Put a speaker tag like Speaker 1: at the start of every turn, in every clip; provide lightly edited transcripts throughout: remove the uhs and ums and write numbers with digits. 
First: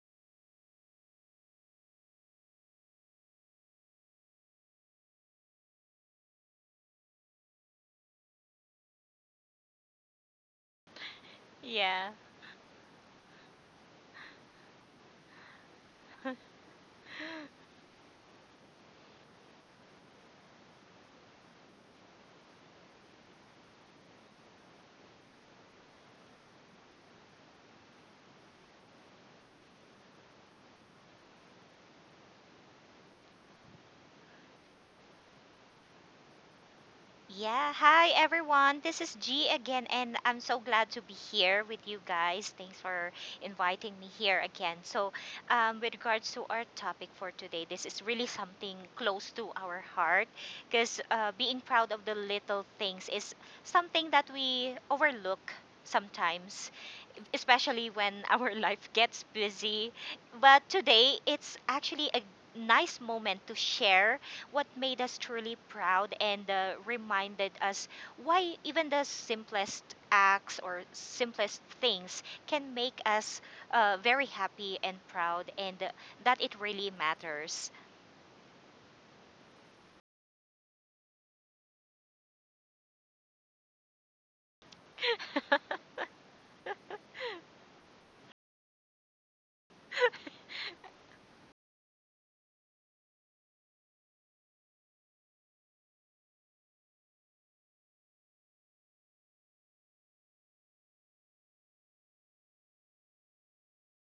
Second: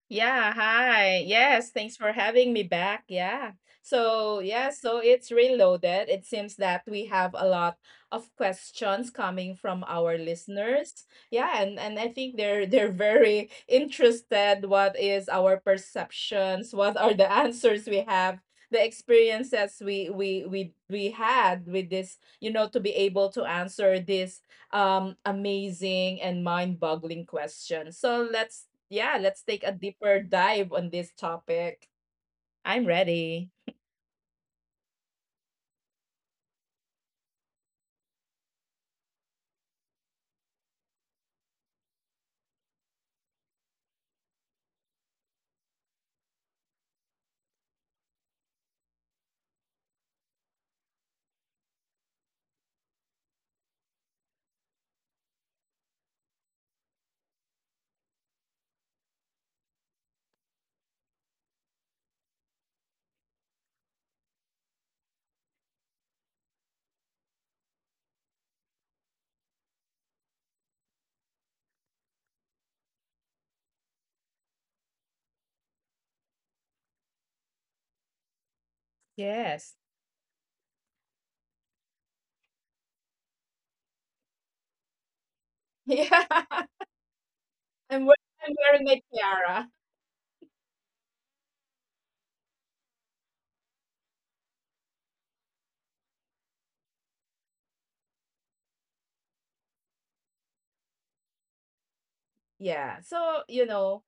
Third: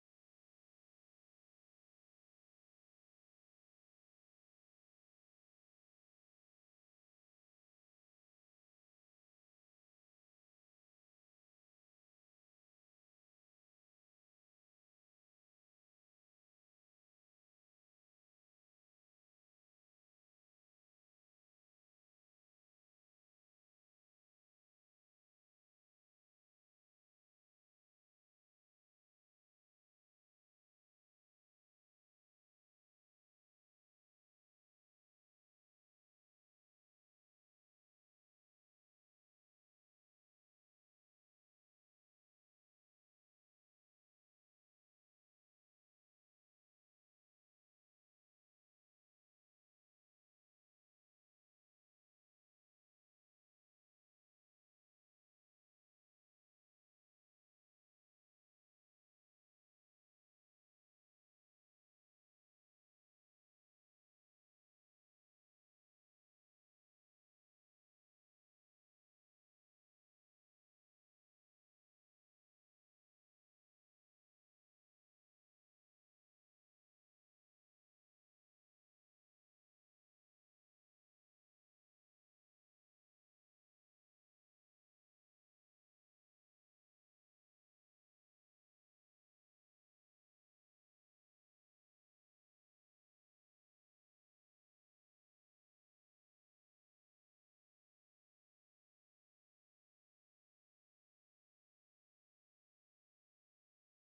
Speaker 1: Yeah, hi. Yes, thanks for having me back. Yeah. So it's reloaded. It seems that we have a lot of questions coming from our listeners. Yeah, and I
Speaker 2: Yeah.
Speaker 1: think they're very interested what is our perceptions, what are the answers we have, the experiences we had with this, to be able to answer this amazing and mind-boggling question. So, let's Yeah, let's take a deeper dive on this topic. I'm ready.
Speaker 2: Yeah, hi everyone. This is G again, and I'm so glad to be here with you guys. Thanks for inviting me here again. With regards to our topic for today, this is really something close to our heart because being proud of the little things is something that we overlook sometimes, especially when our life gets busy. But today, it's actually a nice moment to share what made us truly proud and reminded us why even the simplest acts or simplest things can make us very happy and proud, and that it really matters.
Speaker 1: Yes. Yeah, I'm wearing, I'm wearing my tiara. Yeah. So, you know,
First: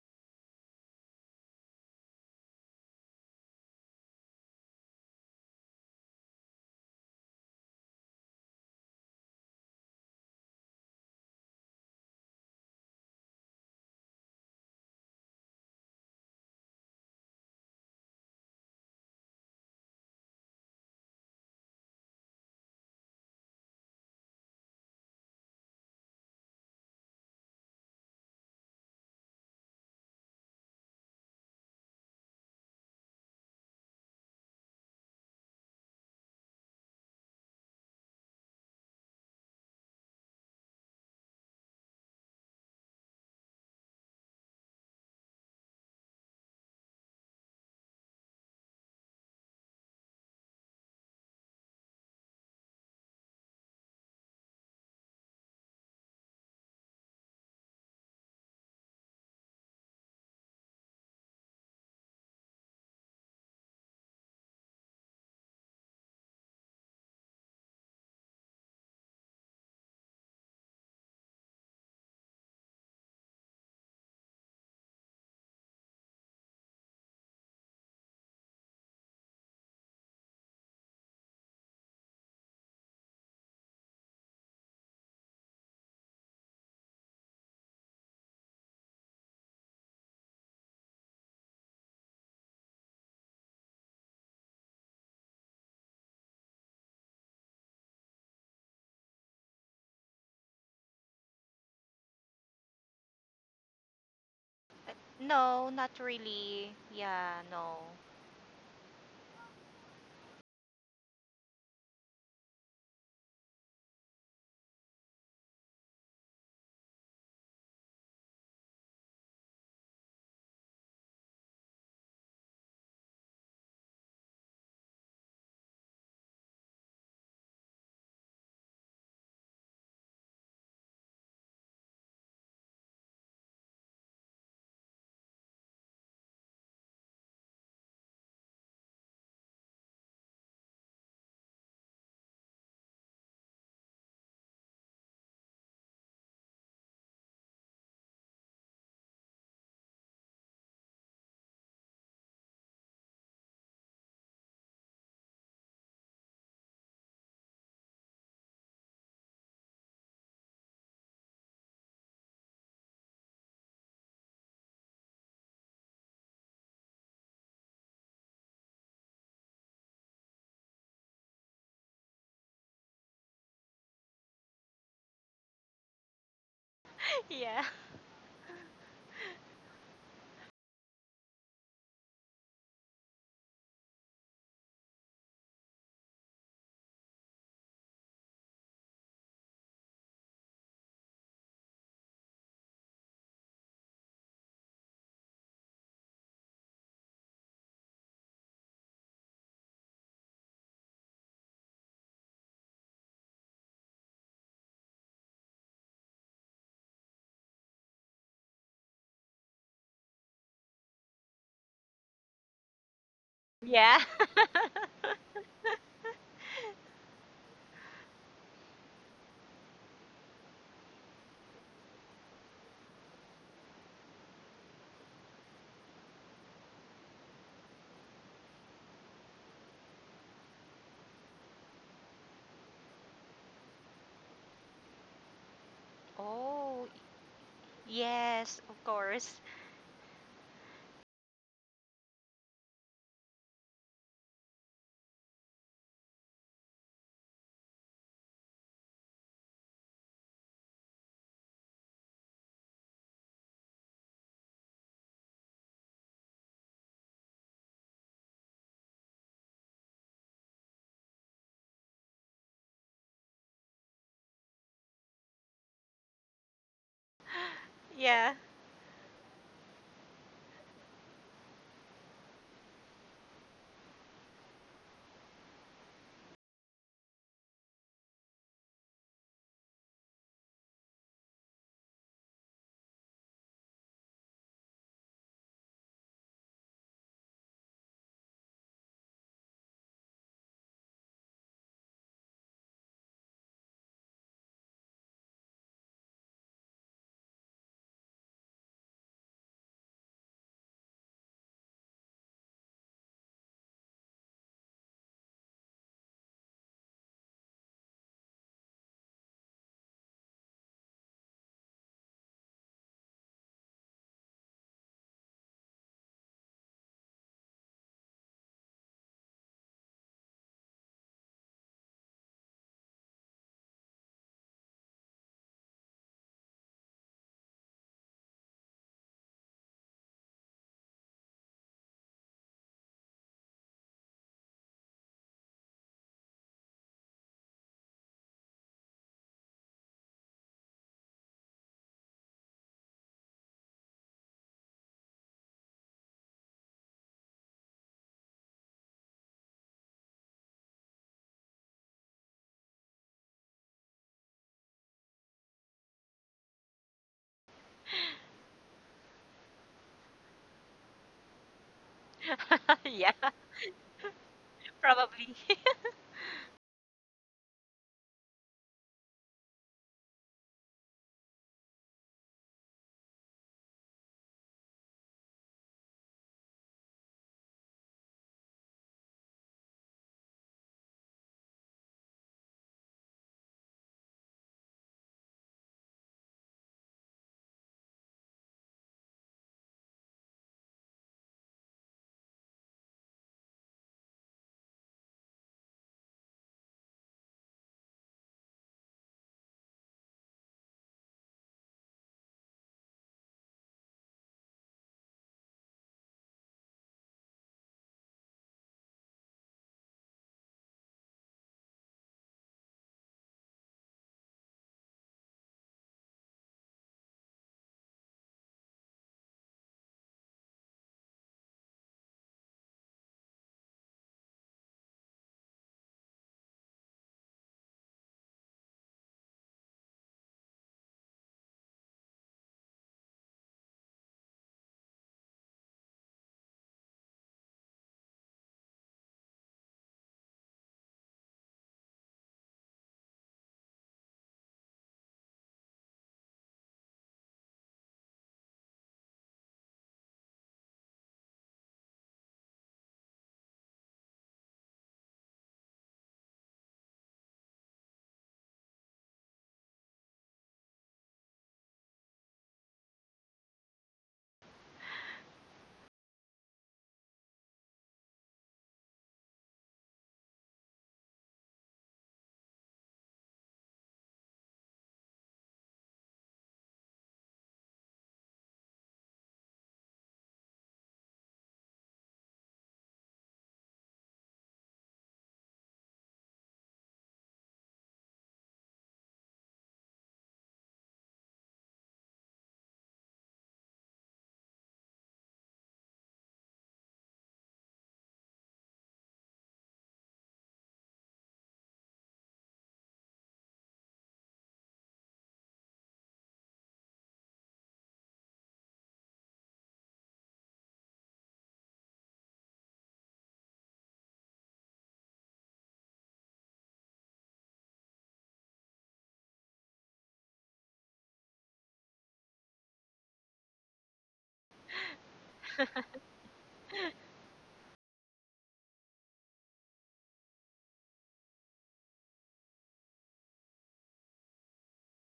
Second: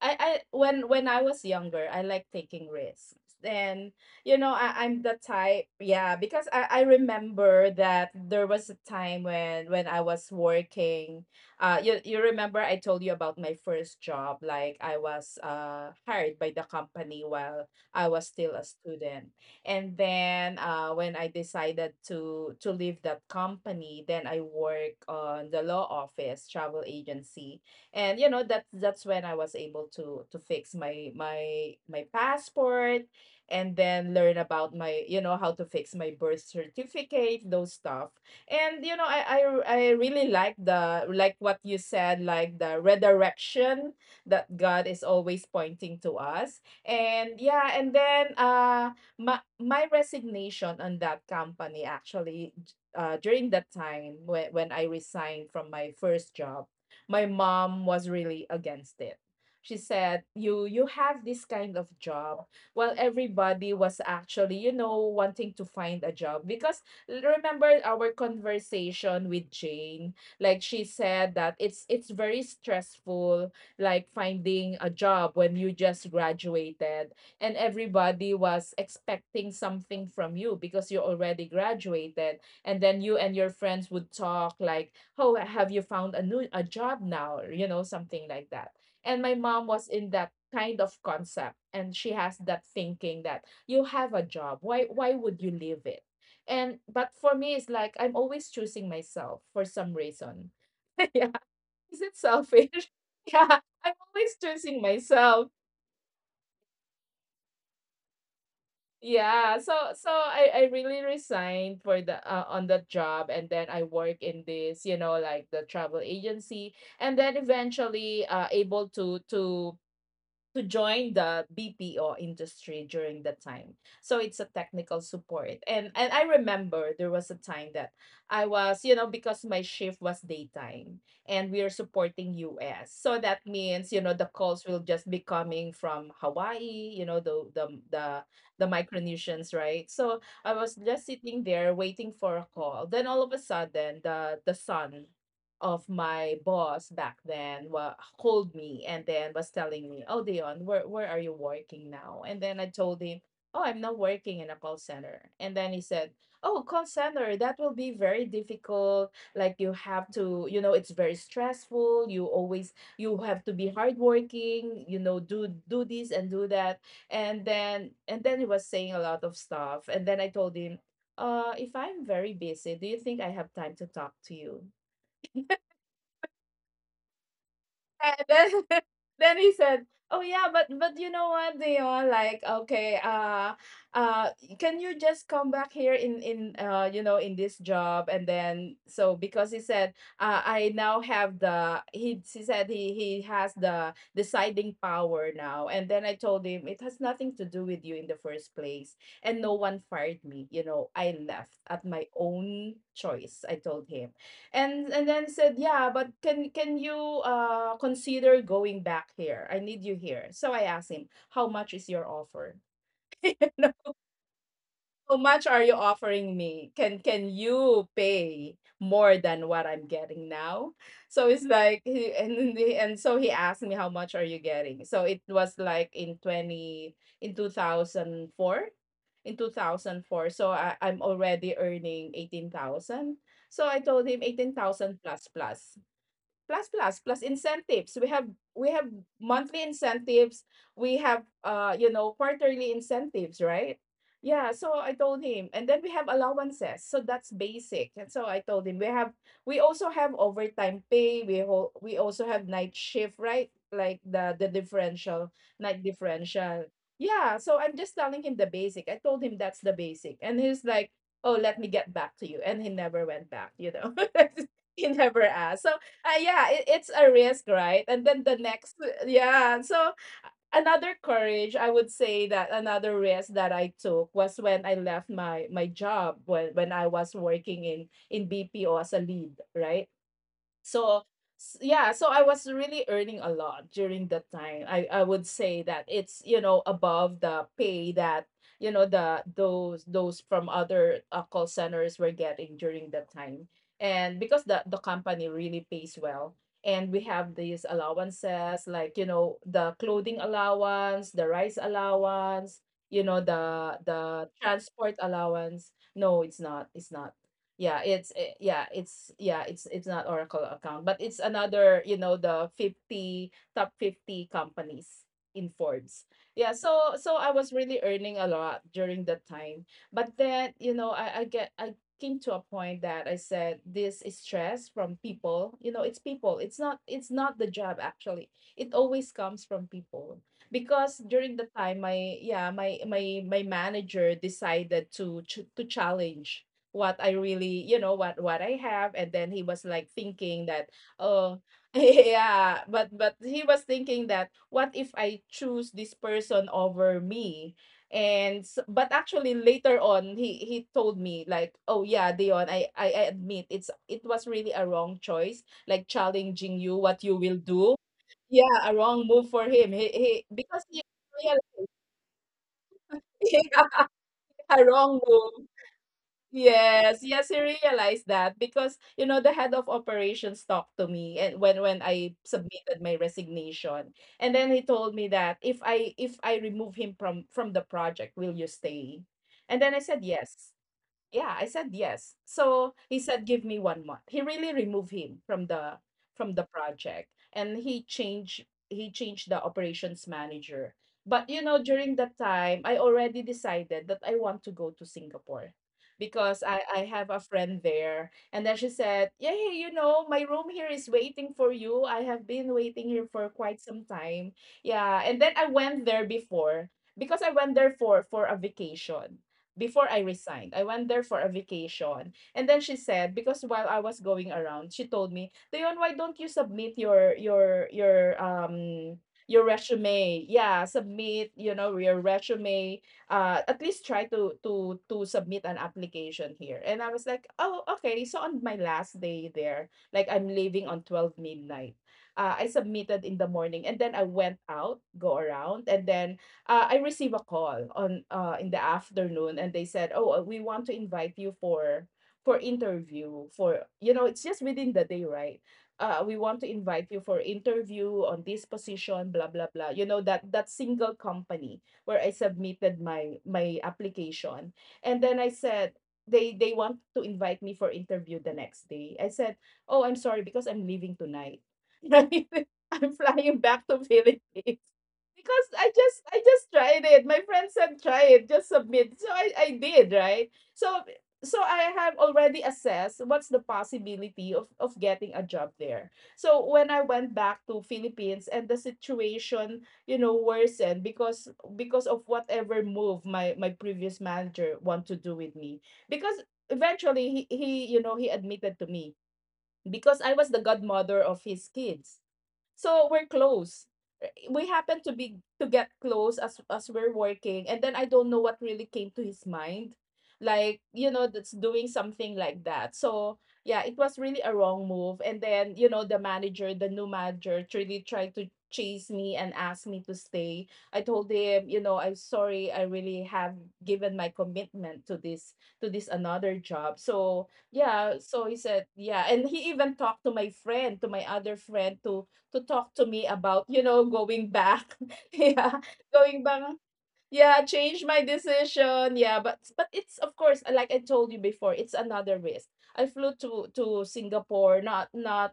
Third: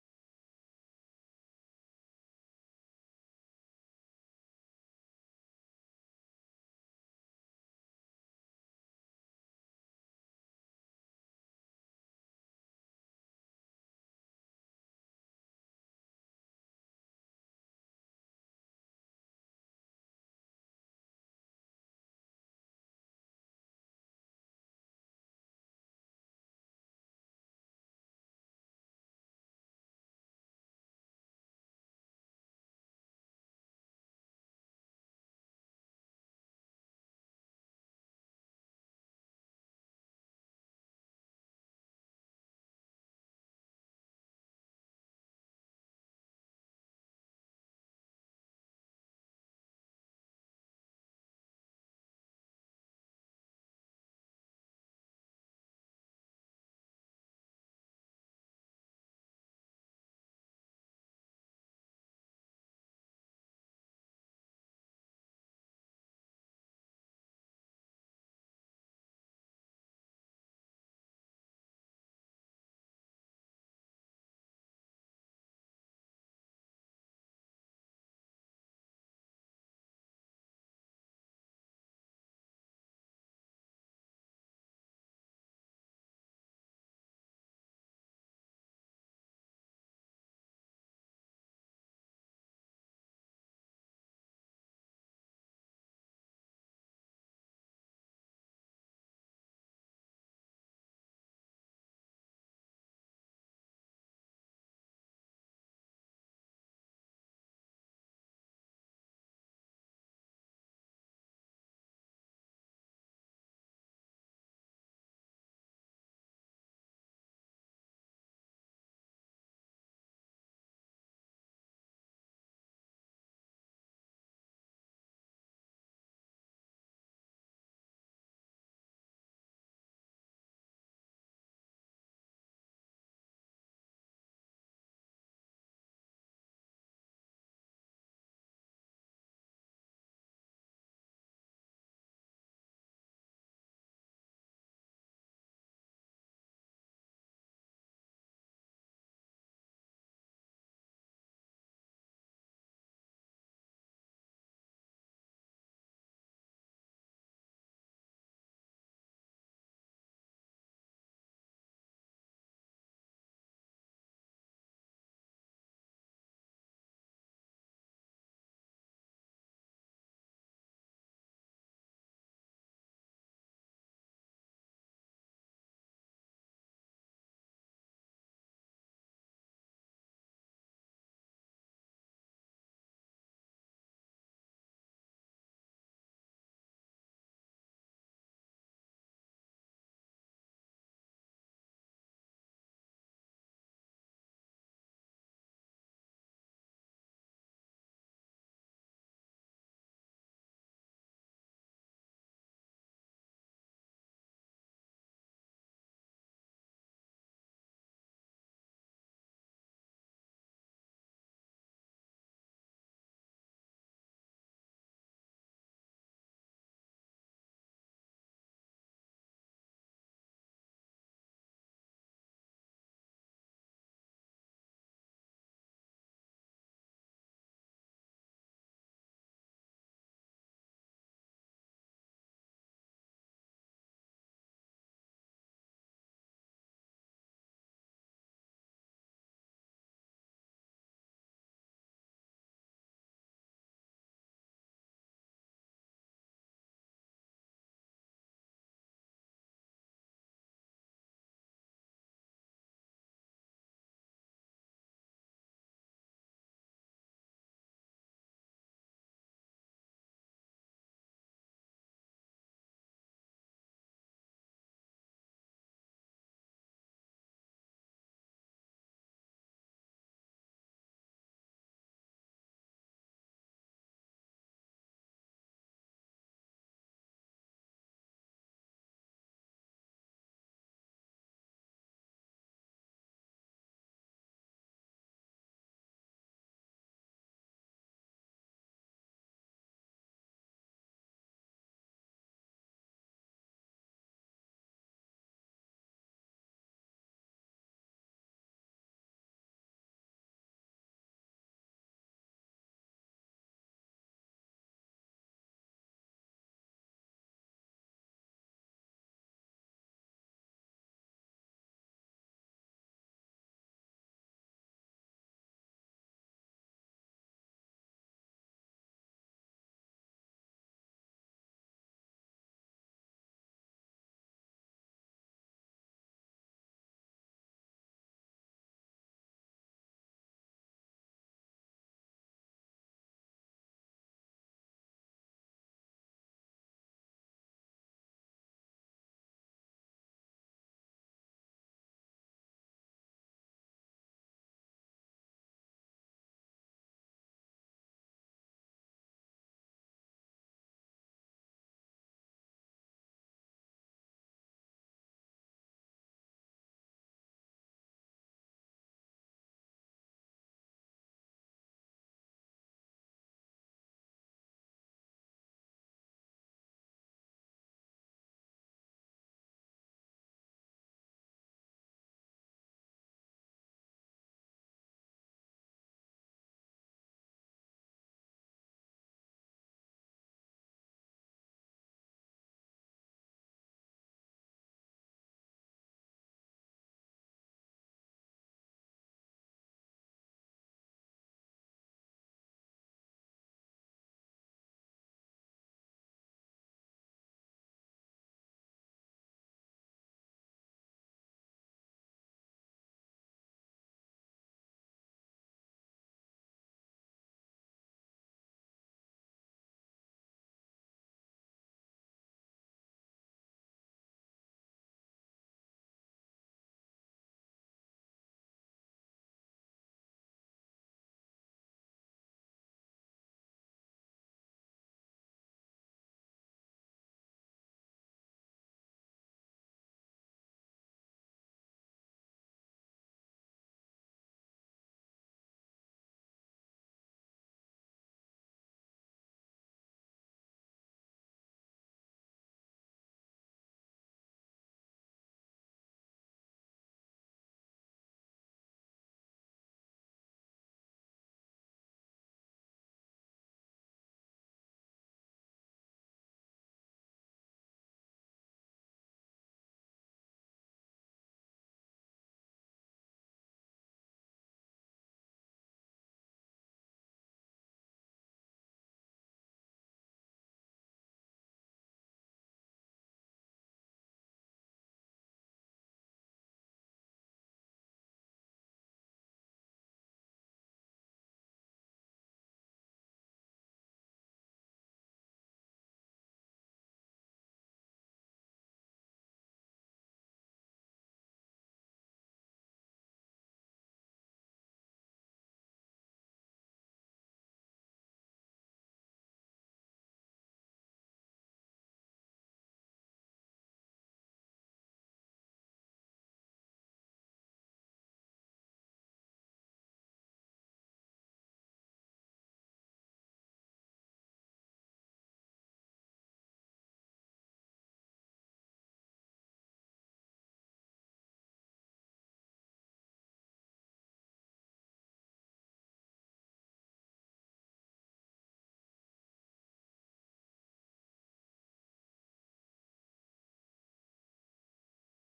Speaker 1: I when I was younger, I like taking risks. And You know, I'm the type, yeah, because I remember that there was a time when I was working. You remember I told you about my first job, like I was hired by the company while I was still a student. And then when I decided to leave that company, then I work on the law office travel agency. And you know, that's when I was able to fix my passport and then learn about my, you know, how to fix my birth certificate, those stuff. And you know, I really like the, like what you said, like the redirection that God is always pointing to us. And yeah, and then my resignation on that company actually, during that time when I resigned from my first job, my mom was really against it. She said, "You have this kind of job." Well, everybody was actually, you know, wanting to find a job because, remember our conversation with Jane, like she said that it's very stressful, like finding a job when you just graduated and everybody was expecting something from you because you already graduated. And then you and your friends would talk like, "Oh, have you found a new a job now?" Or, you know, something like that. And my mom was in that kind of concept, and she has that thinking that you have a job, why would you leave it? And but for me, it's like I'm always choosing myself for some reason. Yeah. Is it selfish? Yeah, I'm always choosing myself.
Speaker 2: No, not really. Yeah, no.
Speaker 1: Yeah, so I really resigned for the, on that job, and then I work in this, you know, like the travel agency. And then eventually able to join the BPO industry during that time. So it's a technical support. And I remember there was a time that I was, you know, because my shift was daytime and we are supporting US. So that means, you know, the calls will just be coming from Hawaii, you know, the, the Micronesians, right? So I was just sitting there waiting for a call. Then all of a sudden, the sun of my boss back then called me and then was telling me, "Oh, Dion, where are you working now?" And then I told him, "Oh, I'm not working in a call center." And then he said, "Oh, call center, that will be very difficult. Like you have to, you know, it's very stressful. You always, you have to be hardworking. You know, do this and do that." And then he was saying a lot of stuff. And then I told him, "Uh, if I'm very busy, do you think I have time to talk to you?"
Speaker 2: Yeah.
Speaker 1: And then then he said, "Oh yeah, but you know what, Dion? Like, okay, uh, can you just come back here in you know, in this job?" And then, so because he said, "Uh, I now have the," he said he has the deciding power now. And then I told him, "It has nothing to do with you in the first place, and no one fired me. You know, I left at my own choice." I told him, and then said, "Yeah, but can you, uh, consider going back here? I need you here." So I asked him, "How much is your offer? You know,
Speaker 2: Yeah.
Speaker 1: how much are you offering me? Can you pay more than what I'm getting now?" So it's like, he and the- and so he asked me, "How much are you getting?" So it was like in 20 in 2004 in 2004, so I, I'm already earning 18,000. So I told him, 18,000,
Speaker 2: Oh,
Speaker 1: Plus, incentives. We have we
Speaker 2: yes,
Speaker 1: have
Speaker 2: of course.
Speaker 1: monthly incentives. We have, uh, you know, quarterly incentives, right? Yeah. So I told him, and then we have allowances. So that's basic. And so I told him, we have, we also have overtime pay. We also have night shift, right? Like the differential, night differential. Yeah. So I'm just telling him the basic. I told him that's the basic, and he's like, "Oh, let me get back to you," and he never went back. You know. He never asked. So, yeah, it's a risk, right? And then the
Speaker 2: Yeah.
Speaker 1: next, yeah. So another courage, I would say that another risk that I took was when I left my job when I was working in BPO as a lead, right? so yeah, so I was really earning a lot during that time. I would say that it's, you know, above the pay that, you know, the those from other, call centers were getting during that time. And because the company really pays well, and we have these allowances, like, you know, the clothing allowance, the rice allowance, you know, the transport allowance. No, it's not yeah, yeah, it's, not Oracle account, but it's another, you know, the 50, top 50 companies in Forbes. Yeah, so so I was really earning a lot during that time. But then, you know, I came to a point that I said, this is stress from people. You know, it's people. It's not the job, actually. It always comes from people. Because during the time, my, yeah, my manager decided to challenge what I really, you know, what I have. And then he was like thinking that, oh, yeah, but he was thinking that, what if I choose this person over me? But actually later on, he told me, like, "Oh yeah, Dion, I admit, it's, it was really a wrong choice, like challenging you, what you will do. Yeah, a wrong move for him." He because he
Speaker 2: Yeah,
Speaker 1: yeah, a wrong move.
Speaker 2: probably.
Speaker 1: Yes, yes, I realized that, because you know, the head of operations talked to me, and when I submitted my resignation, and then he told me that if I, if I remove him from the project, will you stay? And then I said yes. Yeah, I said yes. So he said, give me 1 month. He really removed him from the, from the project, and he changed, he changed the operations manager. But you know, during that time, I already decided that I want to go to Singapore because I have a friend there. And then she said, "Yeah, yeah, you know, my room here is waiting for you. I have been waiting here for quite some time." Yeah, and then I went there before, because I went there for a vacation before I resigned. I went there for a vacation. And then she said, because while I was going around, she told me, "Dayon, why don't you submit your your resume? Yeah, submit, you know, your resume. Uh, at least try to submit an application here." And I was like, "Oh, okay." So on my last day there, like I'm leaving on 12 midnight. I submitted in the morning and then I went out, go around, and then, I received a call on, in the afternoon, and they said, "Oh, we want to invite you for interview for, you know, it's just within the day, right? We want to invite you for interview on this position, blah blah blah." You know, that that single company where I submitted my application, and then I said, they want to invite me for interview the next day. I said, "Oh, I'm sorry because I'm leaving tonight. Right? I'm flying back to Philippines." Because I just, I just tried it. My friend said, try it, just submit. So I did, right? So, so I have already assessed what's the possibility of getting a job there. So when I went back to Philippines and the situation, you know, worsened because of whatever move my previous manager want to do with me. Because eventually he you know he admitted to me because I was the godmother of his kids. So we're close. We happen to be to get close as we're working, and then I don't know what really came to his mind, like that's doing something like that. So yeah, it was really a wrong move. And then the manager, the new manager, really tried to chase me and ask me to stay. I told him, I'm sorry, I really have given my commitment to this another job. So yeah, so he said yeah, and he even talked to my friend, to my other friend, to talk to me about, going back. Yeah, going back. Yeah, change my decision. Yeah, but it's of course, like I told you before, it's another risk. I flew to Singapore, not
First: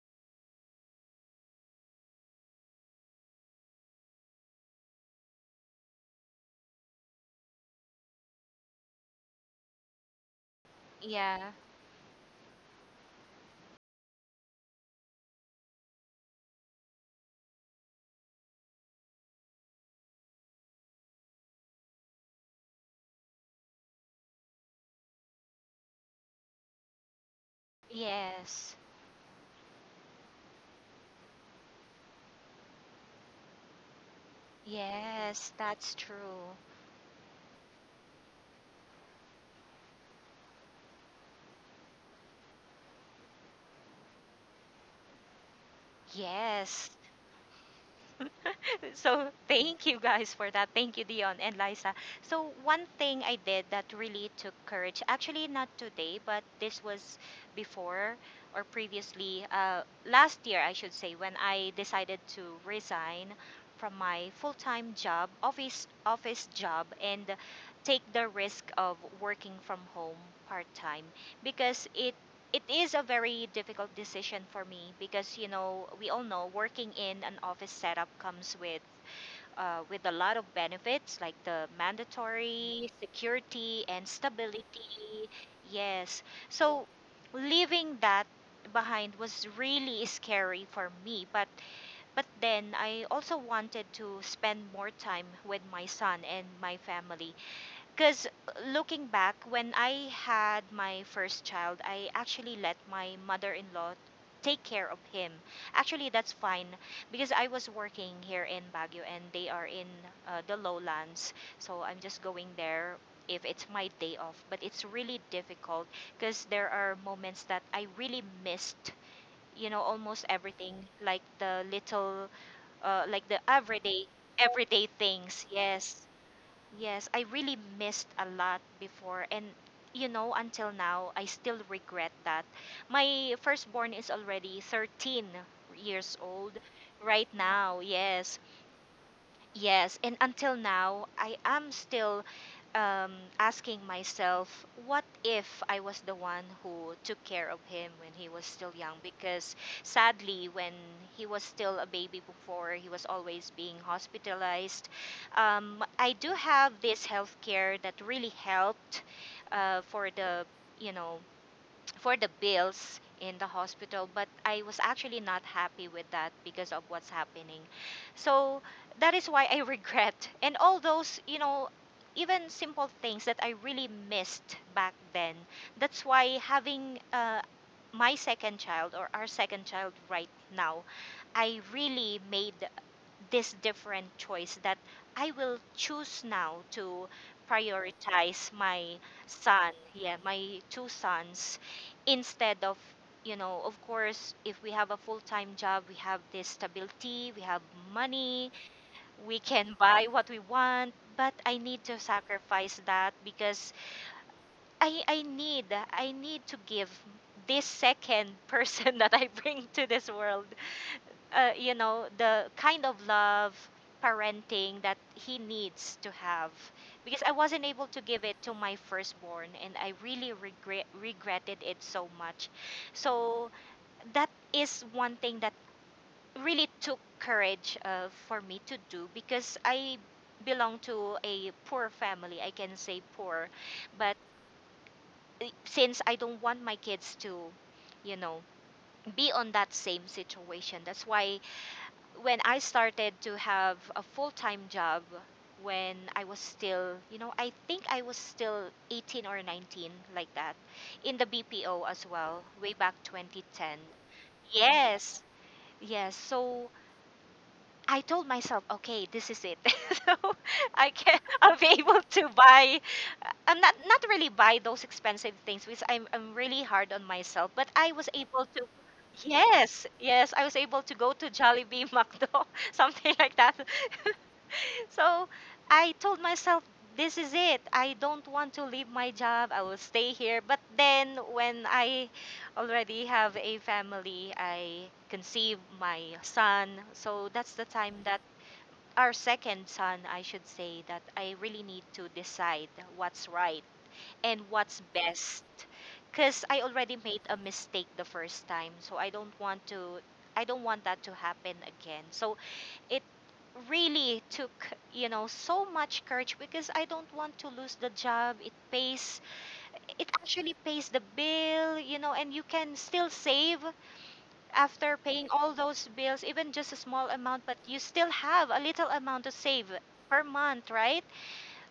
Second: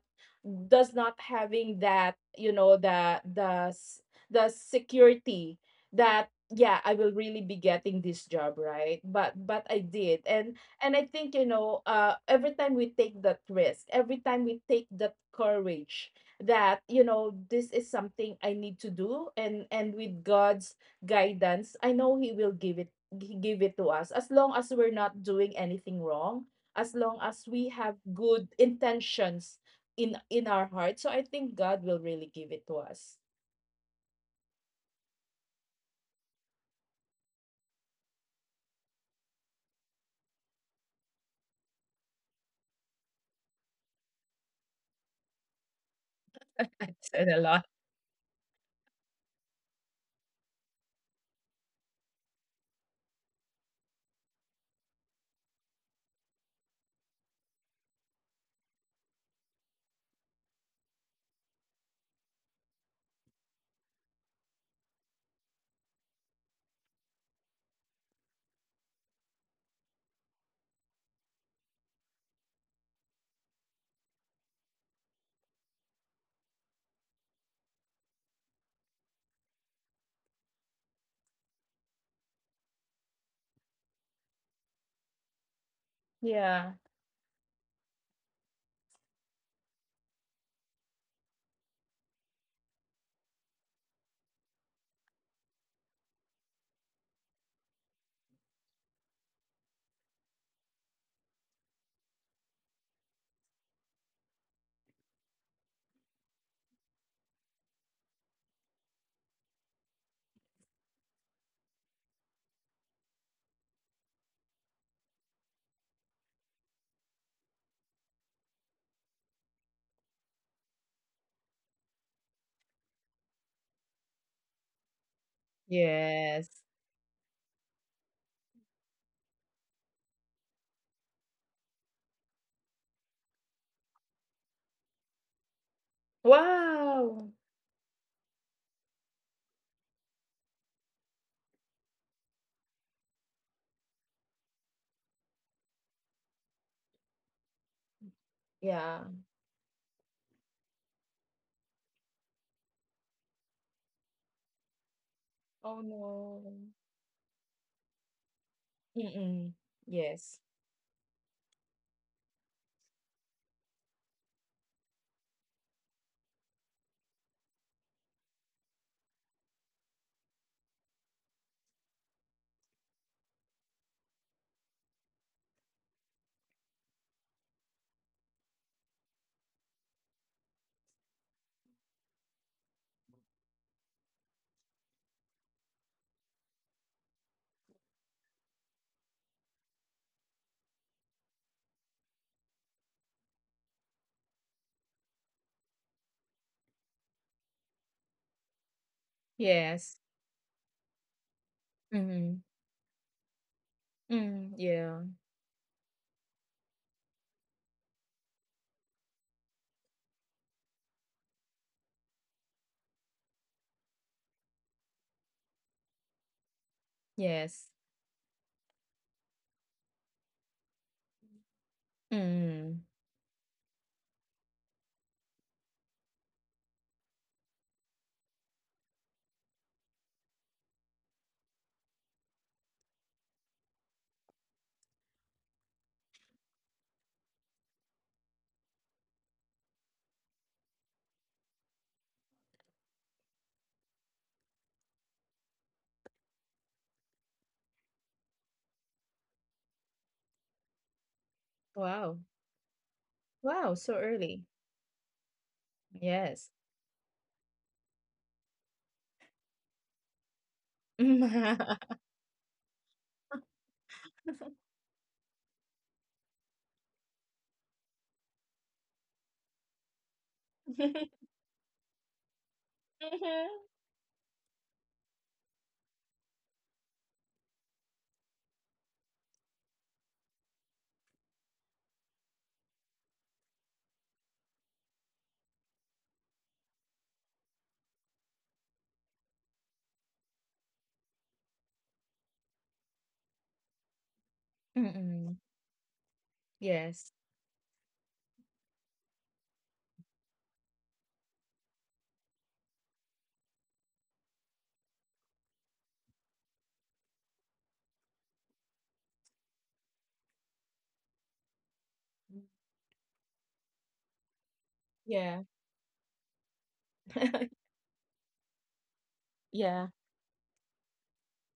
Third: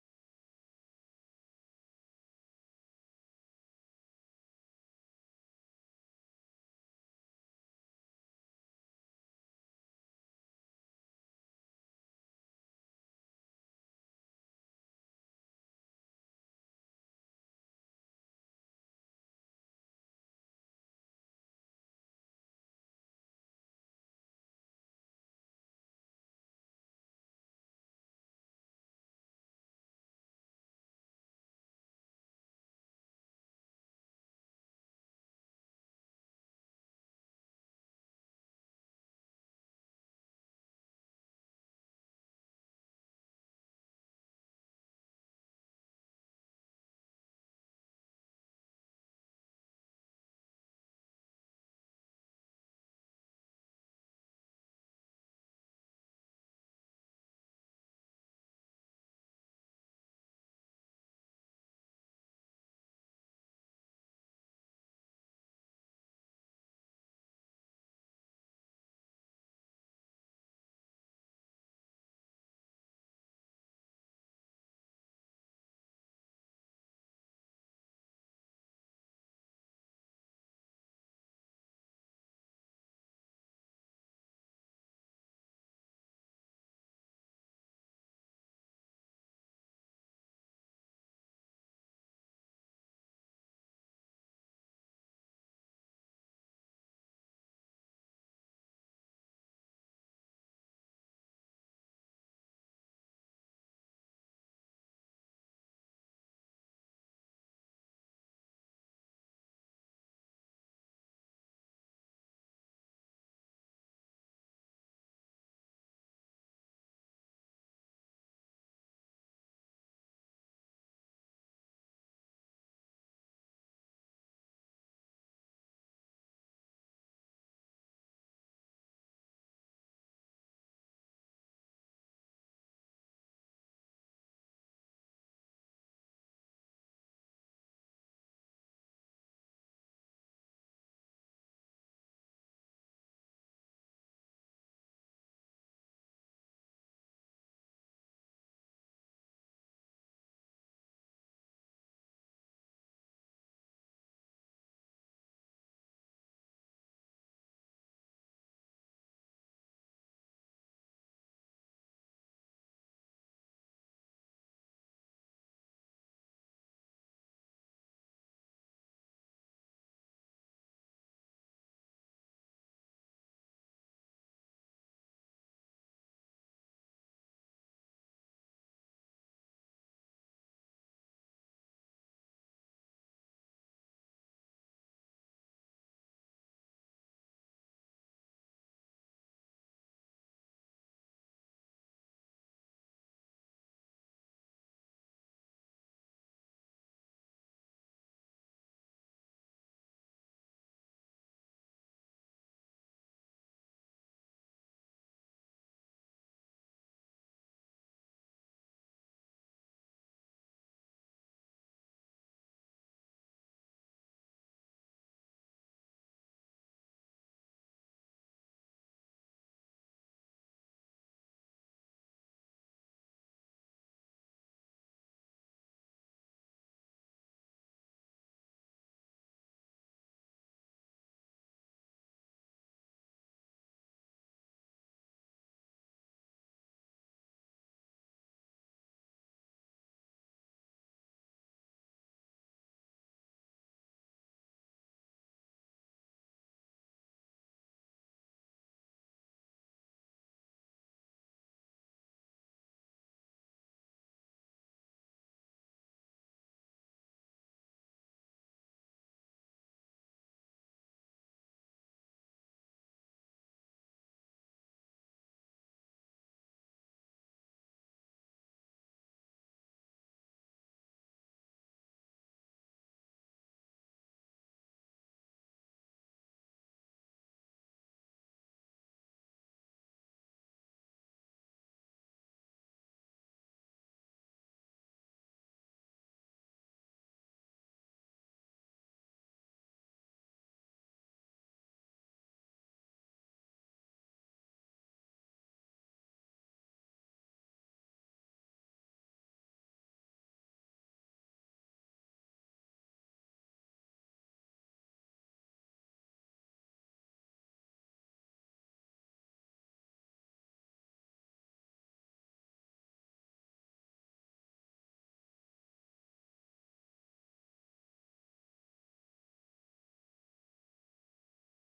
Speaker 1: does not having that the security that, yeah, I will really be getting this job, right. But I did, and I think
Speaker 2: Yeah.
Speaker 1: every time we take that risk, every time we take that courage that, this is something I need to do, and with God's guidance, I know He will give it, He give it to us as long as we're not doing anything wrong, as long as we have good
Speaker 2: Yes.
Speaker 1: intentions in our heart. So I think God will really give it to us.
Speaker 2: Yes, that's true. Yes.
Speaker 1: I said a lot.
Speaker 2: So thank you guys for that. Thank you, Dion and Liza. So one thing I did that really took courage, actually not today, but this was before, or previously, last year I should say, when I decided to resign from my full-time job, office job, and take the risk of working from home part-time. Because it is a very difficult decision for me, because you know we all know working in an office setup comes with a lot of benefits like the mandatory security and stability. Yes.
Speaker 1: Yeah.
Speaker 2: So leaving that behind was really scary for me, but then I also wanted to spend more time with my son and my family, because looking back, when I had my first child, I actually let my mother in law take care of him. Actually, that's fine because I was working here in Baguio and they are in the lowlands. So I'm just going there if it's my day off. But it's really difficult because there are moments that I really missed, you know, almost everything, like the little, like the everyday things. Yes.
Speaker 1: Yes.
Speaker 2: Yes, I really missed a lot before, and you know until now I still regret that. My firstborn is already 13 years old right
Speaker 1: Wow.
Speaker 2: now. Yes. Yes, and until now I am still um, asking myself, what if I was the one who took care of him when he was still
Speaker 1: Yeah.
Speaker 2: young? Because sadly, when he was still a baby before, he was always being hospitalized.
Speaker 1: Oh
Speaker 2: I do
Speaker 1: no.
Speaker 2: have this health care that really helped
Speaker 1: Mm-mm.
Speaker 2: for
Speaker 1: Yes.
Speaker 2: the you know for the bills in the hospital, but I was actually not happy with that because of what's happening. So that is why I regret, and all those, you know, even simple things that I really missed back then. That's why, having my second child, or our second child right now, I really made this different choice that I will choose now to prioritize my son, yeah, my two sons, instead of, you know, of course, if we have a full time job, we have this stability, we have money, we can
Speaker 1: Yes.
Speaker 2: buy what we want. But I need to
Speaker 1: Mm-hmm.
Speaker 2: sacrifice that because
Speaker 1: Mm, yeah.
Speaker 2: I, I need I need to give this second person that I bring to this world you know, the kind of love, parenting that he needs to have, because I wasn't
Speaker 1: Yes.
Speaker 2: able to give it to my firstborn and I really regretted it so much.
Speaker 1: Mm.
Speaker 2: So that is one thing that really took courage, for me to do, because I belong to a poor family. I can say poor, but since I don't want my kids to, you know, be on that same situation, that's why when I started to have a full time job when I was still, you know, I think I was still 18 or 19, like that, in the BPO as
Speaker 1: Wow.
Speaker 2: well, way back 2010.
Speaker 1: Wow, so early.
Speaker 2: Yes, yes.
Speaker 1: Yes.
Speaker 2: So I told myself, okay, this is it. So I can I'll be able to buy, I'm not really buy those expensive things because I'm really hard on myself, but I was able to, yes, yes, I was able to go to Jollibee, McDo, something like that.
Speaker 1: Mhm.
Speaker 2: So I told myself, this is it. I don't want to leave my job. I will stay here. But then when I already have a family, I conceive my son. So that's the time that, our second son, I should say, that I really need to decide what's right and what's best.
Speaker 1: Mm-mm.
Speaker 2: Because I already made
Speaker 1: Yes.
Speaker 2: a mistake the first time, so I don't want that to happen again. So it really took, you know, so much courage, because I don't want to lose the job. It pays, it actually pays the bill, you know, and you
Speaker 1: Mm.
Speaker 2: can still save after paying all
Speaker 1: Yeah.
Speaker 2: those bills, even just a small amount, but you still have a little amount to save
Speaker 1: Yeah.
Speaker 2: per month, right?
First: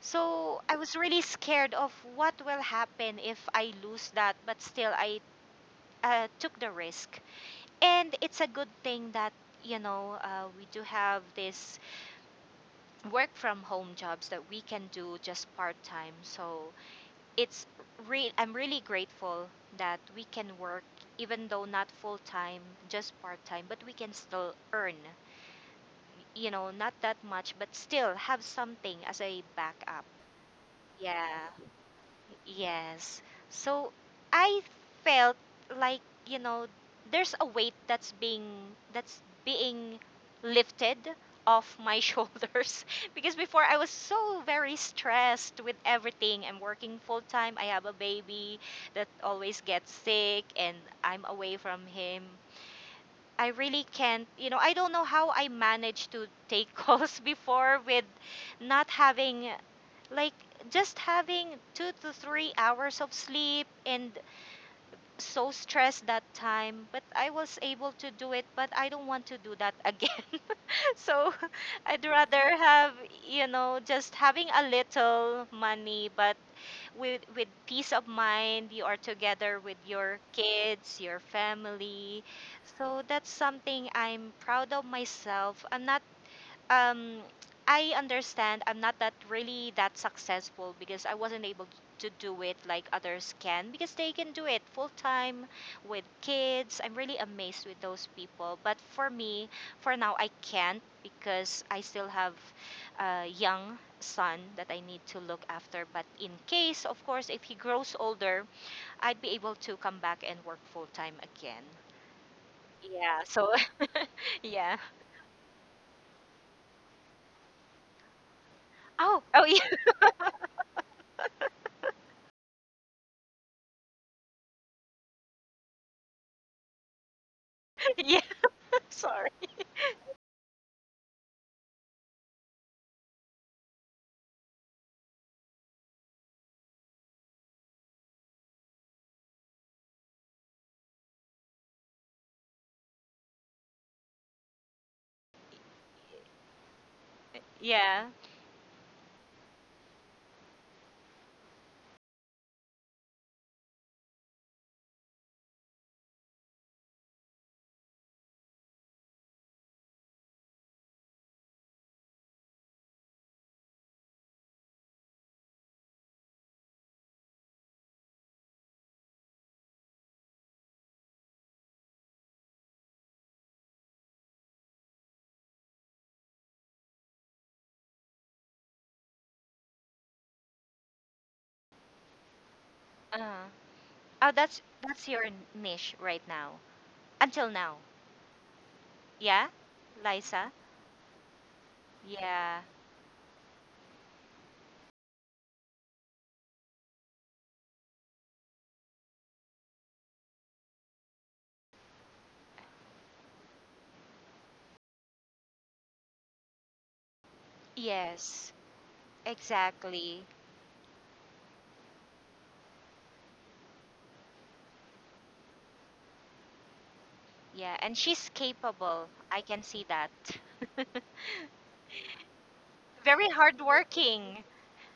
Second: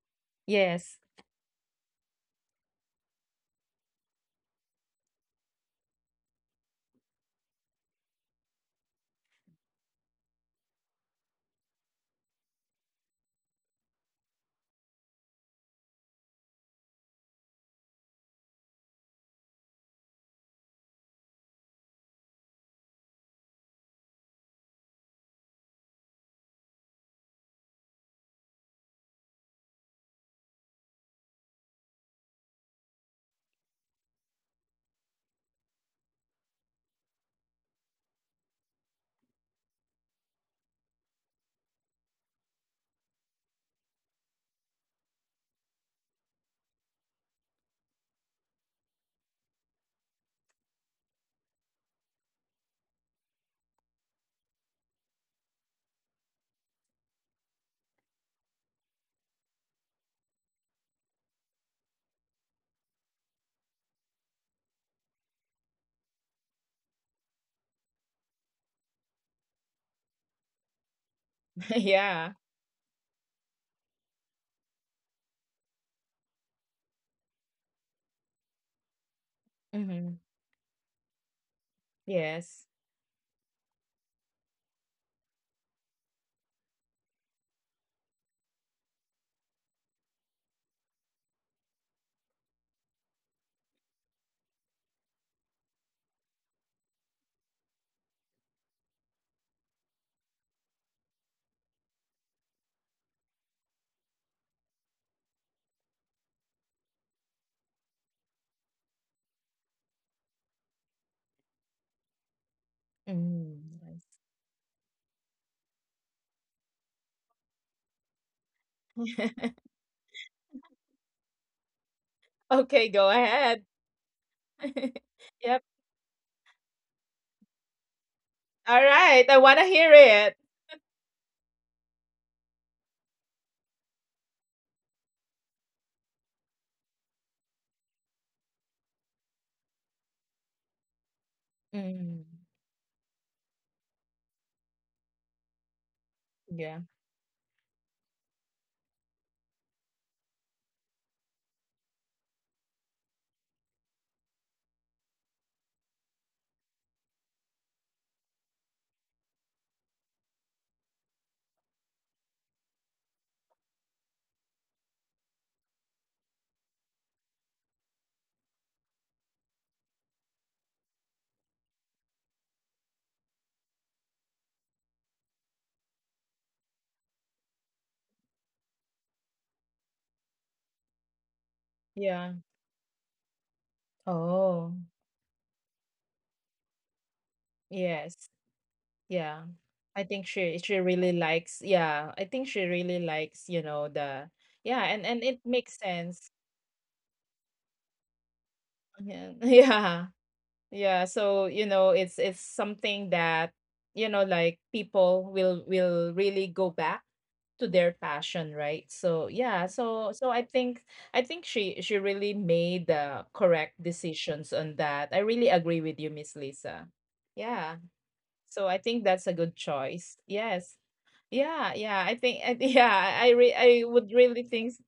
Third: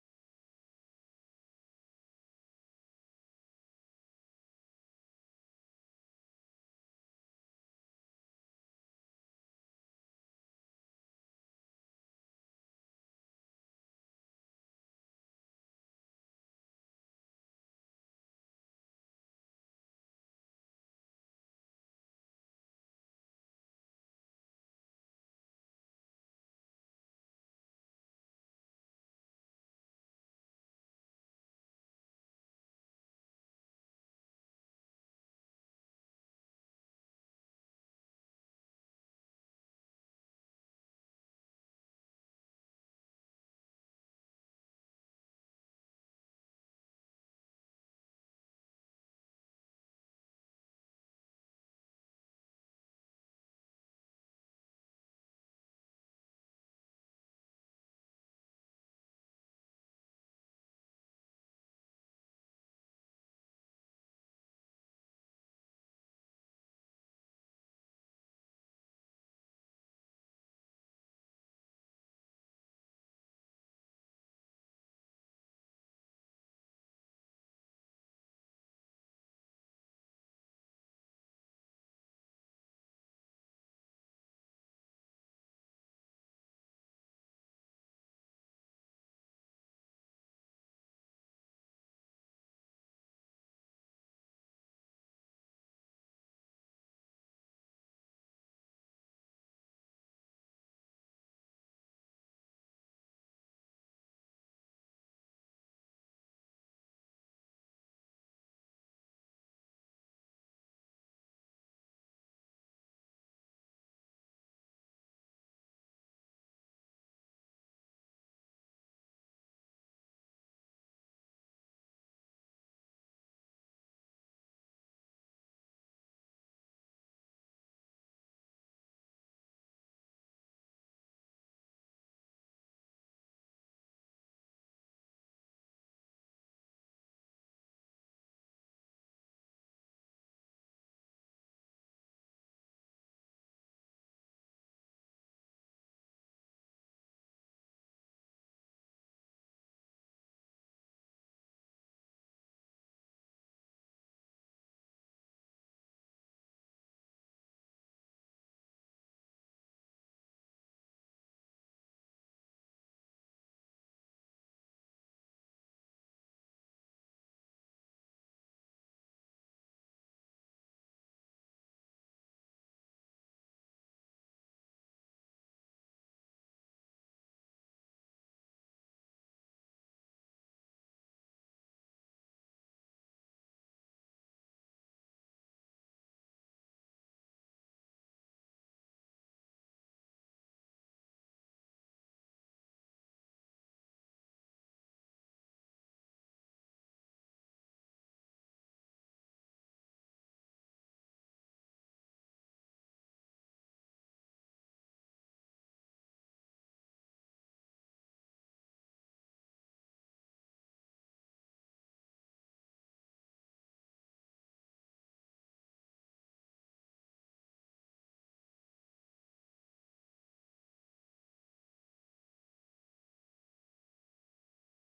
Speaker 2: So I was
Speaker 1: Yes.
Speaker 2: really scared of what will happen if I lose that, but still I, took the risk. And it's a good thing that you know we do have this work from home jobs that we can do just part time. So it's I'm really grateful that we can work, even though not full time, just part time, but we can still earn, you know, not that much, but still have something as a backup. Yeah, yes. So I felt like, you know, there's a weight that's being that's being lifted off my shoulders, because before I was so very stressed with everything. I'm working full time. I have a baby that always gets sick and I'm away from him. I really can't, you know, I don't know how I managed to take calls before with not having, like, just having 2 to 3 hours of sleep and so stressed that time. But I was able to do it, but I don't want to do that again. So I'd rather
Speaker 1: Yeah.
Speaker 2: have, you know, just having a little money, but with peace of mind, you are together with your
Speaker 1: Mm-hmm.
Speaker 2: kids, your family.
Speaker 1: Yes.
Speaker 2: So that's something I'm proud of myself. I'm not, um I understand I'm not that really that successful because I wasn't able to do it like others can, because they can do it full time with kids. I'm really amazed with those people. But for me, for now I can't, because I still have a young son that I need to look after. But in case, of course, if he grows older, I'd be able to come back and work full time again. Yeah, so
Speaker 1: Mm. Yes.
Speaker 2: yeah. Oh, oh yeah.
Speaker 1: Okay, go ahead. Yep.
Speaker 2: Yeah,
Speaker 1: All
Speaker 2: sorry.
Speaker 1: right. I want to hear it. Mm. Yeah.
Speaker 2: Yeah.
Speaker 1: Yeah.
Speaker 2: Uh, oh, that's
Speaker 1: Oh.
Speaker 2: that's your niche right now. Until now.
Speaker 1: Yes.
Speaker 2: Yeah?
Speaker 1: Yeah. I think
Speaker 2: Liza?
Speaker 1: she really likes. Yeah. I
Speaker 2: Yeah.
Speaker 1: think she really likes, the... Yeah, and it makes sense. Yeah. Yeah. Yeah, so, it's something that, like people will really go back to their
Speaker 2: Yes.
Speaker 1: passion, right? So yeah,
Speaker 2: Exactly.
Speaker 1: so I think she really made the correct decisions on that. I really agree with you, Miss Lisa.
Speaker 2: Yeah,
Speaker 1: Yeah.
Speaker 2: and she's
Speaker 1: So I
Speaker 2: capable.
Speaker 1: think that's a
Speaker 2: I
Speaker 1: good
Speaker 2: can see that.
Speaker 1: choice. Yes. Yeah, yeah. I think I Yeah,
Speaker 2: Very
Speaker 1: I would
Speaker 2: hardworking.
Speaker 1: really think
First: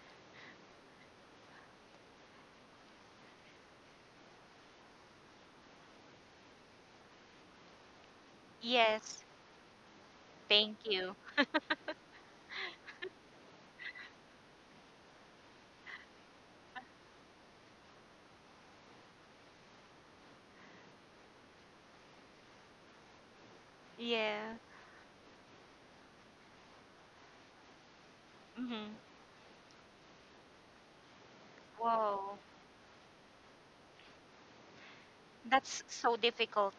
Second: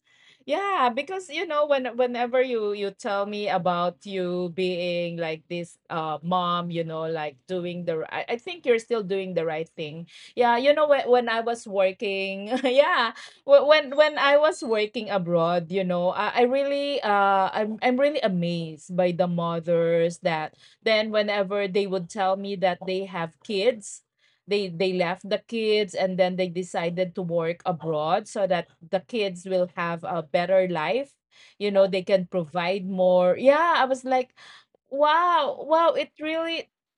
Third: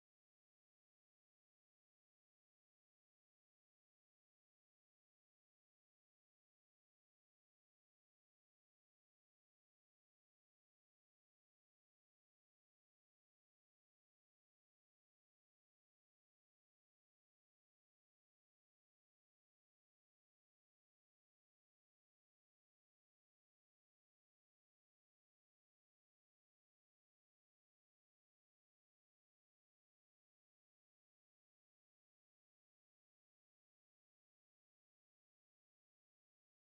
Speaker 1: yeah, because whenever you tell me about you being like this mom, like doing I think you're still
Speaker 2: Yes.
Speaker 1: doing the right thing. Yeah,
Speaker 2: Thank
Speaker 1: when
Speaker 2: you.
Speaker 1: when I was working, yeah, when I was working abroad, I really I'm really amazed by the mothers that then whenever they would tell me that they have kids, they
Speaker 2: Yeah.
Speaker 1: they left the kids and then they decided to work abroad so that the
Speaker 2: Mm-hmm.
Speaker 1: kids will have a better life, they can
Speaker 2: Whoa.
Speaker 1: provide more. Yeah, I was like, wow, wow,
Speaker 2: That's
Speaker 1: it
Speaker 2: so
Speaker 1: really...
Speaker 2: difficult.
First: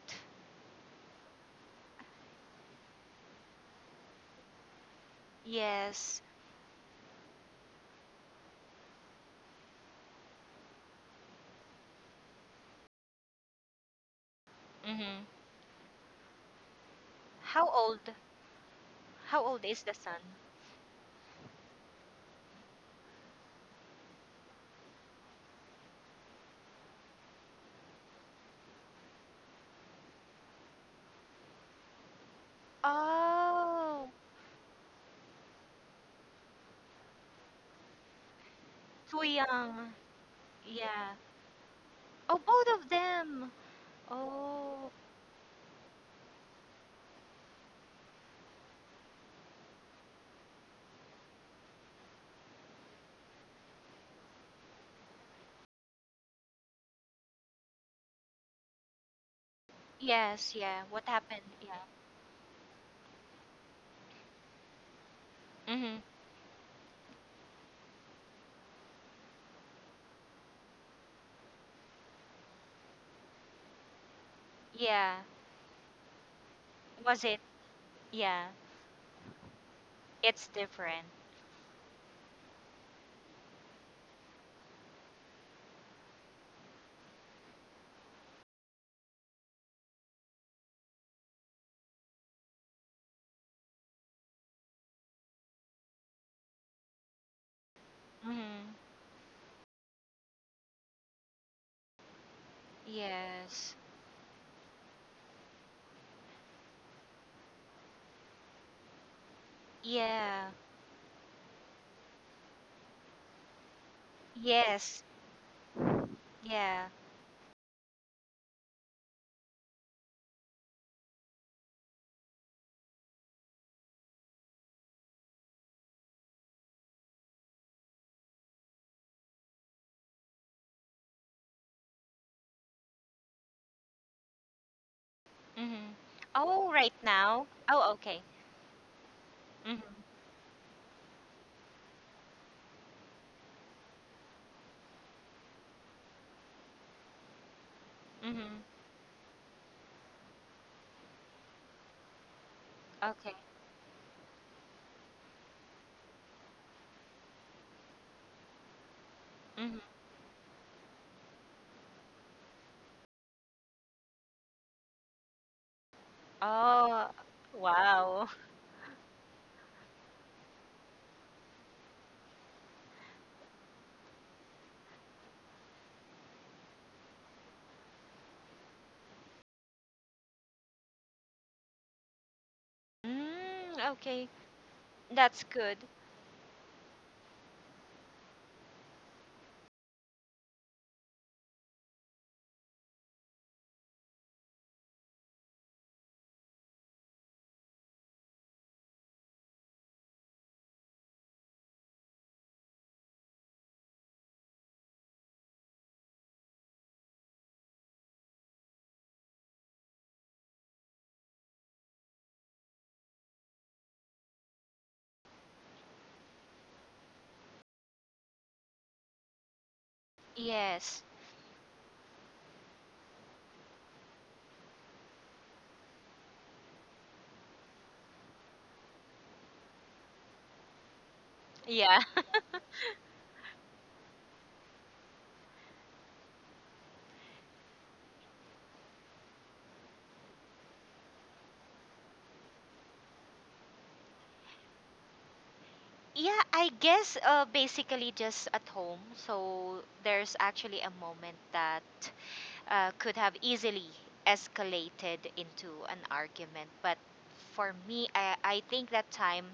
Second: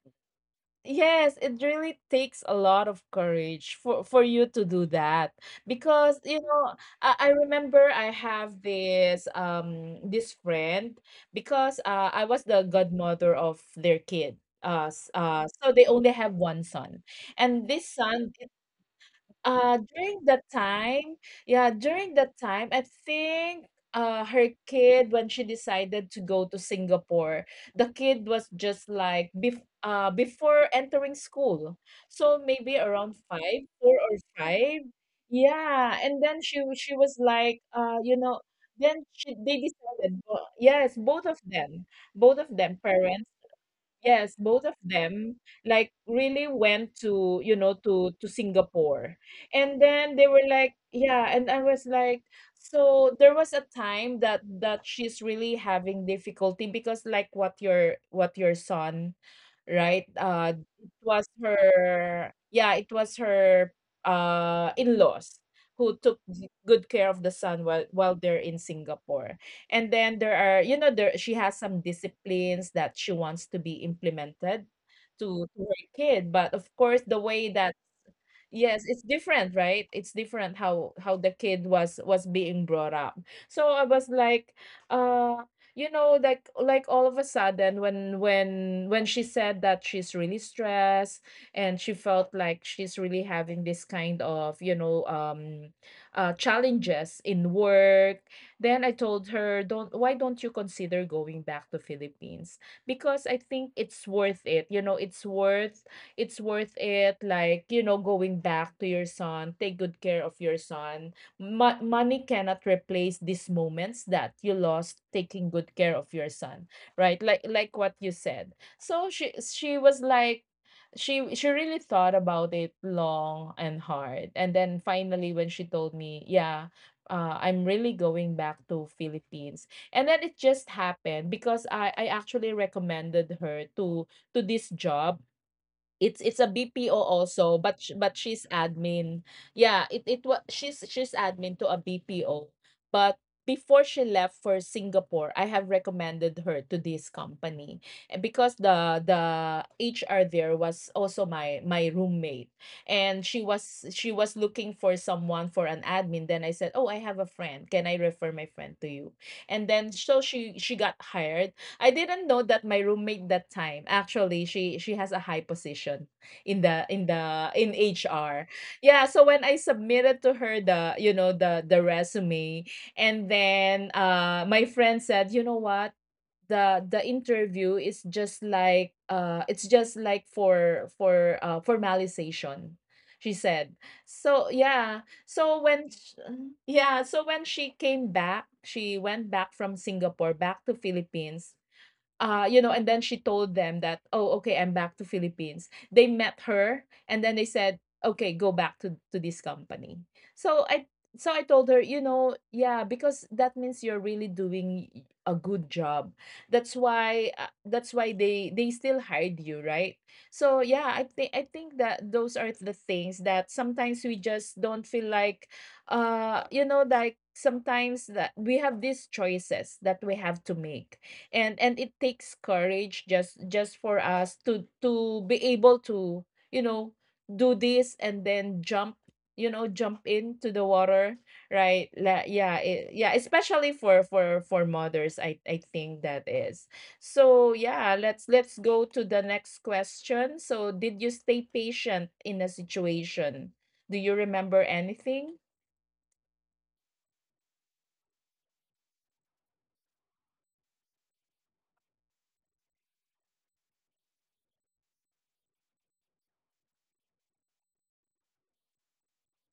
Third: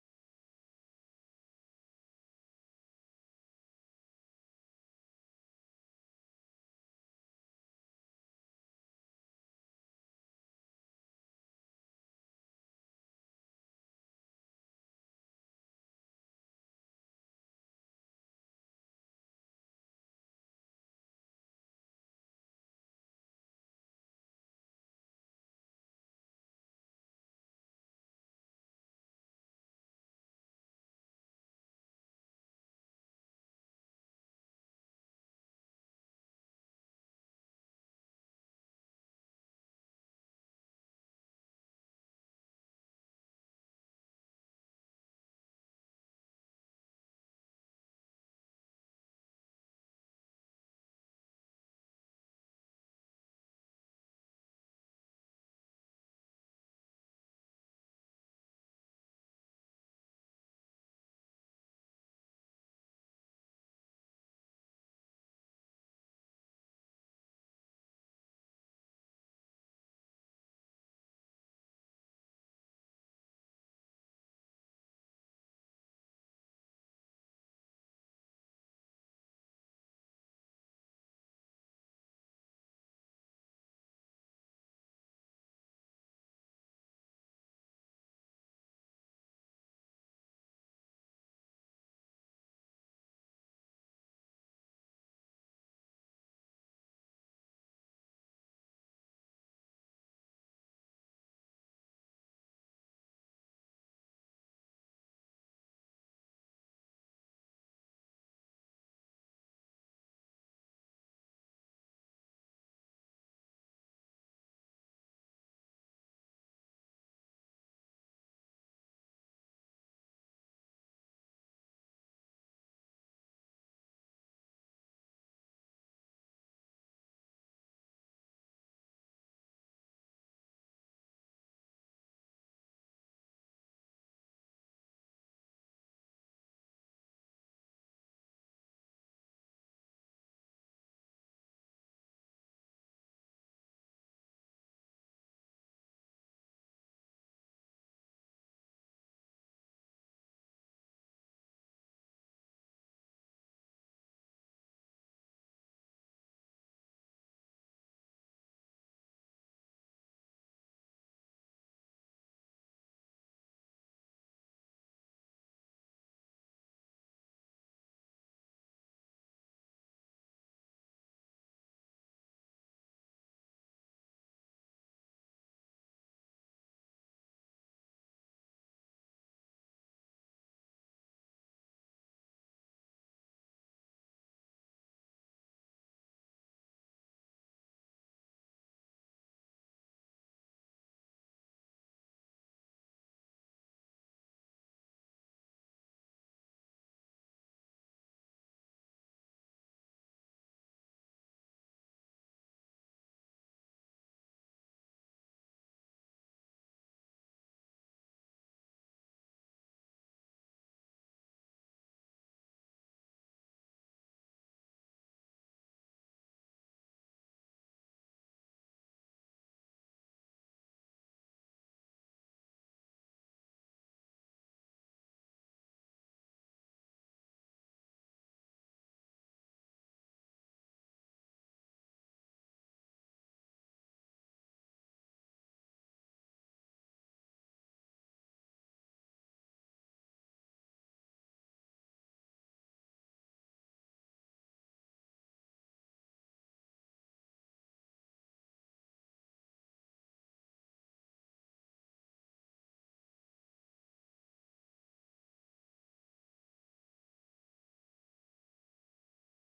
Speaker 1: Yes, it really takes a lot of courage for you to do that, because
Speaker 2: Yes.
Speaker 1: I remember, I have this friend, because, I was the godmother of their kid.
Speaker 2: Mm-hmm.
Speaker 1: So they only have one son, and
Speaker 2: How
Speaker 1: this
Speaker 2: old?
Speaker 1: son,
Speaker 2: How old is the
Speaker 1: during
Speaker 2: son?
Speaker 1: that time, yeah, during that time, I think her kid, when she decided to go to Singapore, the kid was just like, before entering school. So maybe around five, four
Speaker 2: Oh,
Speaker 1: or five. Yeah, and then she was like, then
Speaker 2: too
Speaker 1: she they
Speaker 2: young.
Speaker 1: decided, yes,
Speaker 2: Yeah.
Speaker 1: both
Speaker 2: Oh,
Speaker 1: of them
Speaker 2: both of
Speaker 1: parents.
Speaker 2: them.
Speaker 1: Yes, both of
Speaker 2: Oh,
Speaker 1: them, like, really went to, to Singapore. And then they were like, yeah, and I was like, so there was a time that she's really having difficulty because, like, what your son, right?
Speaker 2: yes, yeah.
Speaker 1: It
Speaker 2: What
Speaker 1: was
Speaker 2: happened? Yeah.
Speaker 1: her yeah, it was her, in-laws who
Speaker 2: Mm-hmm.
Speaker 1: took g good care of the son while they're in Singapore. And then there are, you know, there she has some disciplines that she wants to be implemented
Speaker 2: Yeah.
Speaker 1: to her kid. But of course, the
Speaker 2: Was it?
Speaker 1: way that...
Speaker 2: Yeah.
Speaker 1: Yes, it's different, right? It's
Speaker 2: It's
Speaker 1: different how
Speaker 2: different.
Speaker 1: how the kid was being brought up. So I was like, uh, like all of a sudden when she said that she's really stressed, and she felt like she's really having this kind of, challenges in work.
Speaker 2: Mm-hmm.
Speaker 1: Then I told her, don't why don't you consider going back to Philippines? Because I think
Speaker 2: Yes.
Speaker 1: it's worth it. It's worth it, like, going back to your son. Take good care of
Speaker 2: Yeah.
Speaker 1: your son. Money cannot replace these moments that you lost
Speaker 2: Yes.
Speaker 1: taking good care of your son,
Speaker 2: Yeah.
Speaker 1: right, like what you said. So she was like she really thought about it long and hard, and then finally, when she told me, yeah, I'm really going back to Philippines. And then it just happened, because I actually recommended her to this job.
Speaker 2: Mm-hmm.
Speaker 1: It's a
Speaker 2: Oh, right
Speaker 1: BPO
Speaker 2: now?
Speaker 1: also, but
Speaker 2: Oh,
Speaker 1: but
Speaker 2: okay.
Speaker 1: she's admin. Yeah,
Speaker 2: Mm-hmm.
Speaker 1: it was she's admin to a BPO. But before she left for Singapore, I have recommended her to this company, and because
Speaker 2: Mm-hmm.
Speaker 1: the HR there was also my roommate, and
Speaker 2: Okay.
Speaker 1: she was looking for someone for an admin. Then I said, "Oh, I have a friend. Can I refer my friend to you?" And
Speaker 2: Mm-hmm.
Speaker 1: then, so she got hired. I didn't know that my roommate that time, actually she has a high position in the in
Speaker 2: Oh,
Speaker 1: the in
Speaker 2: wow.
Speaker 1: HR. Yeah, so when I submitted to her the resume, and then, my friend said, "You know what? The interview is just like, it's just like for formalization." She said.
Speaker 2: Mm, okay.
Speaker 1: So yeah,
Speaker 2: That's
Speaker 1: so
Speaker 2: good.
Speaker 1: when she came back, she went back from Singapore back to Philippines, and then she told them that, "Oh, okay, I'm back to Philippines." They met her, and then they said, "Okay, go back to, this company." So I so I told her, yeah, because that means you're really doing a good job. That's why, that's why they still hired you, right? So yeah, I think that those are the things that sometimes we just don't feel like, like, sometimes, that we have these choices that we have to make,
Speaker 2: Yes.
Speaker 1: and it takes courage, just for us to be able to, you know do this and then jump, jump into the water, right,
Speaker 2: Yeah.
Speaker 1: Yeah, especially for mothers. I think that is... So yeah, let's go to the next question. So, did you stay patient in a situation? Do you remember anything?
Speaker 2: Yeah, I guess basically just at home. So there's actually a moment that could have easily escalated into an argument. But for me, I think that time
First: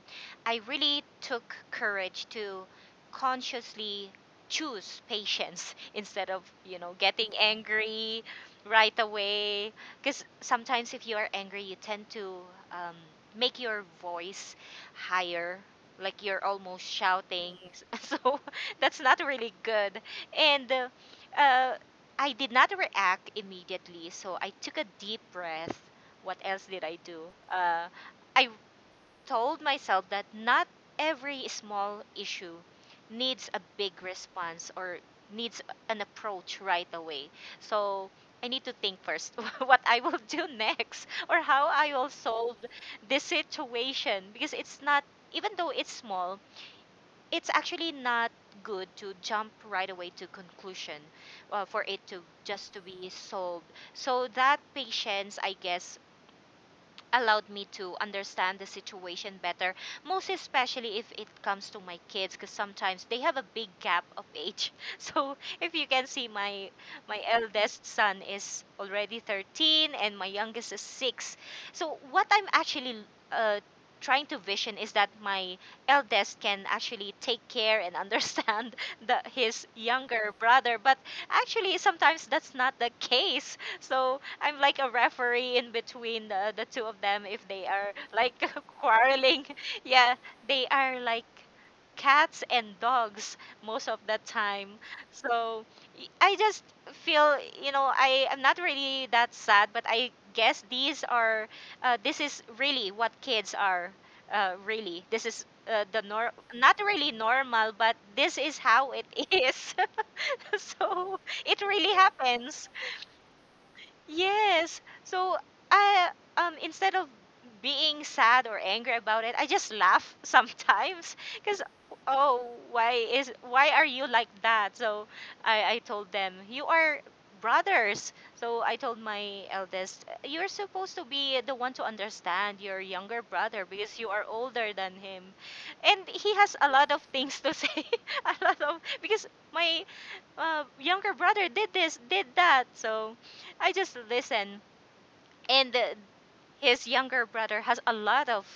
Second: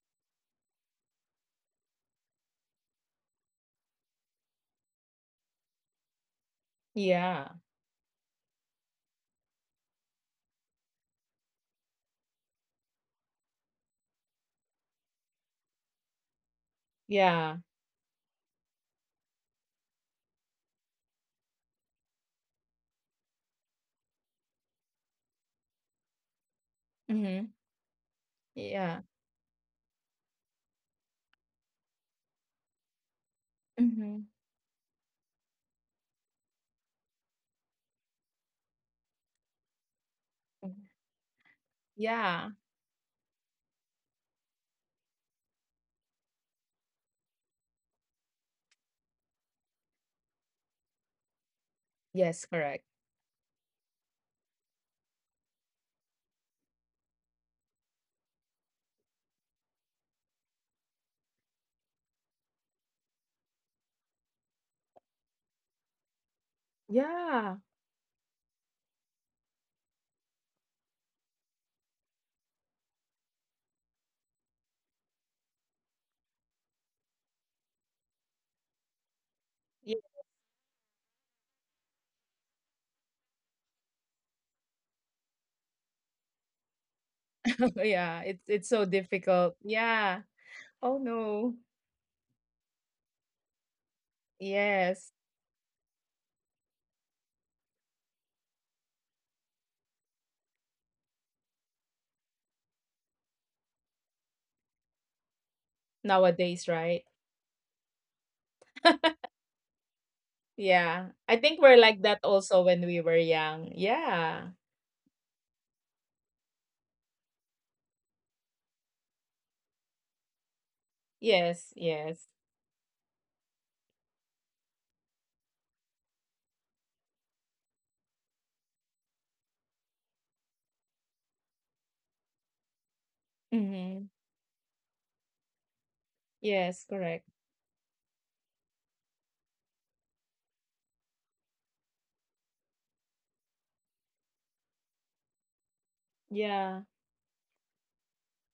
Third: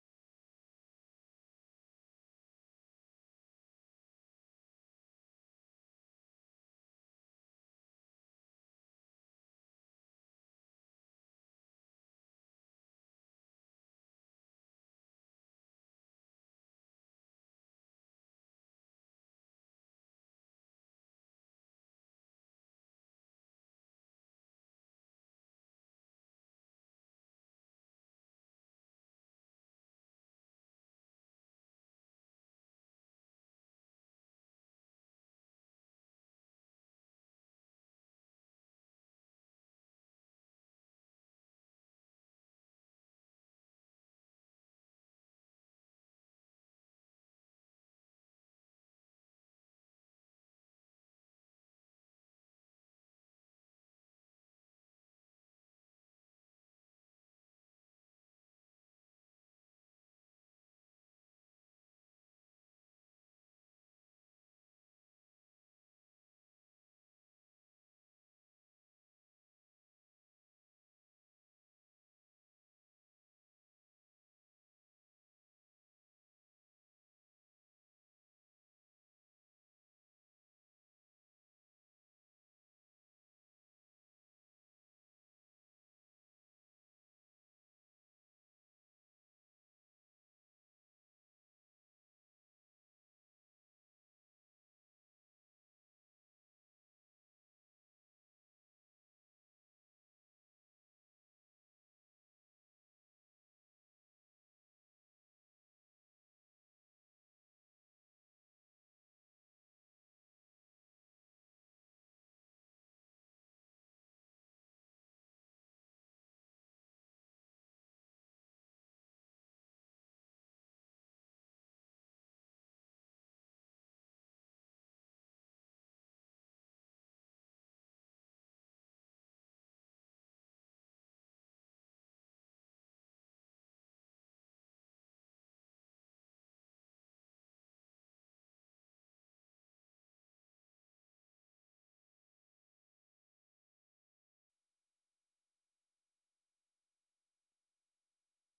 Speaker 2: I really took courage to consciously choose patience instead of, you know, getting
Speaker 1: Yeah,
Speaker 2: angry right away. Because sometimes if you are angry, you tend to, um, make your voice higher. Like you're almost
Speaker 1: yeah.
Speaker 2: shouting, so that's not really good. And uh, I did not react immediately, so I took a deep breath. What else did I do?
Speaker 1: Mm-hmm.
Speaker 2: I
Speaker 1: Yeah.
Speaker 2: told myself that not every small issue needs a big
Speaker 1: Mm-hmm.
Speaker 2: response, or needs an approach right away. So I need to think first what I will do
Speaker 1: Mm-hmm.
Speaker 2: next, or how I will
Speaker 1: Yeah.
Speaker 2: solve this situation, because it's not, even though it's small, it's actually not good to jump right away to conclusion, for it to
Speaker 1: Yes,
Speaker 2: just to
Speaker 1: correct.
Speaker 2: be solved. So that patience, I guess, allowed me to understand the situation better, most especially if it comes to my kids, because sometimes they have a big gap of age. So if you can see, my
Speaker 1: Yeah.
Speaker 2: eldest son is already 13 and my youngest is 6. So what I'm actually uh, trying to vision is that my eldest can actually take care and understand his
Speaker 1: Yeah,
Speaker 2: younger brother, but actually sometimes that's not the case, so I'm like a referee in between the two of them, if they are
Speaker 1: yeah,
Speaker 2: like
Speaker 1: it's so
Speaker 2: quarreling.
Speaker 1: difficult.
Speaker 2: Yeah,
Speaker 1: Yeah.
Speaker 2: they are
Speaker 1: Oh
Speaker 2: like
Speaker 1: no.
Speaker 2: cats and dogs most of the time.
Speaker 1: Yes.
Speaker 2: So I just feel, you know, I am not really that sad, but I guess these are, this is really what kids are, really. This is the nor,
Speaker 1: Nowadays,
Speaker 2: not
Speaker 1: right?
Speaker 2: really normal, but this is how it is.
Speaker 1: Yeah.
Speaker 2: So
Speaker 1: I
Speaker 2: it
Speaker 1: think we're
Speaker 2: really
Speaker 1: like that
Speaker 2: happens.
Speaker 1: also when we were young. Yeah.
Speaker 2: Yes. So I instead of being sad or angry about it, I just laugh sometimes because
Speaker 1: Yes, yes.
Speaker 2: oh why are you like that? So I told them, you are brothers. So I told my eldest, you're supposed to be the one to understand your younger brother because
Speaker 1: Mm-hmm.
Speaker 2: you are older than him. And he has a
Speaker 1: Yes,
Speaker 2: lot of
Speaker 1: correct.
Speaker 2: things to say. A lot of because my younger brother did this, did that. So I just listen. And
Speaker 1: Yeah.
Speaker 2: his younger brother has a lot of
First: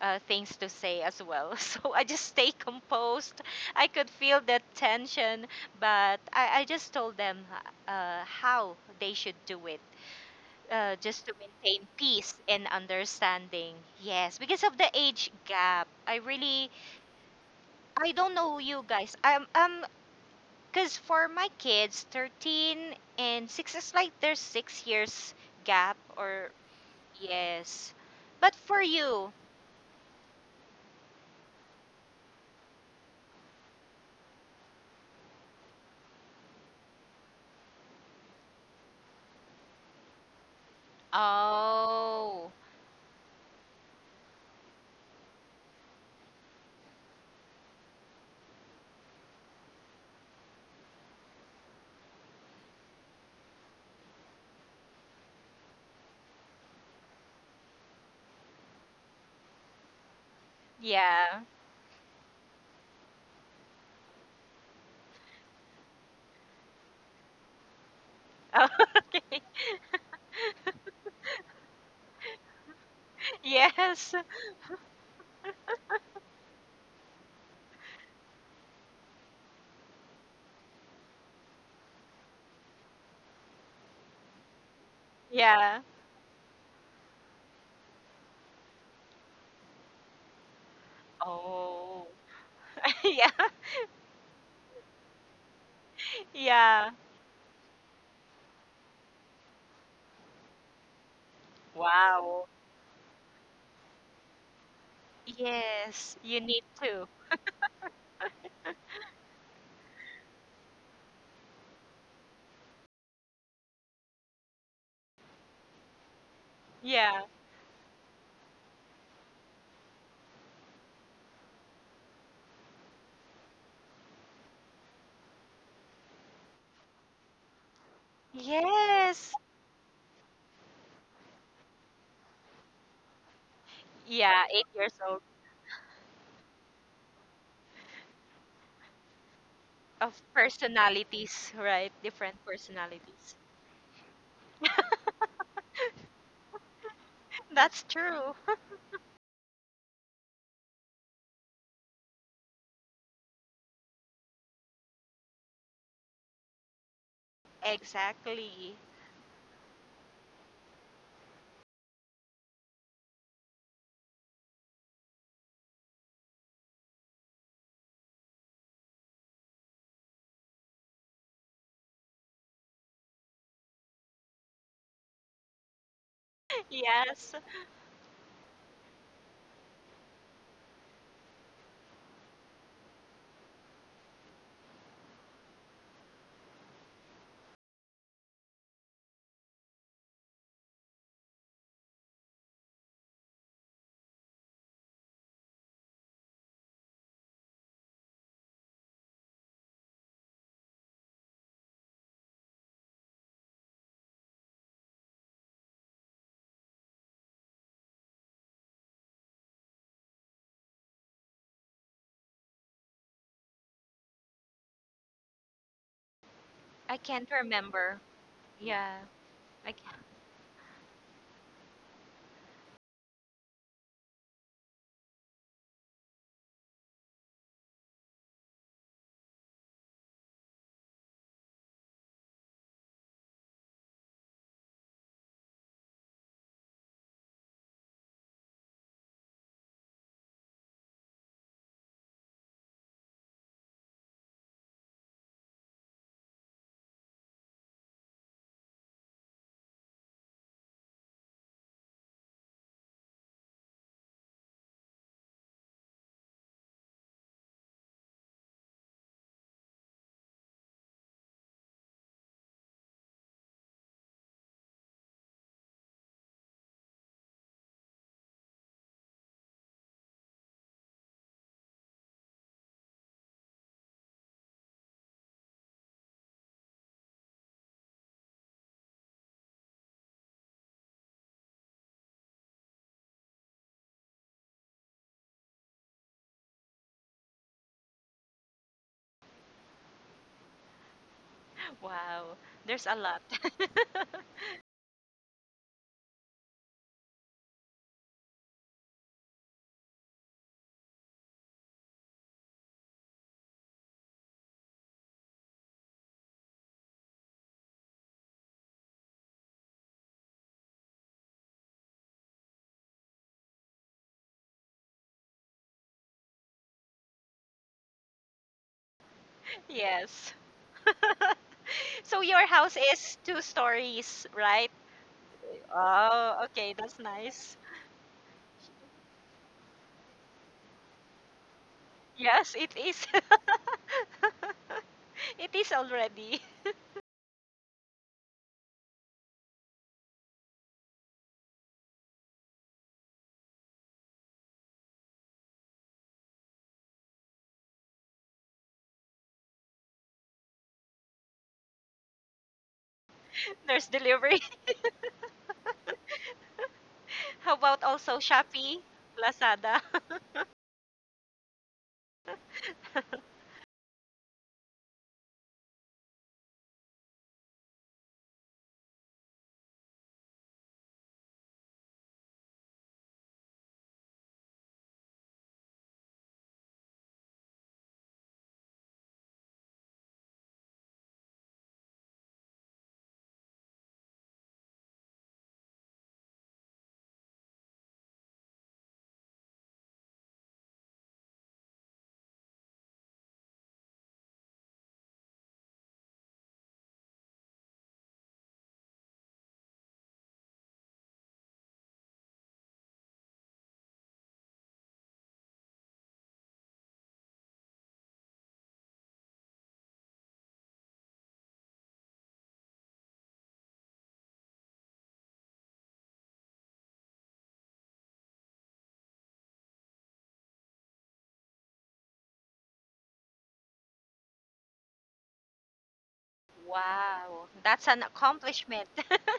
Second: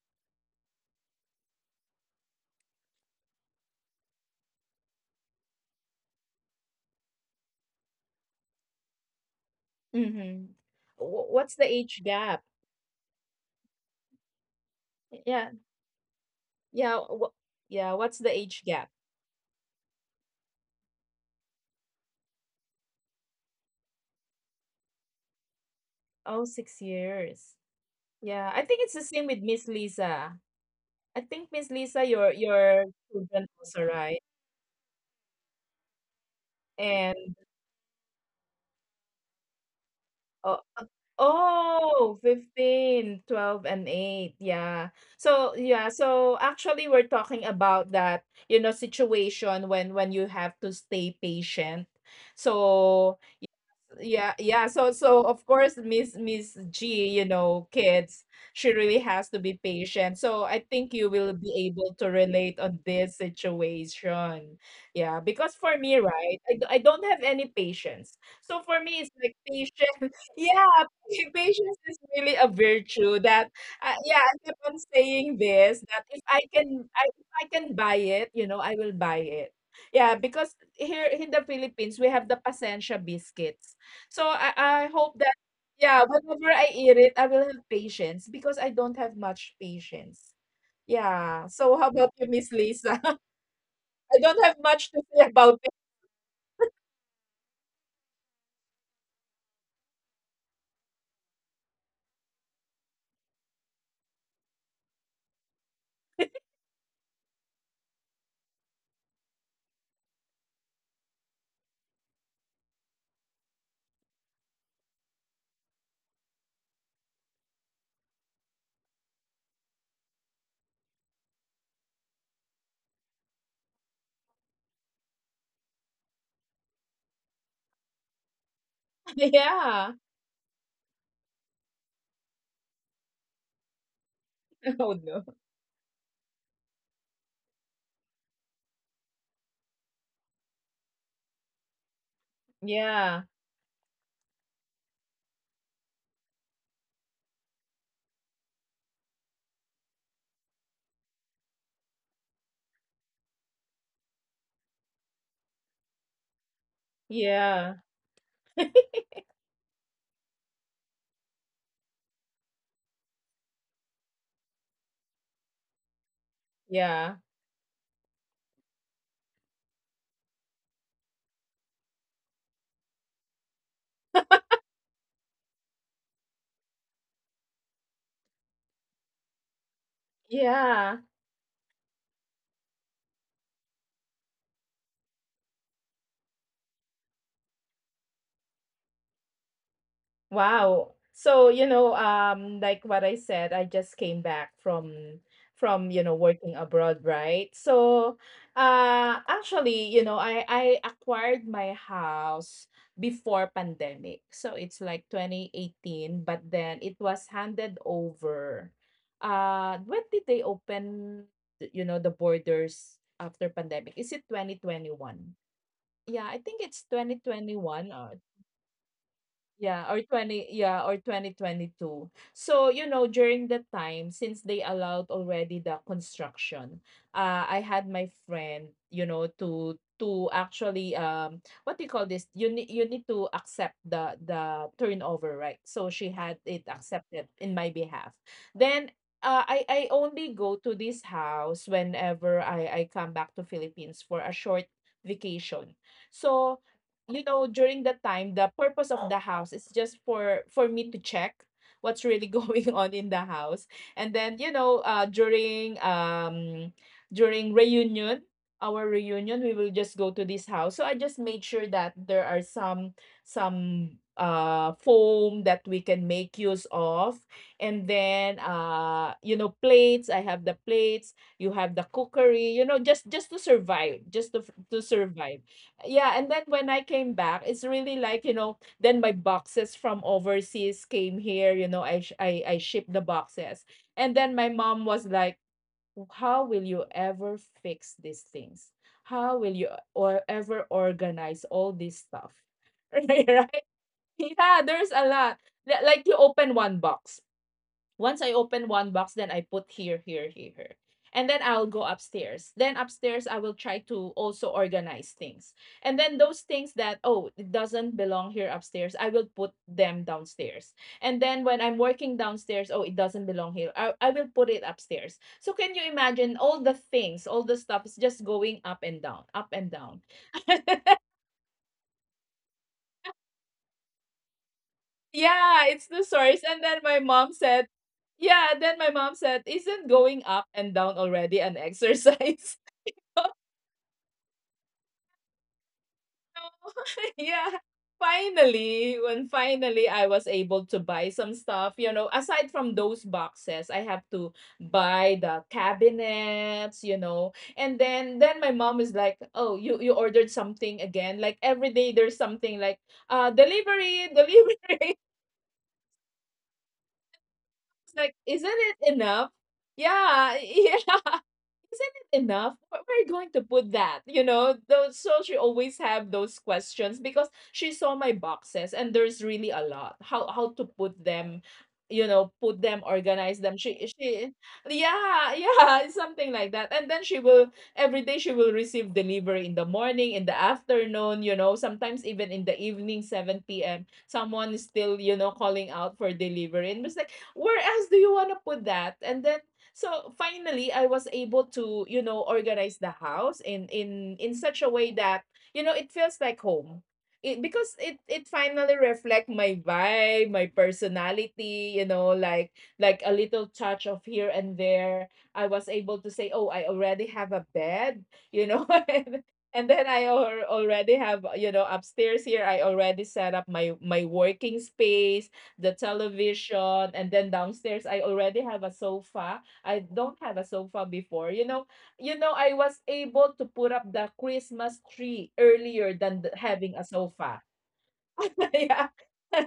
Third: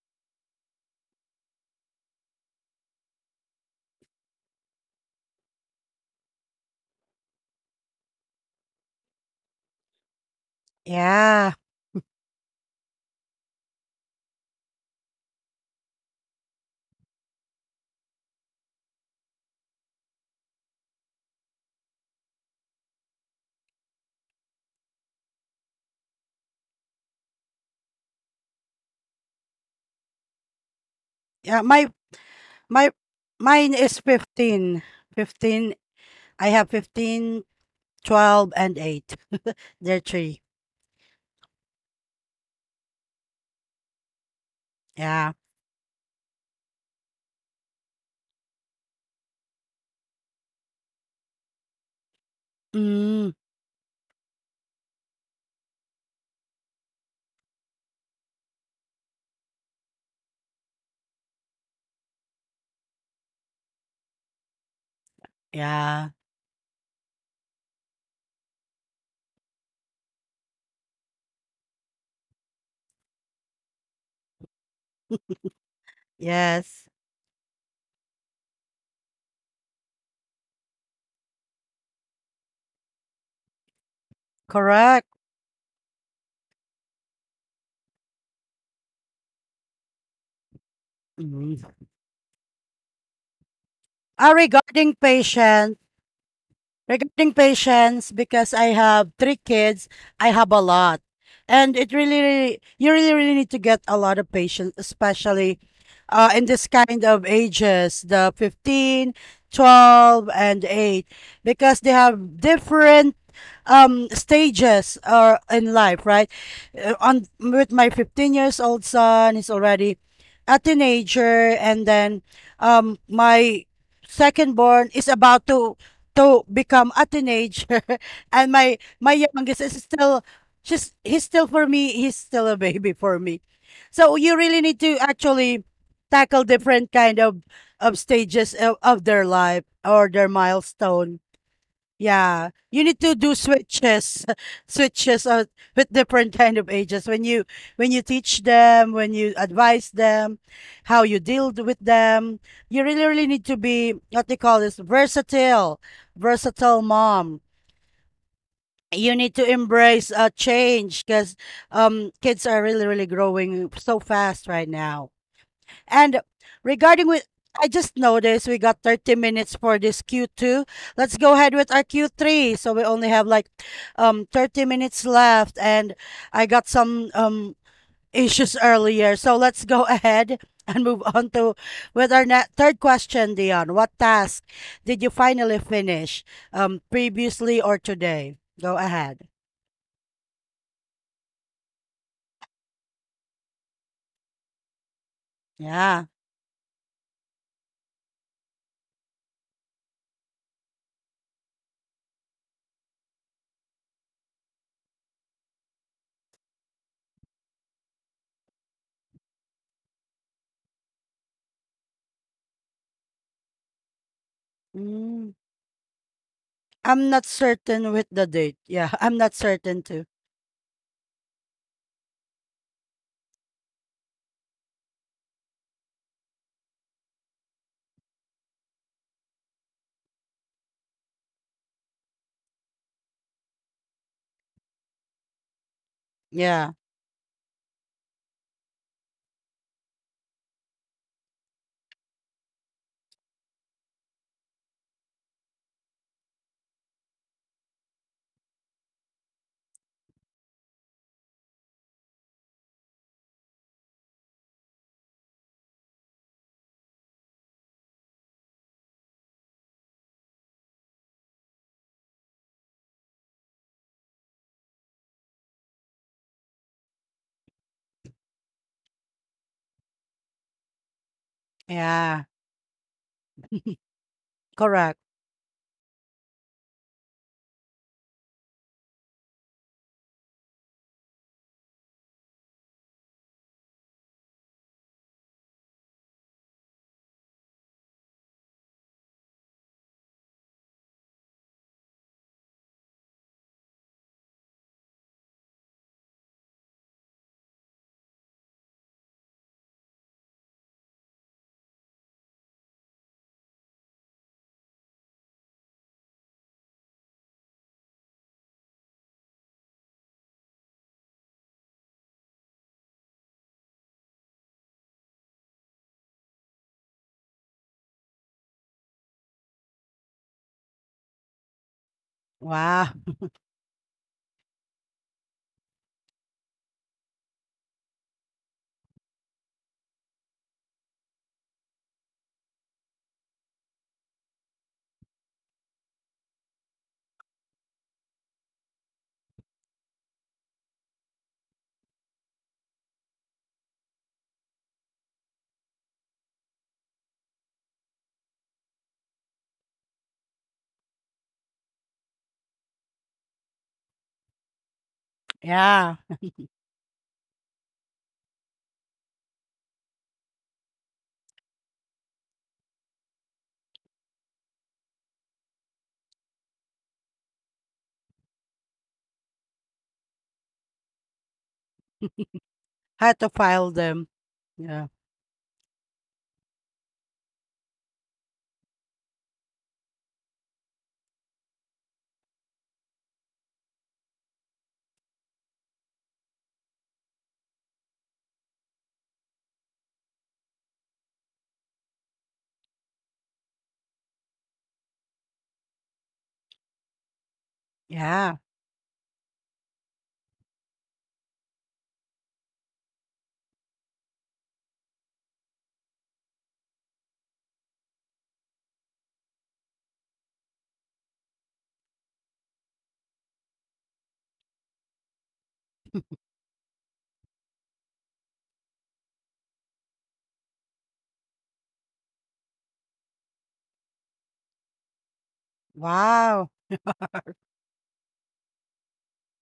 Speaker 2: things to say as well. So I just stay composed. I could feel that tension, but I just told them how they should do it.
Speaker 1: Mm-hmm.
Speaker 2: Just to
Speaker 3: Yeah.
Speaker 1: What's the
Speaker 2: maintain
Speaker 1: age
Speaker 2: peace
Speaker 1: gap?
Speaker 2: and understanding. Yes, because of the age
Speaker 1: Yeah.
Speaker 2: gap i really
Speaker 1: Yeah.
Speaker 2: i
Speaker 1: What's the
Speaker 2: don't know,
Speaker 1: age
Speaker 2: you
Speaker 1: gap?
Speaker 2: guys. I'm Because for my kids, 13 and 6 is like there's 6 years gap
Speaker 1: Oh,
Speaker 2: or
Speaker 1: 6 years.
Speaker 2: yes.
Speaker 1: Yeah.
Speaker 2: But
Speaker 1: I think
Speaker 2: for
Speaker 1: it's the same
Speaker 2: you,
Speaker 1: with Miss Lisa. I think
Speaker 3: Yeah,
Speaker 1: Miss
Speaker 3: my
Speaker 1: Lisa, your
Speaker 3: my
Speaker 1: children
Speaker 3: mine
Speaker 1: also,
Speaker 3: is
Speaker 1: right?
Speaker 3: 15. 15. I have
Speaker 1: And,
Speaker 3: 15, 12, and 8. They're three.
Speaker 1: oh uh, oh,
Speaker 2: oh,
Speaker 1: 15, 12 and 8, yeah.
Speaker 3: Yeah.
Speaker 1: So, yeah, so actually we're talking about that, situation when you have to stay patient. So
Speaker 3: Mm,
Speaker 1: yeah, yeah, so of course, Miss Miss G, kids. She really has to be patient, so I think you will
Speaker 2: yeah.
Speaker 1: be able to relate on this situation. Yeah, because for me,
Speaker 3: yeah.
Speaker 1: right, I don't have any patience, so
Speaker 2: Oh,
Speaker 1: for me it's like patience. Yeah, patience is really a virtue that,
Speaker 2: yes.
Speaker 1: yeah, I kept on saying this, that
Speaker 3: Yes.
Speaker 1: if I can buy it, I will buy it. Yeah, because here in the Philippines we have the pasensya biscuits, so I
Speaker 3: Correct.
Speaker 1: hope that,
Speaker 2: Yeah.
Speaker 1: yeah, whenever I eat it, I will have patience, because I don't have much patience. Yeah.
Speaker 3: Mm.
Speaker 1: So how
Speaker 2: Oh.
Speaker 1: about you, Miss Lisa?
Speaker 2: Yeah.
Speaker 1: I
Speaker 3: Uh,
Speaker 1: don't have much
Speaker 3: regarding
Speaker 1: to say about it.
Speaker 3: patience,
Speaker 2: Yeah.
Speaker 3: Regarding patience, because I have three kids, I have a lot. And it really,
Speaker 2: Wow.
Speaker 3: really you really, really need to get a lot of patience, especially
Speaker 2: Yes, you
Speaker 3: in
Speaker 2: need
Speaker 3: this kind
Speaker 2: to.
Speaker 3: of ages, the 15, 12, and 8, because they have different stages in life, right? Uh,
Speaker 2: Yeah.
Speaker 3: on with my 15 years old son, he's already a teenager, and then my second born is about to become a teenager and my
Speaker 2: Yes.
Speaker 3: youngest is
Speaker 1: Yeah.
Speaker 3: still, she's he's still, for me, he's still a baby for me, so you
Speaker 2: Yeah,
Speaker 3: really
Speaker 2: 8
Speaker 3: need
Speaker 2: years
Speaker 3: to
Speaker 1: Oh
Speaker 2: old
Speaker 1: no.
Speaker 3: actually tackle different kind of stages of their life or
Speaker 2: of
Speaker 3: their milestone.
Speaker 2: personalities, right? Different
Speaker 3: Yeah, you need to
Speaker 1: Yeah.
Speaker 3: do
Speaker 2: personalities.
Speaker 3: switches, switches, with different kind of ages when you
Speaker 2: That's
Speaker 3: when you
Speaker 2: true.
Speaker 3: teach them, when you advise them, how you deal with them. You really really need to be what they call this versatile mom.
Speaker 1: Yeah.
Speaker 2: Exactly.
Speaker 3: You need to embrace a change because kids are really really growing so fast right now. And regarding
Speaker 1: Yeah.
Speaker 3: with, I just noticed we got 30 minutes for this Q2. Let's go ahead with our Q3. So we only have like 30 minutes left, and I got some
Speaker 2: Yes.
Speaker 3: issues earlier. So let's go ahead and move
Speaker 1: Yeah.
Speaker 3: on to with our third question, Dion. What task did you finally finish, previously or today? Go ahead.
Speaker 1: Wow. So, like what I said, I just came back from,
Speaker 3: Yeah.
Speaker 1: working abroad, right? So, actually, I acquired my house before pandemic. So, it's like 2018, but then it was handed over. When did they open, the borders after pandemic? Is it
Speaker 3: Mm.
Speaker 1: 2021? Yeah, I think it's
Speaker 2: I
Speaker 3: I'm not
Speaker 2: can't
Speaker 3: certain
Speaker 1: 2021,
Speaker 2: remember.
Speaker 3: with
Speaker 1: or
Speaker 3: the date. Yeah,
Speaker 2: Yeah.
Speaker 3: I'm not
Speaker 2: I
Speaker 3: certain
Speaker 1: yeah,
Speaker 2: can't.
Speaker 3: too.
Speaker 1: or 20, yeah, or 2022. So, you know, during that time, since they allowed already the construction, I had my friend, you know, to actually what do you call this? You need to accept the turnover, right? So she had it
Speaker 3: Yeah.
Speaker 1: accepted in my behalf. Then I only go to this house whenever I come back to Philippines for a short vacation. So, you know, during that time, the purpose of the house is just for me to check what's really going on in the house, and then, you know, during during reunion, our reunion, we will just go to this house. So I just made sure that there are some some foam that we can make use of, and then, you know, plates. I have the plates, you have the
Speaker 3: Yeah.
Speaker 1: cookery, you know, just to survive, just to
Speaker 3: Correct.
Speaker 1: survive. Yeah, and then when I came back, it's really like, you know, then my boxes from overseas came here. You know, I sh- I shipped the boxes, and then my mom was like, how will you ever fix these things? How will you or ever organize all this stuff?
Speaker 2: Wow. There's a
Speaker 1: Right.
Speaker 2: lot.
Speaker 1: Yeah, there's a lot. Like you open one box. Once I open one box, then I put here, here, here, here. And then I'll go upstairs. Then upstairs, I will try to also organize things. And then those things that, oh, it doesn't belong here upstairs, I will put them downstairs. And then when I'm working downstairs, oh, it doesn't belong here, I will put it upstairs. So can you imagine, all the things, all the stuff is just going up and down, up and down.
Speaker 2: Yes. So your house
Speaker 3: Wow.
Speaker 2: is two stories, right?
Speaker 1: Yeah, it's the source.
Speaker 2: Oh,
Speaker 1: And then
Speaker 2: okay.
Speaker 1: my
Speaker 2: That's
Speaker 1: mom
Speaker 2: nice.
Speaker 1: said, yeah, then my mom said, isn't going up and down already an exercise?
Speaker 2: Yes, it is. It is already.
Speaker 1: Yeah. Finally, when finally I was able to buy some stuff, you know, aside from those boxes, I have to buy the cabinets, you know. And then my mom is like, "Oh, you ordered something again." Like every day there's something like,
Speaker 2: There's
Speaker 1: delivery,
Speaker 2: delivery.
Speaker 1: delivery."
Speaker 3: Yeah.
Speaker 2: How about
Speaker 1: It's like,
Speaker 2: also
Speaker 1: "Isn't it
Speaker 2: Shopee,
Speaker 1: enough?"
Speaker 2: Lazada?
Speaker 1: Yeah, yeah, isn't it enough? Where are you going to put that? You know, those, so she always have those questions because she saw my boxes and there's really a lot. How to put them, you know, put them,
Speaker 3: Had to
Speaker 1: organize them.
Speaker 3: file them.
Speaker 1: She
Speaker 3: Yeah.
Speaker 1: yeah, yeah, something like that. And then she will every day she will receive delivery in the morning, in the afternoon, you know, sometimes even in the evening, 7 p.m. Someone is still, you know, calling out for delivery. And it's like, where else do you want to put that? And then so finally, I was able to, you know, organize the house in such a way that, you know, it feels like home. It, because it
Speaker 3: Yeah.
Speaker 1: finally reflect my vibe, my personality, you know, like a little touch of here and there. I was able to say, "Oh, I already have a bed," you know, and then I already have, you know, upstairs here I already set up my working space, the television, and then downstairs I already have a sofa. I don't have a sofa before. You know, I was able to put up the Christmas tree earlier than the,
Speaker 3: Wow.
Speaker 1: having a sofa.
Speaker 2: Wow. That's an
Speaker 1: Yeah.
Speaker 2: accomplishment.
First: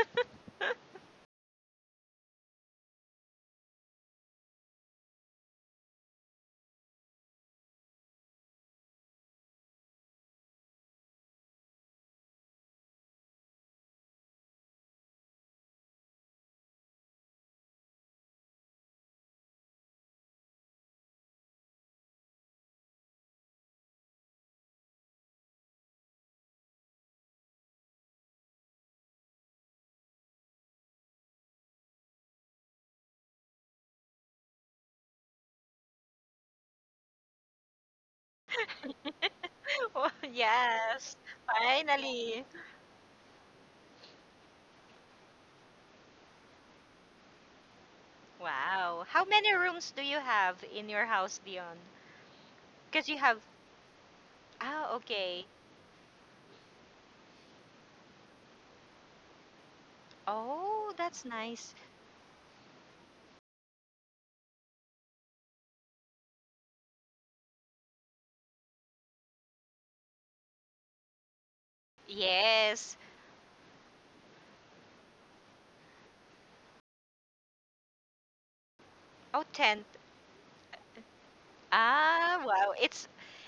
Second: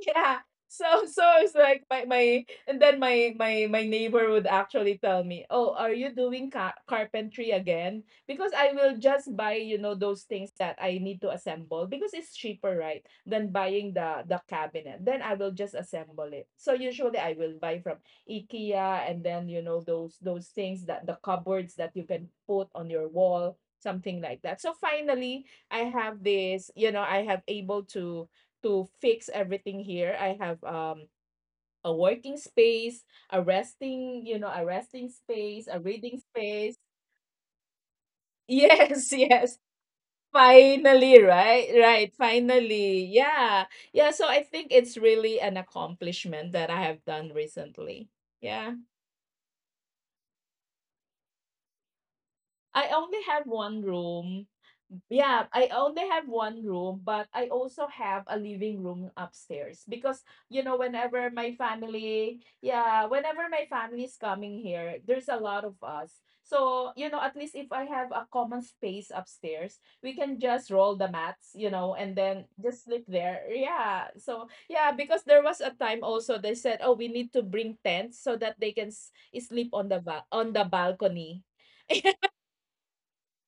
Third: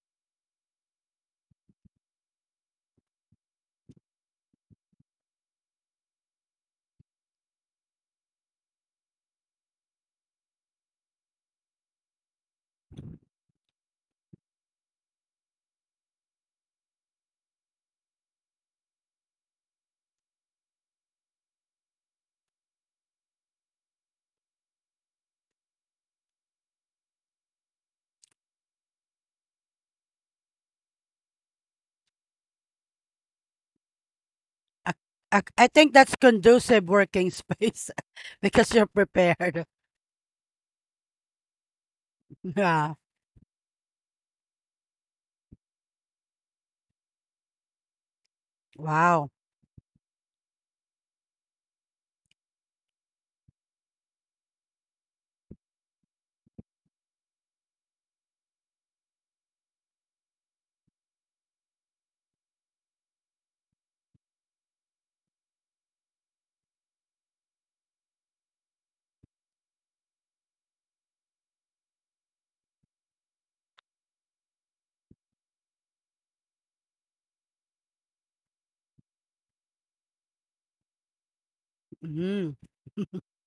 Speaker 1: Yeah. So I was like my and then my neighbor would actually tell me, "Oh, are you doing carpentry again?" Because I will just buy, you know, those things that I need to assemble because it's cheaper, right, than buying the cabinet. Then I will just assemble it. So usually I will buy from IKEA, and then, you know, those things, that the cupboards that you can put on your wall, something like that. So finally, I have this, you know, I have able to fix everything here. I have a working space, a resting, you know, a
Speaker 3: I,
Speaker 1: resting
Speaker 3: I
Speaker 1: space, a
Speaker 3: think that's
Speaker 1: reading space.
Speaker 3: conducive working space because you're
Speaker 1: Yes, yes.
Speaker 3: prepared.
Speaker 2: Oh, yes,
Speaker 1: Finally, right? Right,
Speaker 2: finally.
Speaker 3: Yeah.
Speaker 1: finally. Yeah. Yeah, so I think it's really an accomplishment that I have done recently. Yeah.
Speaker 2: Wow. How
Speaker 3: Wow.
Speaker 2: many rooms do you have in your house, Dion?
Speaker 1: I
Speaker 2: Because you
Speaker 1: only
Speaker 2: have.
Speaker 1: have one room.
Speaker 2: Ah, okay.
Speaker 1: Yeah, I only have one room, but I also have a living room upstairs, because you know
Speaker 2: Oh, that's
Speaker 1: whenever my
Speaker 2: nice.
Speaker 1: family, yeah, whenever my family is coming here, there's a lot of us. So, you know, at least if I have a common space upstairs, we can just roll the mats, you know, and then just
Speaker 2: Yes.
Speaker 1: sleep there. Yeah. So, yeah, because there was a time also they said, "Oh, we need to bring tents so that they can
Speaker 2: Oh,
Speaker 1: sleep
Speaker 2: tent.
Speaker 1: on the on the balcony."
Speaker 2: Ah,
Speaker 3: Mm.
Speaker 2: wow. It's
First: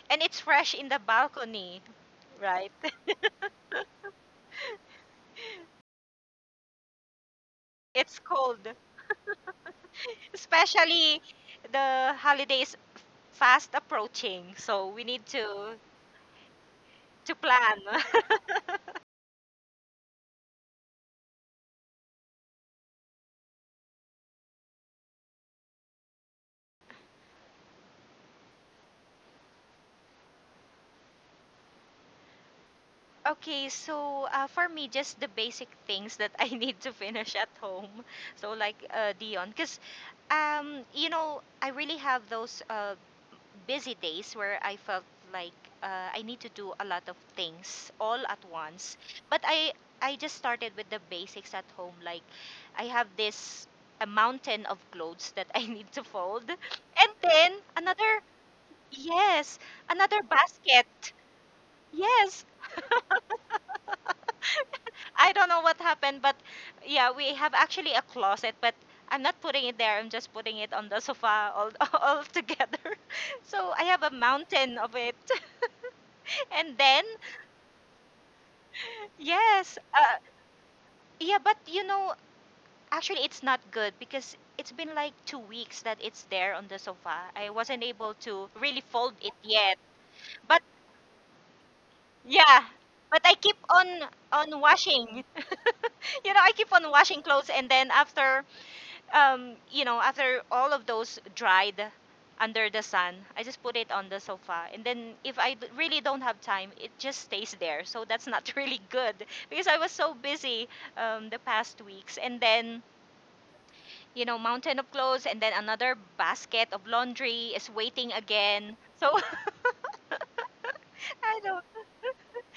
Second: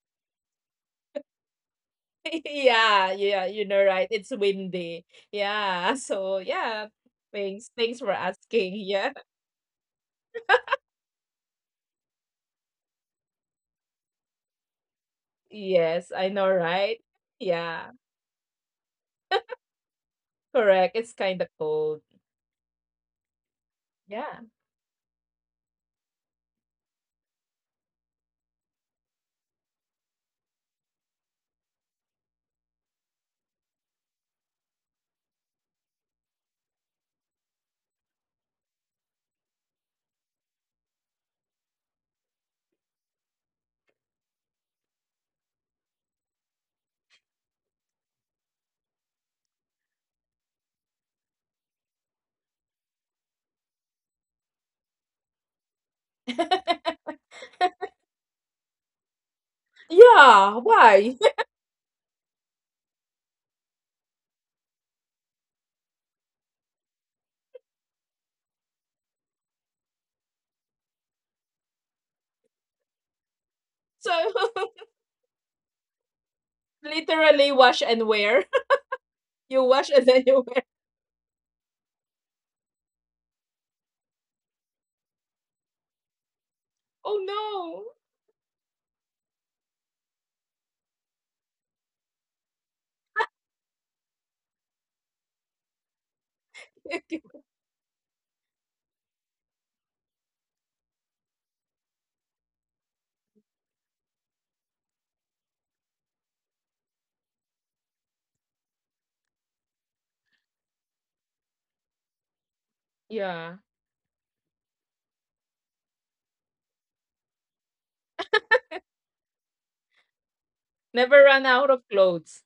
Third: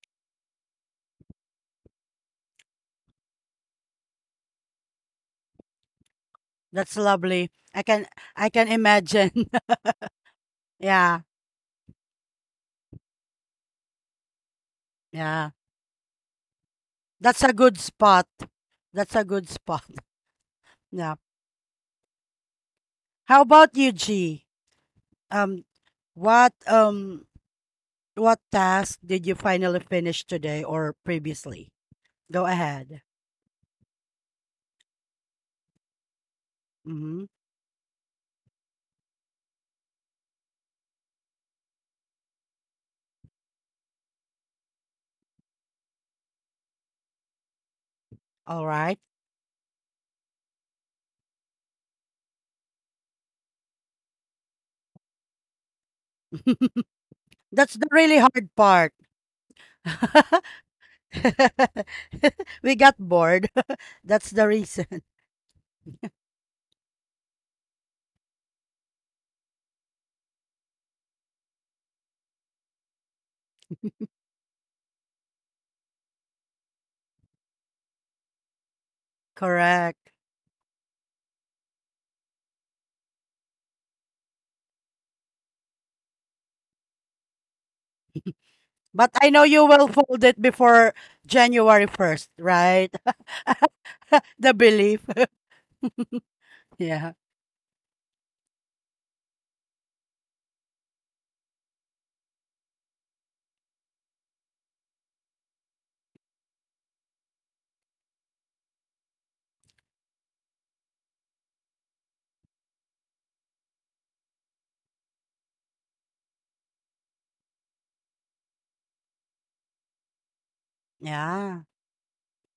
Speaker 2: and it's fresh in the balcony, right?
Speaker 1: Yeah, yeah, you know, right? It's windy. Yeah. So yeah,
Speaker 3: That's lovely.
Speaker 1: thanks. Thanks for
Speaker 2: It's
Speaker 3: I
Speaker 2: cold.
Speaker 3: can
Speaker 1: asking. Yeah.
Speaker 3: imagine.
Speaker 2: Especially
Speaker 3: Yeah.
Speaker 2: the holidays fast approaching, so we need
Speaker 3: Yeah.
Speaker 2: to
Speaker 1: Yes, I know, right?
Speaker 2: to
Speaker 3: That's a
Speaker 2: plan.
Speaker 3: good
Speaker 1: Yeah,
Speaker 3: spot. That's a good spot.
Speaker 1: correct.
Speaker 3: Yeah.
Speaker 1: It's kind of cold.
Speaker 3: How about you, G?
Speaker 1: Yeah.
Speaker 3: Um, what um what task did you finally finish today or previously? Go ahead.
Speaker 2: Okay, so for me, just the basic things that I need to
Speaker 3: Mhm.
Speaker 2: finish at home. So, like Dion, because I really have those busy days where I felt like I need to do a lot of things all at
Speaker 3: All
Speaker 2: once.
Speaker 3: right.
Speaker 2: But I just started with the basics at home. Like I have this a mountain of clothes that I need to fold, and then
Speaker 3: That's the really
Speaker 2: another,
Speaker 3: hard part.
Speaker 2: yes, another
Speaker 1: Yeah,
Speaker 2: basket.
Speaker 1: why?
Speaker 2: Yes,
Speaker 3: We got bored. That's the reason.
Speaker 2: I don't know what happened, but yeah, we have actually a closet, but I'm not putting it there. I'm just putting it on the sofa all, all together. So I have a
Speaker 1: So
Speaker 2: mountain of it. And then,
Speaker 1: literally wash and wear. You
Speaker 2: yes,
Speaker 1: wash
Speaker 3: Correct.
Speaker 1: and then you wear.
Speaker 2: yeah, but actually, it's not good because it's been like 2 weeks that it's there on the sofa.
Speaker 1: Oh
Speaker 2: I wasn't
Speaker 1: no.
Speaker 2: able to really
Speaker 3: But
Speaker 2: fold
Speaker 3: I
Speaker 2: it
Speaker 3: know you
Speaker 2: yet.
Speaker 3: will fold it
Speaker 2: But
Speaker 3: before January 1st,
Speaker 2: yeah,
Speaker 3: right?
Speaker 2: but I keep on
Speaker 3: The belief.
Speaker 2: washing. You know, I keep on
Speaker 3: Yeah.
Speaker 2: washing clothes, and then after all of those dried under the sun, I just put it on the sofa. And then if I really don't have time, it just stays there. So that's not really good because I was so busy the past weeks. And then,
Speaker 1: Yeah.
Speaker 2: mountain of clothes and then another basket of laundry is waiting again. So
Speaker 1: Never
Speaker 2: I
Speaker 1: run
Speaker 3: Yeah.
Speaker 2: don't,
Speaker 1: out of clothes.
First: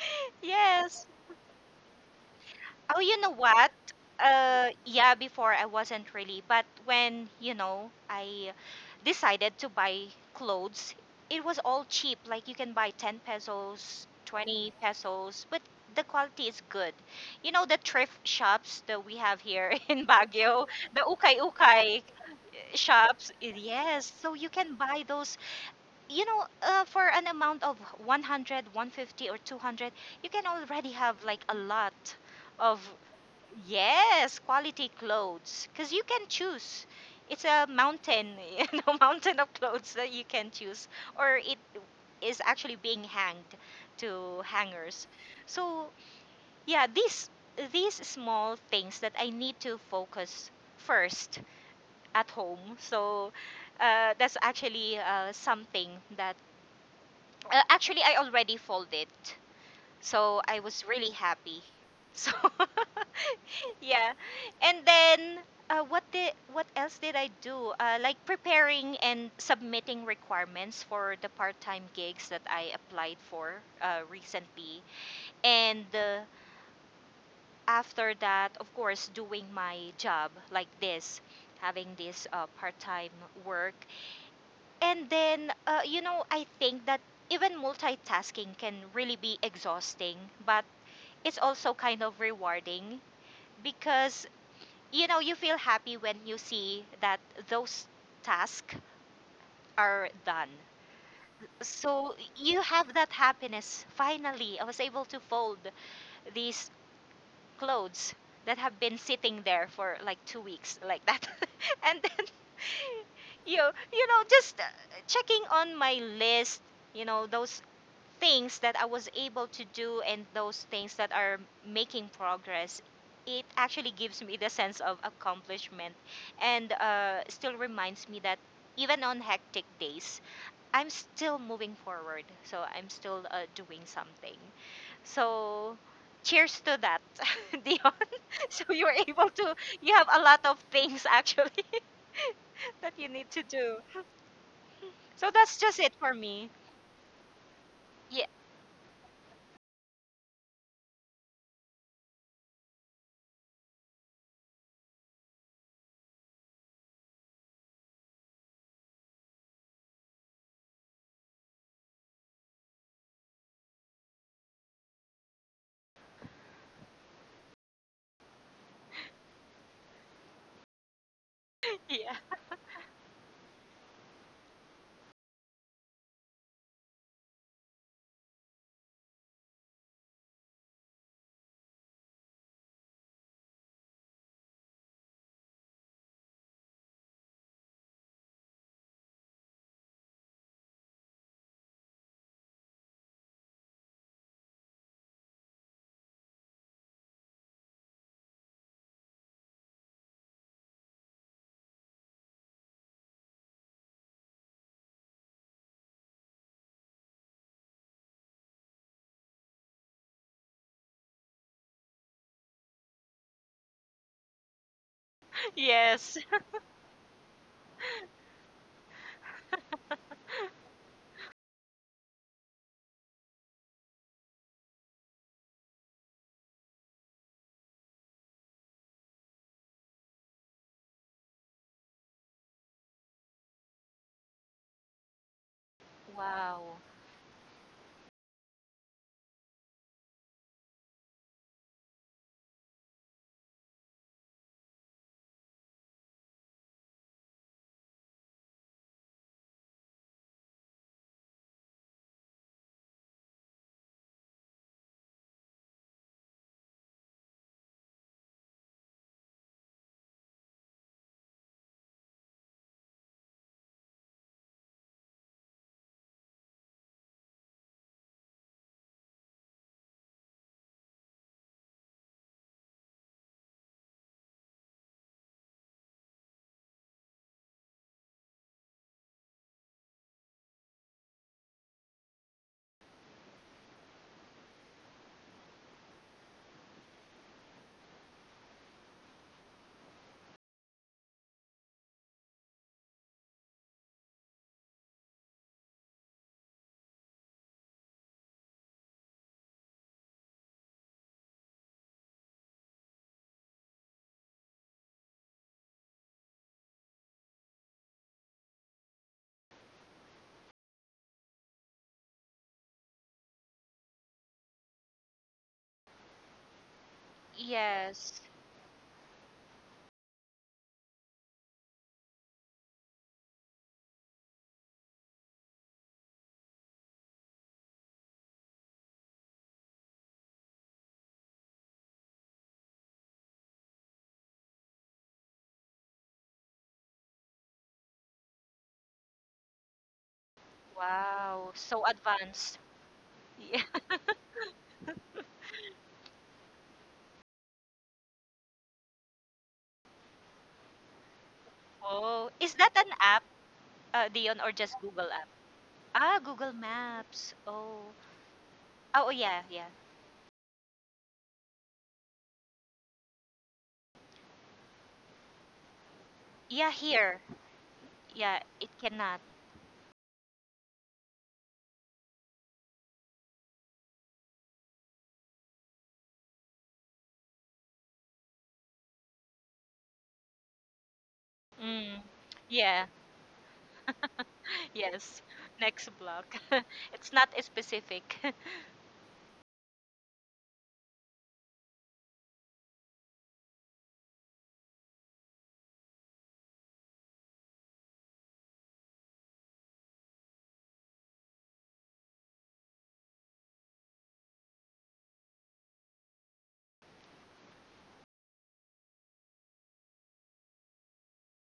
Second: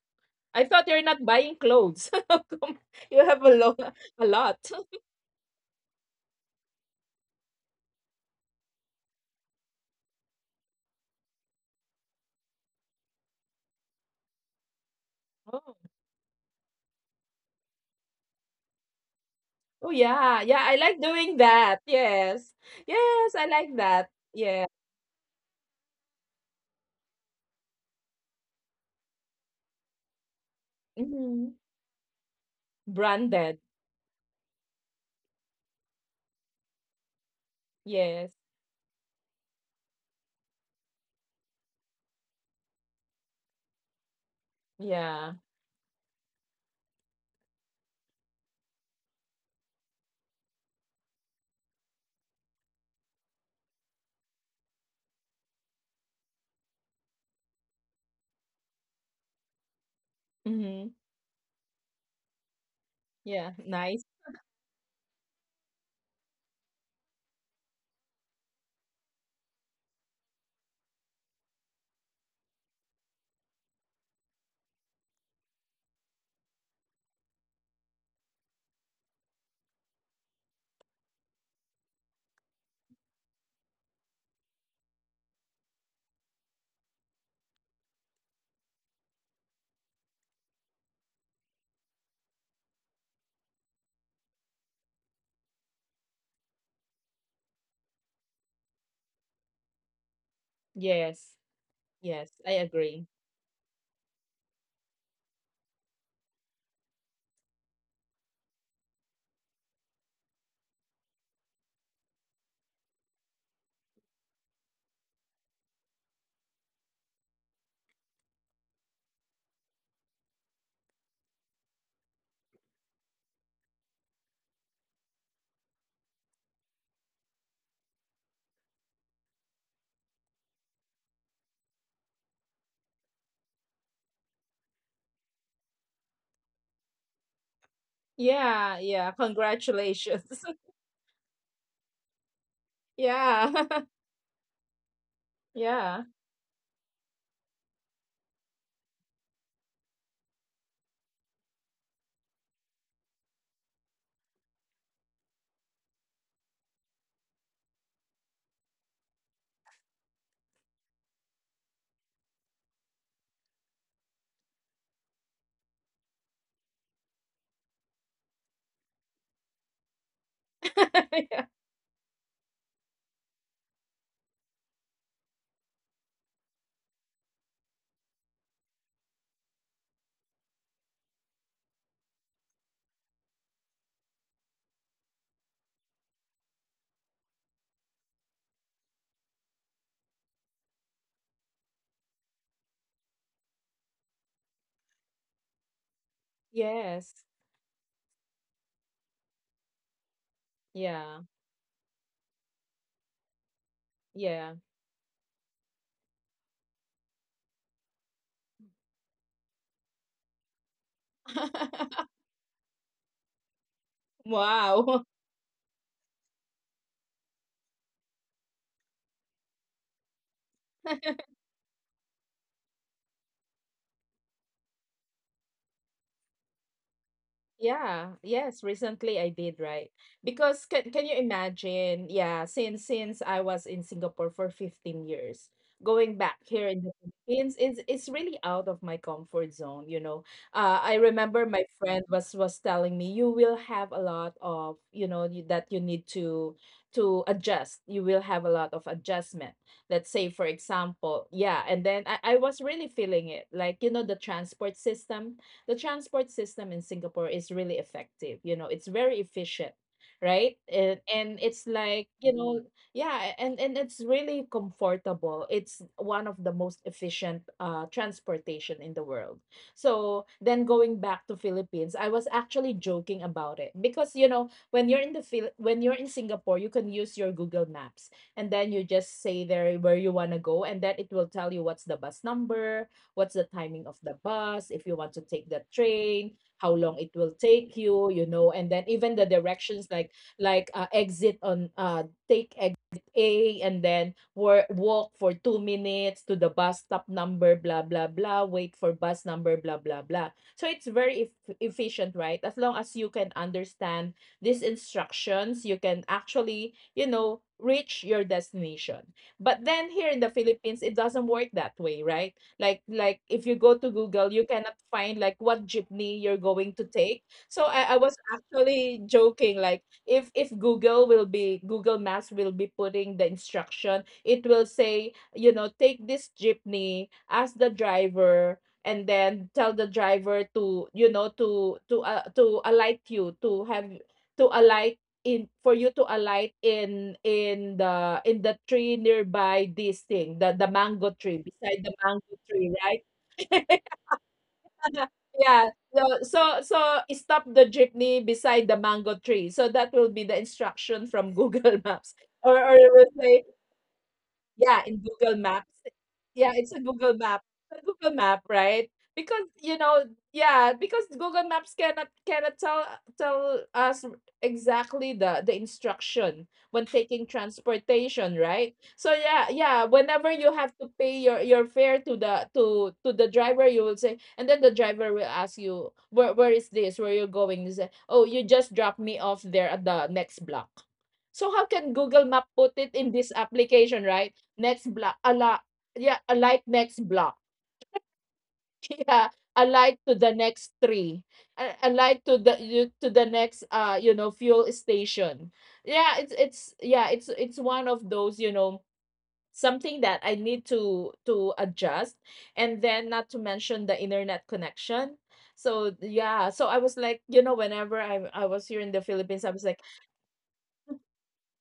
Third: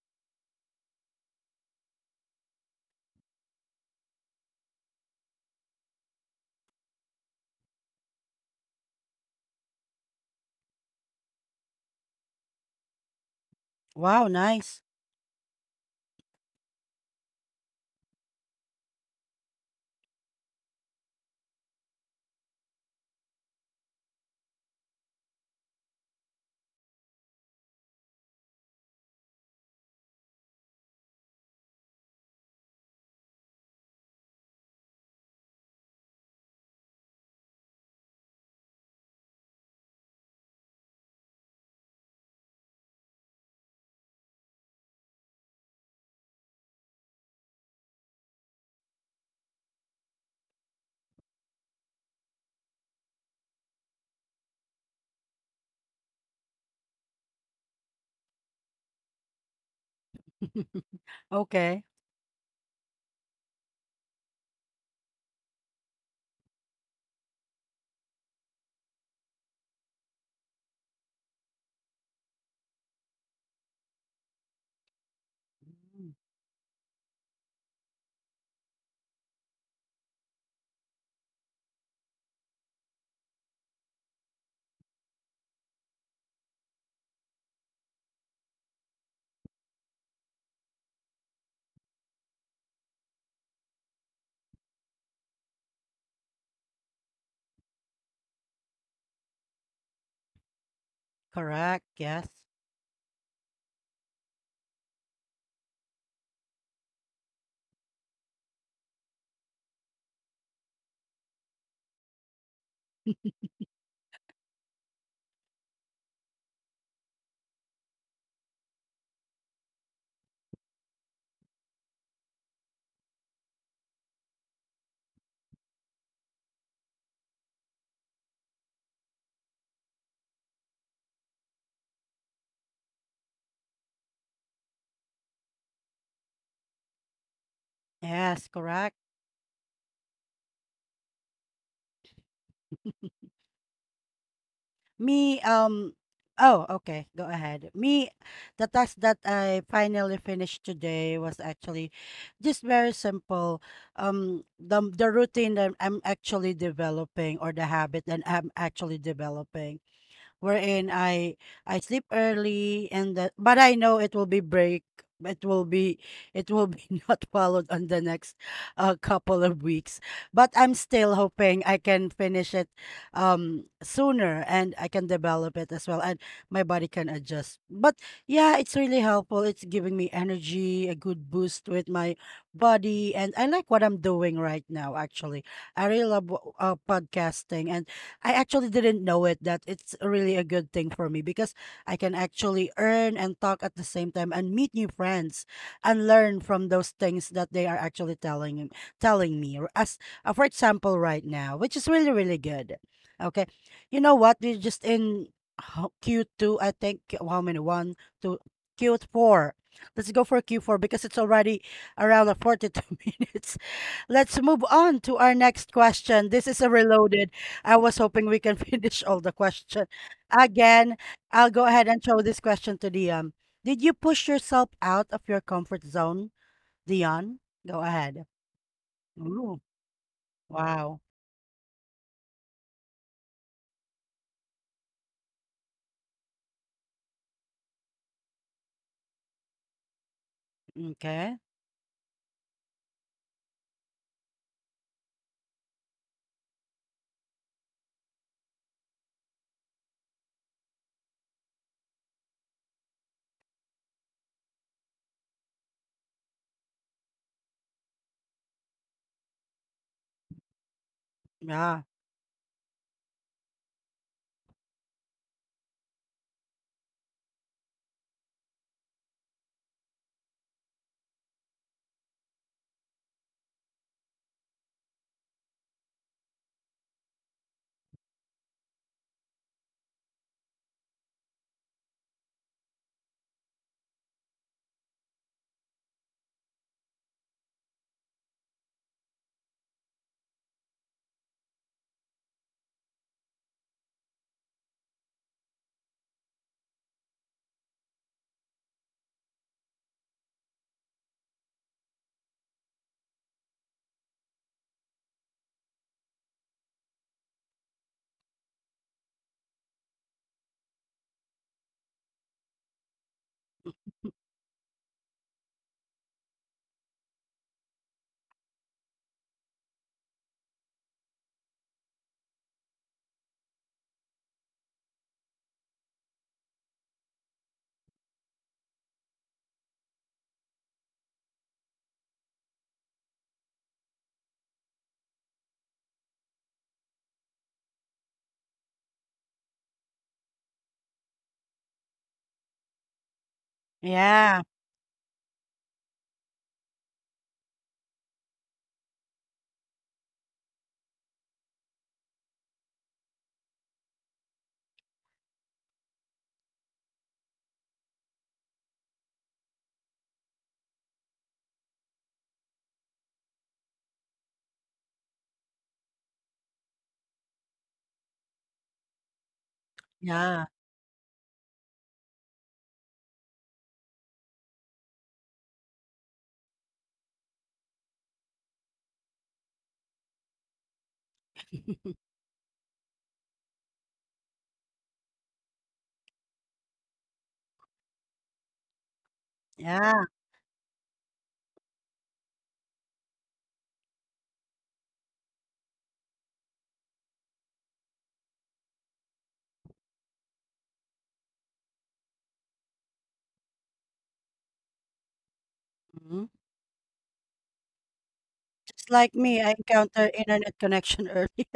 Speaker 1: I thought you're
Speaker 2: yes.
Speaker 1: not buying clothes. How come
Speaker 2: Oh, you
Speaker 1: you
Speaker 2: know
Speaker 1: have a
Speaker 2: what?
Speaker 1: lot, a lot.
Speaker 2: Yeah, before I wasn't really, but when, I decided to buy clothes, it was all cheap. Like you can buy 10 pesos,
Speaker 3: Wow,
Speaker 2: 20
Speaker 3: nice.
Speaker 2: pesos, but
Speaker 1: Oh.
Speaker 2: the quality is good. You know, the thrift shops that we have here
Speaker 1: Oh
Speaker 2: in
Speaker 1: yeah, yeah,
Speaker 2: Baguio,
Speaker 1: I like
Speaker 2: the
Speaker 1: doing
Speaker 2: ukay
Speaker 1: that.
Speaker 2: ukay
Speaker 1: Yes.
Speaker 2: shops.
Speaker 1: Yes, I like that.
Speaker 2: Yes, so you
Speaker 1: Yeah.
Speaker 2: can buy those, for an amount of 100, 150, or 200, you can already have like
Speaker 1: Mhm.
Speaker 2: a lot of,
Speaker 1: Branded.
Speaker 2: yes, quality clothes because you can choose. It's a
Speaker 1: Yes.
Speaker 2: mountain, mountain of clothes that you can choose, or it is actually being hanged to hangers.
Speaker 1: Yeah.
Speaker 2: So yeah, these small things that I need to focus first at home. So that's actually something that actually I already folded. So I was
Speaker 1: Mhm.
Speaker 2: really happy.
Speaker 3: Okay,
Speaker 2: So
Speaker 1: Yeah, nice.
Speaker 2: yeah. And then what else did I do? Like preparing and submitting requirements for the part-time gigs that I applied for recently. And after that, of course, doing my job like this, having this part-time work. And then I think that even multitasking can really be exhausting, but it's also kind of rewarding because you feel happy when you see that those tasks are done.
Speaker 1: Yes.
Speaker 3: correct.
Speaker 2: So
Speaker 3: Yes.
Speaker 1: Yes, I
Speaker 2: you have that
Speaker 1: agree.
Speaker 2: happiness. Finally, I was able to fold these clothes that have been sitting there for like 2 weeks, like that. And then you just checking on my list, those things that I was able to do and those things that are making progress. It actually gives me the sense of accomplishment and still reminds me that even on hectic days, I'm still moving forward. So I'm still doing something. So cheers to that, Dion.
Speaker 3: Yes,
Speaker 2: So
Speaker 1: Yeah,
Speaker 2: you're
Speaker 3: correct.
Speaker 1: yeah.
Speaker 2: able to, you have a lot
Speaker 1: Congratulations.
Speaker 2: of things actually that you need to
Speaker 1: Yeah.
Speaker 2: do. So
Speaker 3: Me,
Speaker 2: that's just it
Speaker 1: Yeah.
Speaker 2: for me.
Speaker 3: oh, okay, go ahead. Me,
Speaker 2: Yeah.
Speaker 3: the task that I finally finished today was actually just very simple. The routine that I'm actually developing, or the habit that I'm actually developing, wherein I sleep early, and that, but I know it will be break, it will be it will be not followed on the next, couple of weeks, but I'm still
Speaker 1: Yeah.
Speaker 3: hoping I can
Speaker 2: Yeah.
Speaker 3: finish it sooner, and I can develop it as well, and my body can adjust. But yeah, it's really helpful, it's giving me energy, a good boost with my body, and I like what I'm doing right now. Actually, I really love podcasting, and I actually didn't know it, that it's really a good thing for me, because I can actually earn and talk at the same time, and meet new friends, and learn from those things
Speaker 1: Yes.
Speaker 3: that they are actually telling me, or as, for example, right
Speaker 1: Yeah.
Speaker 3: now, which is really really good. Okay. You know what? We're
Speaker 1: Yeah.
Speaker 3: just in Q2, I think. How many? One, two, Q4. Let's go for Q4 because it's already around, 42 minutes. Let's move on
Speaker 1: Wow.
Speaker 3: to our next
Speaker 2: Yes.
Speaker 3: question. This is a reloaded. I was hoping we can finish all the question. Again, I'll go ahead and throw this question to Dion. Did you push yourself out of your comfort zone, Dion? Go
Speaker 1: Yeah,
Speaker 3: ahead.
Speaker 1: yes, recently I
Speaker 3: Ooh,
Speaker 1: did, right? Because can
Speaker 3: wow.
Speaker 1: can you imagine? Yeah, since I was in Singapore for 15 years, going back here
Speaker 2: Wow.
Speaker 1: in the Philippines is it's really out of my comfort zone, you know. I
Speaker 3: Okay.
Speaker 1: remember my friend was telling me you will have a lot of, you know, you, that you need to adjust. You will have a lot of adjustment. Let's say for example, yeah, and then I was really feeling it. Like, you know, the transport system in Singapore is really effective. You know, it's very efficient, right? And it's
Speaker 3: Yeah.
Speaker 1: like, you know, yeah, and it's really comfortable. It's one of the most efficient transportation in the world. So then going back to Philippines, I was actually joking about it because, you know, when you're in the when you're in Singapore, you can use your Google Maps, and then you just say there where you want to go, and then it will tell you what's the bus number, what's the timing of the bus, if you want to take the train, how long it will take you, you know, and then even the directions like exit on take exit A and then walk for 2 minutes to the bus stop number, blah blah blah, wait for bus number, blah blah blah. So it's very efficient, right? As long as you can understand these instructions, you can actually, you know, reach your destination. But then here in the Philippines, it doesn't work that way, right? Like if you go to Google, you cannot find like what jeepney you're going to take. So I was
Speaker 2: Yes.
Speaker 1: actually joking, like if Google will be Google Maps will be putting the instruction, it will say, you know, take this jeepney, ask the driver, and then tell the driver to, you know, to alight you, to alight in for you to alight in the tree nearby this thing, the mango tree,
Speaker 2: Wow.
Speaker 1: beside the
Speaker 2: So
Speaker 1: mango
Speaker 2: advanced.
Speaker 1: tree, right?
Speaker 2: Yeah.
Speaker 3: Yeah.
Speaker 1: Yeah. So stop the jeepney beside the mango tree. So that will be the instruction from Google Maps.
Speaker 2: Oh, is
Speaker 1: Or
Speaker 2: that
Speaker 1: it
Speaker 2: an
Speaker 1: will
Speaker 2: app,
Speaker 1: say
Speaker 2: Dion, or
Speaker 1: yeah,
Speaker 2: just
Speaker 1: in
Speaker 2: Google
Speaker 1: Google
Speaker 2: app?
Speaker 1: Maps.
Speaker 2: Ah,
Speaker 1: Yeah,
Speaker 2: Google
Speaker 1: it's a Google Map.
Speaker 2: Maps.
Speaker 1: A
Speaker 2: Oh.
Speaker 1: Google Map, right?
Speaker 2: Oh, oh,
Speaker 1: Because,
Speaker 2: yeah, yeah.
Speaker 1: you know, yeah, because Google Maps cannot tell us exactly the instruction
Speaker 2: Yeah,
Speaker 1: when
Speaker 2: here.
Speaker 1: taking transportation,
Speaker 2: Yeah, it
Speaker 1: right? So
Speaker 2: cannot.
Speaker 1: yeah, yeah, whenever
Speaker 3: Yeah.
Speaker 1: you have to pay your fare to the to the driver, you will say, and then the driver will ask you, "Where is this? Where you going?" You say, "Oh, you just dropped me off there at the next block." So how can
Speaker 2: Mm.
Speaker 1: Google Map put
Speaker 2: Yeah.
Speaker 1: it in this application, right? Next block,
Speaker 2: Yes.
Speaker 1: a lot,
Speaker 2: Next
Speaker 1: yeah,
Speaker 2: block.
Speaker 1: a light next
Speaker 2: It's not
Speaker 1: block,
Speaker 2: specific.
Speaker 1: yeah, a light
Speaker 3: Yeah.
Speaker 1: to the next tree, a light to the to the next, you know, fuel station. Yeah, it's one of those, you know, something that I need to adjust, and then not to mention the internet connection. So
Speaker 3: Mhm.
Speaker 1: yeah, so I was like, you know, whenever I was here in
Speaker 3: Just
Speaker 1: the
Speaker 3: like
Speaker 1: Philippines,
Speaker 3: me,
Speaker 1: I
Speaker 3: I
Speaker 1: was like.
Speaker 3: encountered internet connection early.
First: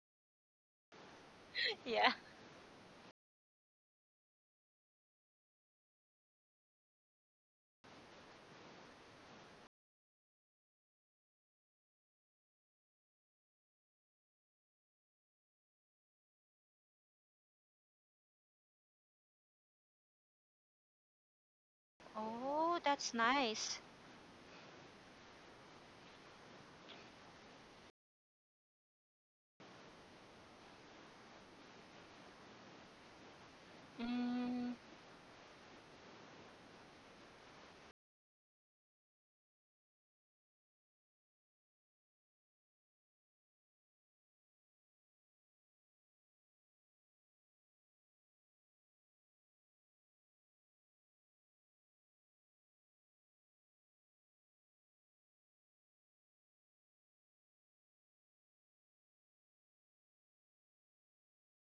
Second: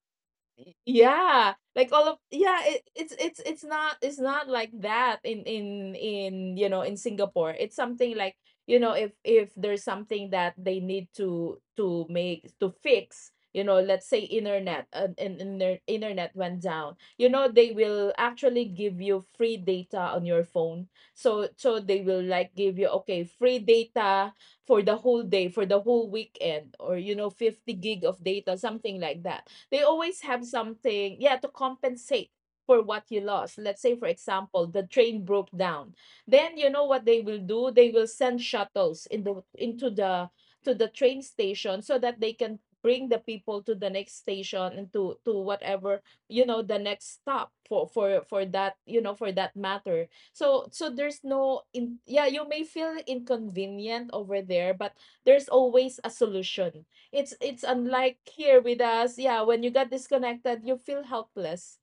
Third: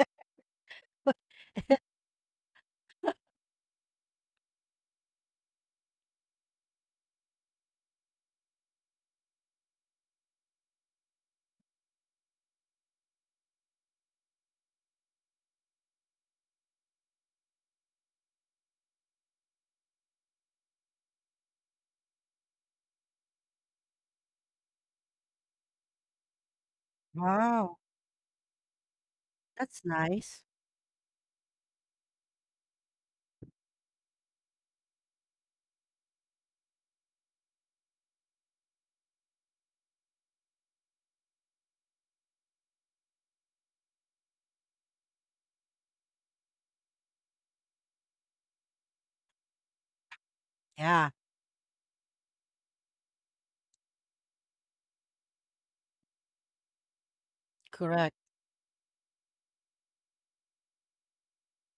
Speaker 1: Yeah, like all
Speaker 2: Yeah.
Speaker 1: of yeah it's not, it's not like that in you know, in Singapore. It's something like, you know, if there's something that they need to fix, you know, let's say internet and internet went down, you know, they will actually give you free data on your phone. So they will like give
Speaker 2: Oh,
Speaker 1: you,
Speaker 2: that's
Speaker 1: okay, free
Speaker 2: nice.
Speaker 1: data for the whole day, for the whole weekend, or you know, 50
Speaker 3: Wow,
Speaker 1: gig of data, something like that. They
Speaker 3: that's
Speaker 1: always have
Speaker 3: nice.
Speaker 1: something, yeah, to compensate for what you lost. Let's say, for example,
Speaker 2: Mm.
Speaker 1: the train broke down. Then you know what they will do? They will send shuttles in the into the to the train station so that they can bring the people to the next station and to whatever, you know, the next stop, for that, you know, for that matter. So
Speaker 3: Yeah,
Speaker 1: there's no, in yeah, you may feel inconvenient over there, but there's always a solution. It's unlike
Speaker 3: correct.
Speaker 1: here with us. Yeah, when you got disconnected, you feel helpless,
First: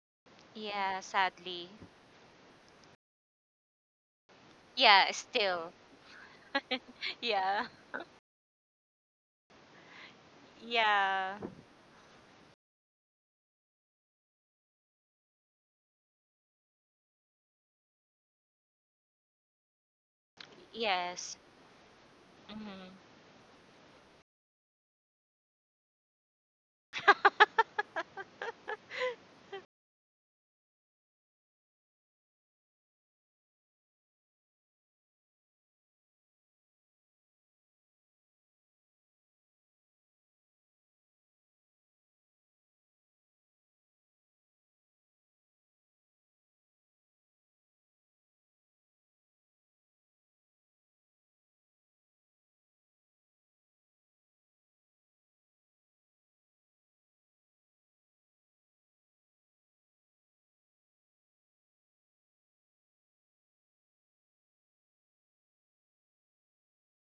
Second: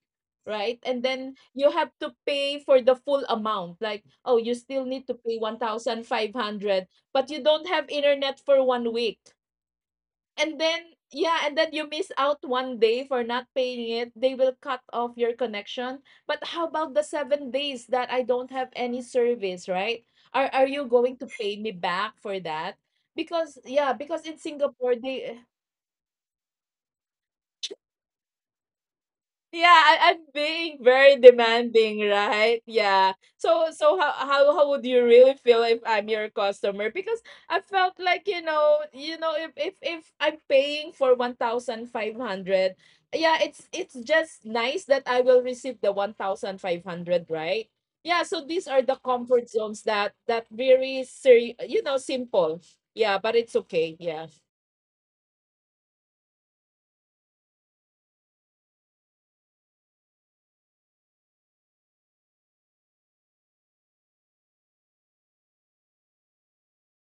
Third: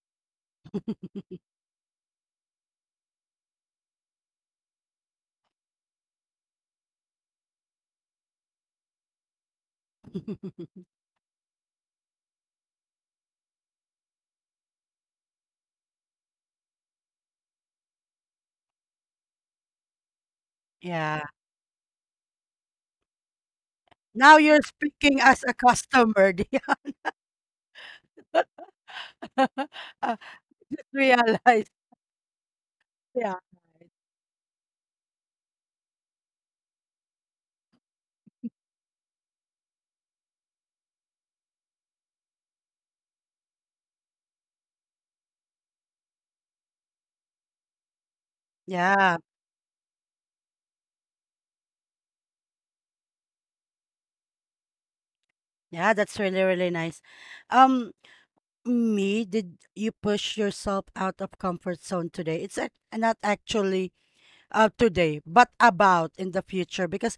Speaker 1: right?
Speaker 2: Yeah,
Speaker 1: And then you
Speaker 2: sadly.
Speaker 1: have to pay for the full amount. Like, oh, you still need
Speaker 2: Yeah,
Speaker 1: to pay
Speaker 2: still.
Speaker 1: 1,500, but you don't
Speaker 2: Yeah.
Speaker 1: have internet for 1 week. And then yeah,
Speaker 2: Yeah.
Speaker 1: and then you miss out 1 day for not paying it. They will cut off your connection. But how about the 7 days that I don't have any service, right? Are you going
Speaker 3: Yeah.
Speaker 1: to
Speaker 2: Yes.
Speaker 1: pay me back for that?
Speaker 2: Mhm.
Speaker 1: Because yeah, because in
Speaker 3: Now you're
Speaker 1: Singapore
Speaker 3: speaking
Speaker 1: they.
Speaker 3: as a customer. Yeah.
Speaker 1: Yeah, I,
Speaker 3: Uh,
Speaker 1: I'm being very
Speaker 3: Realize.
Speaker 1: demanding, right? Yeah.
Speaker 3: Yeah.
Speaker 1: So how, how would you really feel if I'm your customer? Because I felt like, you know, if I'm paying for 1,500, yeah, it's just nice that I will receive the 1,500, right? Yeah. So these are the
Speaker 3: Yeah.
Speaker 1: comfort zones that very you know, simple. Yeah, but it's okay. Yeah.
Speaker 3: Yeah, that's really, really nice. Um, me, did you push yourself out of comfort zone today? It's not actually today, but about in the future. Because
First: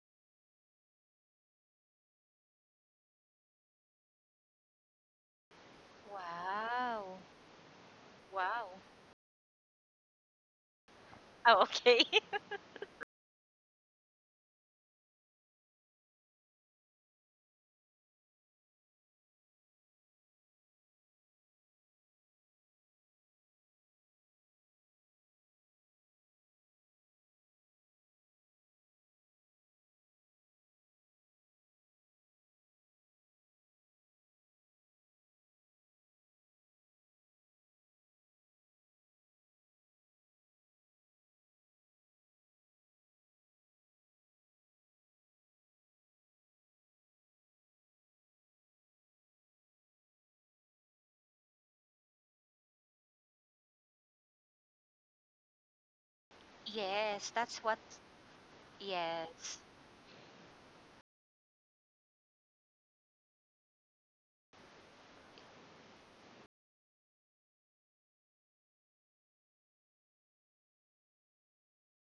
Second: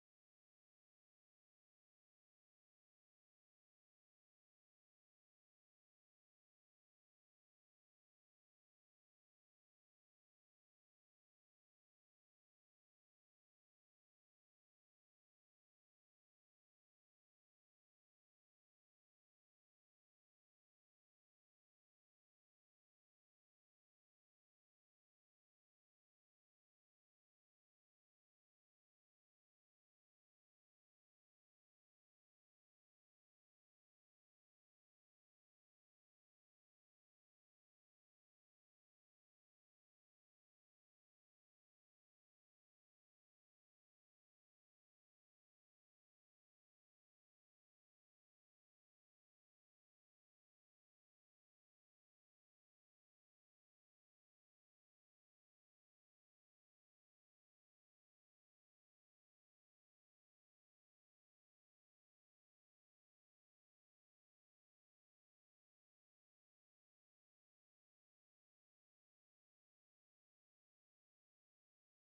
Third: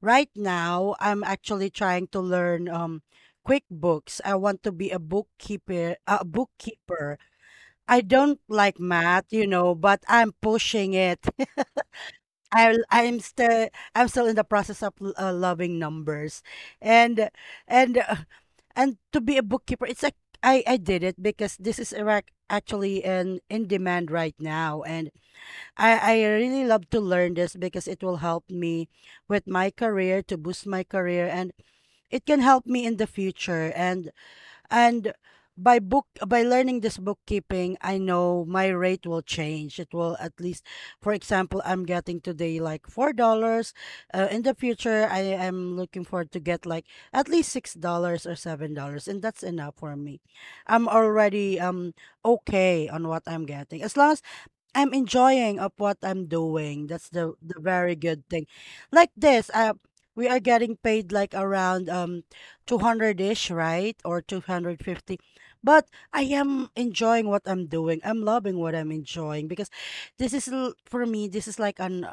Speaker 3: right now, I'm actually trying to learn, QuickBooks. I want to be a bookkeeper. A bookkeeper.
Speaker 2: Wow.
Speaker 3: I don't
Speaker 2: Wow.
Speaker 3: like math, but I'm pushing it.
Speaker 2: Oh, okay.
Speaker 3: I I'm still I'm still in the process of loving numbers, and and uh, and to be a bookkeeper, it's like I did it because this is Iraq actually an in demand right now, and I really love to learn this because it will help me with my career to boost my career, and it can help me in the future, and by learning this bookkeeping, I know my rate will change. It will at least, for example, I'm getting today like $4. In the future, I am looking forward to get like at least $6 or $7, and that's enough for me. I'm already, okay on what I'm getting, as long as I'm enjoying of what I'm doing. That's
Speaker 2: Yes,
Speaker 3: the
Speaker 2: that's what.
Speaker 3: very good thing. Like this,
Speaker 2: Yes.
Speaker 3: we are getting paid like around 200-ish, right? Or 250. But I am enjoying what I'm doing. I'm loving what I'm enjoying because for me, this is like an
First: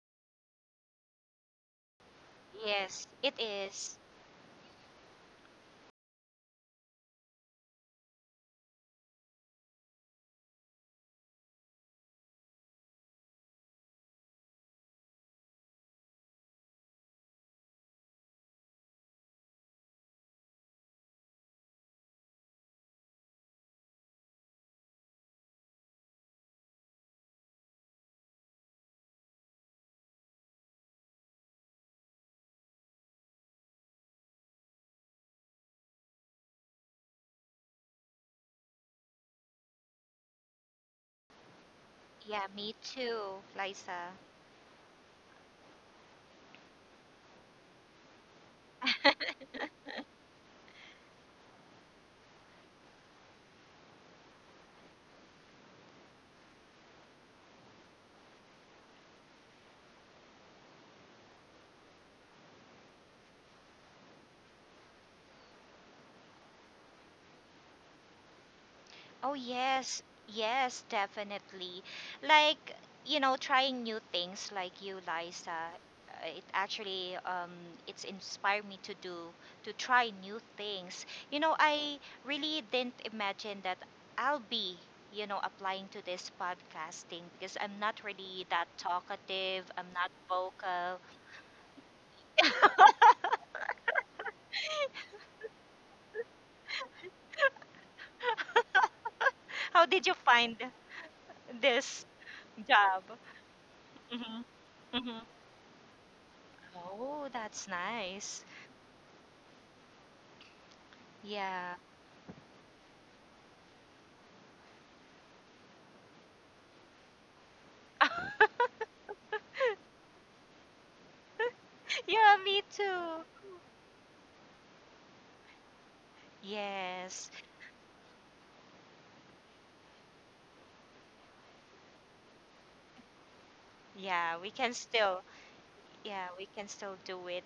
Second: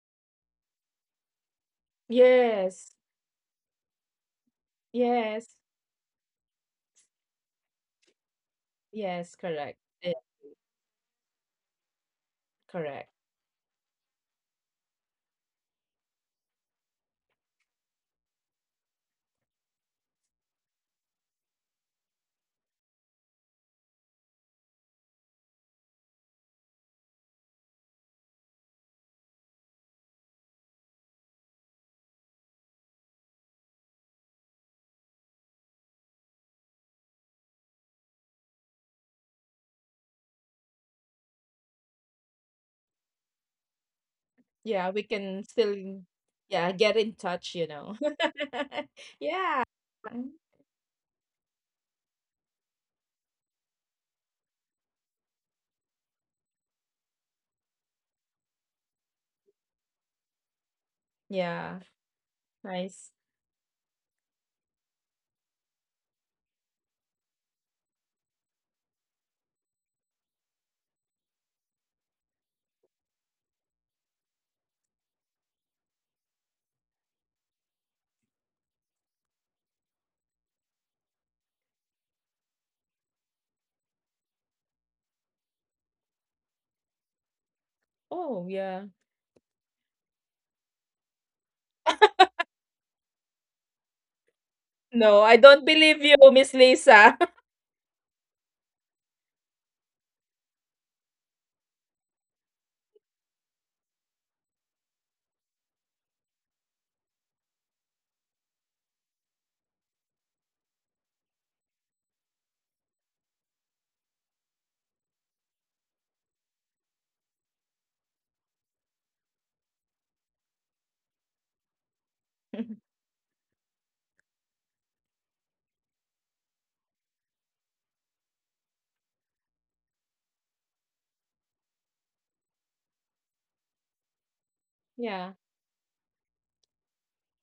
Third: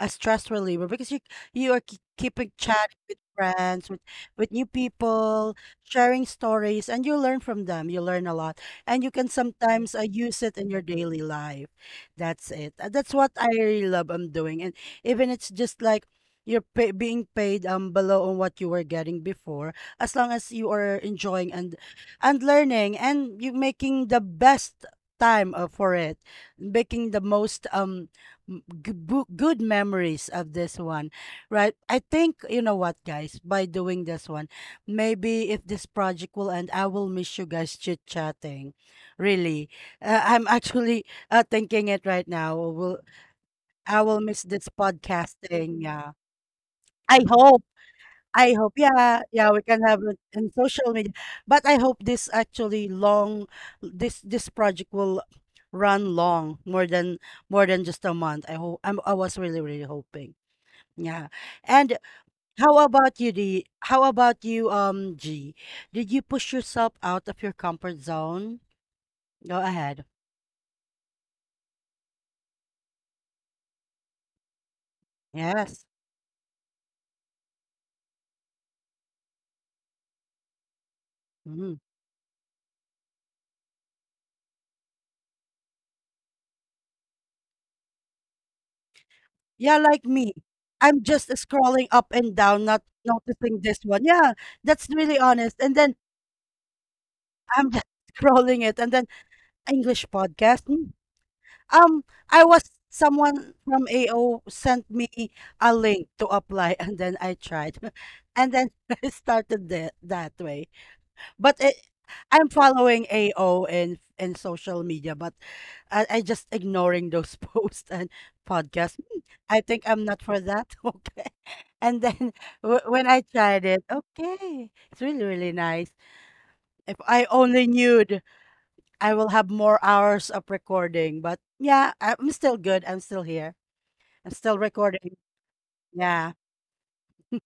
Speaker 3: a stress reliever, because you are keeping
Speaker 1: Yes.
Speaker 3: chatting
Speaker 2: Yes,
Speaker 3: with
Speaker 2: it
Speaker 3: friends,
Speaker 2: is.
Speaker 3: with new people,
Speaker 1: Yes.
Speaker 3: sharing stories, and you learn from them, you learn a lot, and you can
Speaker 1: Yes. Correct.
Speaker 3: sometimes
Speaker 1: Eh,
Speaker 3: use it in your daily life. That's it.
Speaker 1: correct.
Speaker 3: That's what I really love I'm doing, and even it's just like you're being paid below on what you were getting before, as long as you are enjoying and learning, and you making the best time, for it, making the most, good memories of this one, right? I think, you know what, guys, by doing this one, maybe if this project will end, I will miss you guys chit chatting. Really. I'm actually thinking it right
Speaker 2: Yeah,
Speaker 3: now.
Speaker 2: me
Speaker 3: Will
Speaker 2: too,
Speaker 3: I
Speaker 2: Liza.
Speaker 3: will miss this
Speaker 1: Yeah, we can still,
Speaker 3: podcasting. Yeah.
Speaker 1: yeah, get in
Speaker 3: I
Speaker 1: touch,
Speaker 3: hope.
Speaker 1: you know.
Speaker 3: I hope, yeah, yeah, we
Speaker 1: Yeah.
Speaker 3: can have it
Speaker 1: Mm,
Speaker 3: in social media. But I hope this actually long, this project will run long, more than just a month. I hope I was really really hoping. Yeah.
Speaker 1: yeah,
Speaker 3: And how
Speaker 1: nice.
Speaker 3: about you, D? How about you, G? Did you push yourself out of your comfort zone?
Speaker 2: Oh,
Speaker 3: Go
Speaker 2: yes.
Speaker 3: ahead.
Speaker 2: Yes, definitely. Like, trying new things like you, Liza,
Speaker 3: Yes.
Speaker 2: it's inspired me to try new things.
Speaker 3: Hmm.
Speaker 2: I really didn't imagine that I'll be, applying to this podcasting because I'm not
Speaker 1: Oh,
Speaker 2: really that
Speaker 1: yeah.
Speaker 2: talkative,
Speaker 3: Yeah,
Speaker 2: I'm
Speaker 3: like
Speaker 2: not
Speaker 3: me.
Speaker 2: vocal.
Speaker 3: I'm just scrolling up and down, not noticing this one. Yeah, that's really
Speaker 1: No, I
Speaker 3: honest.
Speaker 1: don't
Speaker 3: And then
Speaker 1: believe you, Miss Lisa.
Speaker 3: I'm just scrolling it and then
Speaker 2: How did
Speaker 3: English
Speaker 2: you find
Speaker 3: podcast. Hmm.
Speaker 2: this
Speaker 3: Um, I was
Speaker 2: job?
Speaker 3: Someone from
Speaker 2: Hmm.
Speaker 3: AO sent me a link to apply and then
Speaker 2: Oh,
Speaker 3: I
Speaker 2: that's
Speaker 3: tried.
Speaker 2: nice.
Speaker 3: And then I started that that way. But
Speaker 2: Yeah.
Speaker 3: I'm following AO in social media, but I just ignoring those posts and podcasts. I think I'm not for that. Okay. And then
Speaker 2: Yeah, me
Speaker 3: when I
Speaker 2: too.
Speaker 3: tried it, okay, it's really, really nice. If I
Speaker 2: Yes.
Speaker 3: only knew. I will have more hours of recording. But yeah, I'm still good. I'm still here. I'm
Speaker 2: Yeah, we
Speaker 3: still
Speaker 2: can
Speaker 3: recording.
Speaker 2: still,
Speaker 1: Yeah.
Speaker 2: yeah,
Speaker 3: Yeah.
Speaker 2: we can still do it.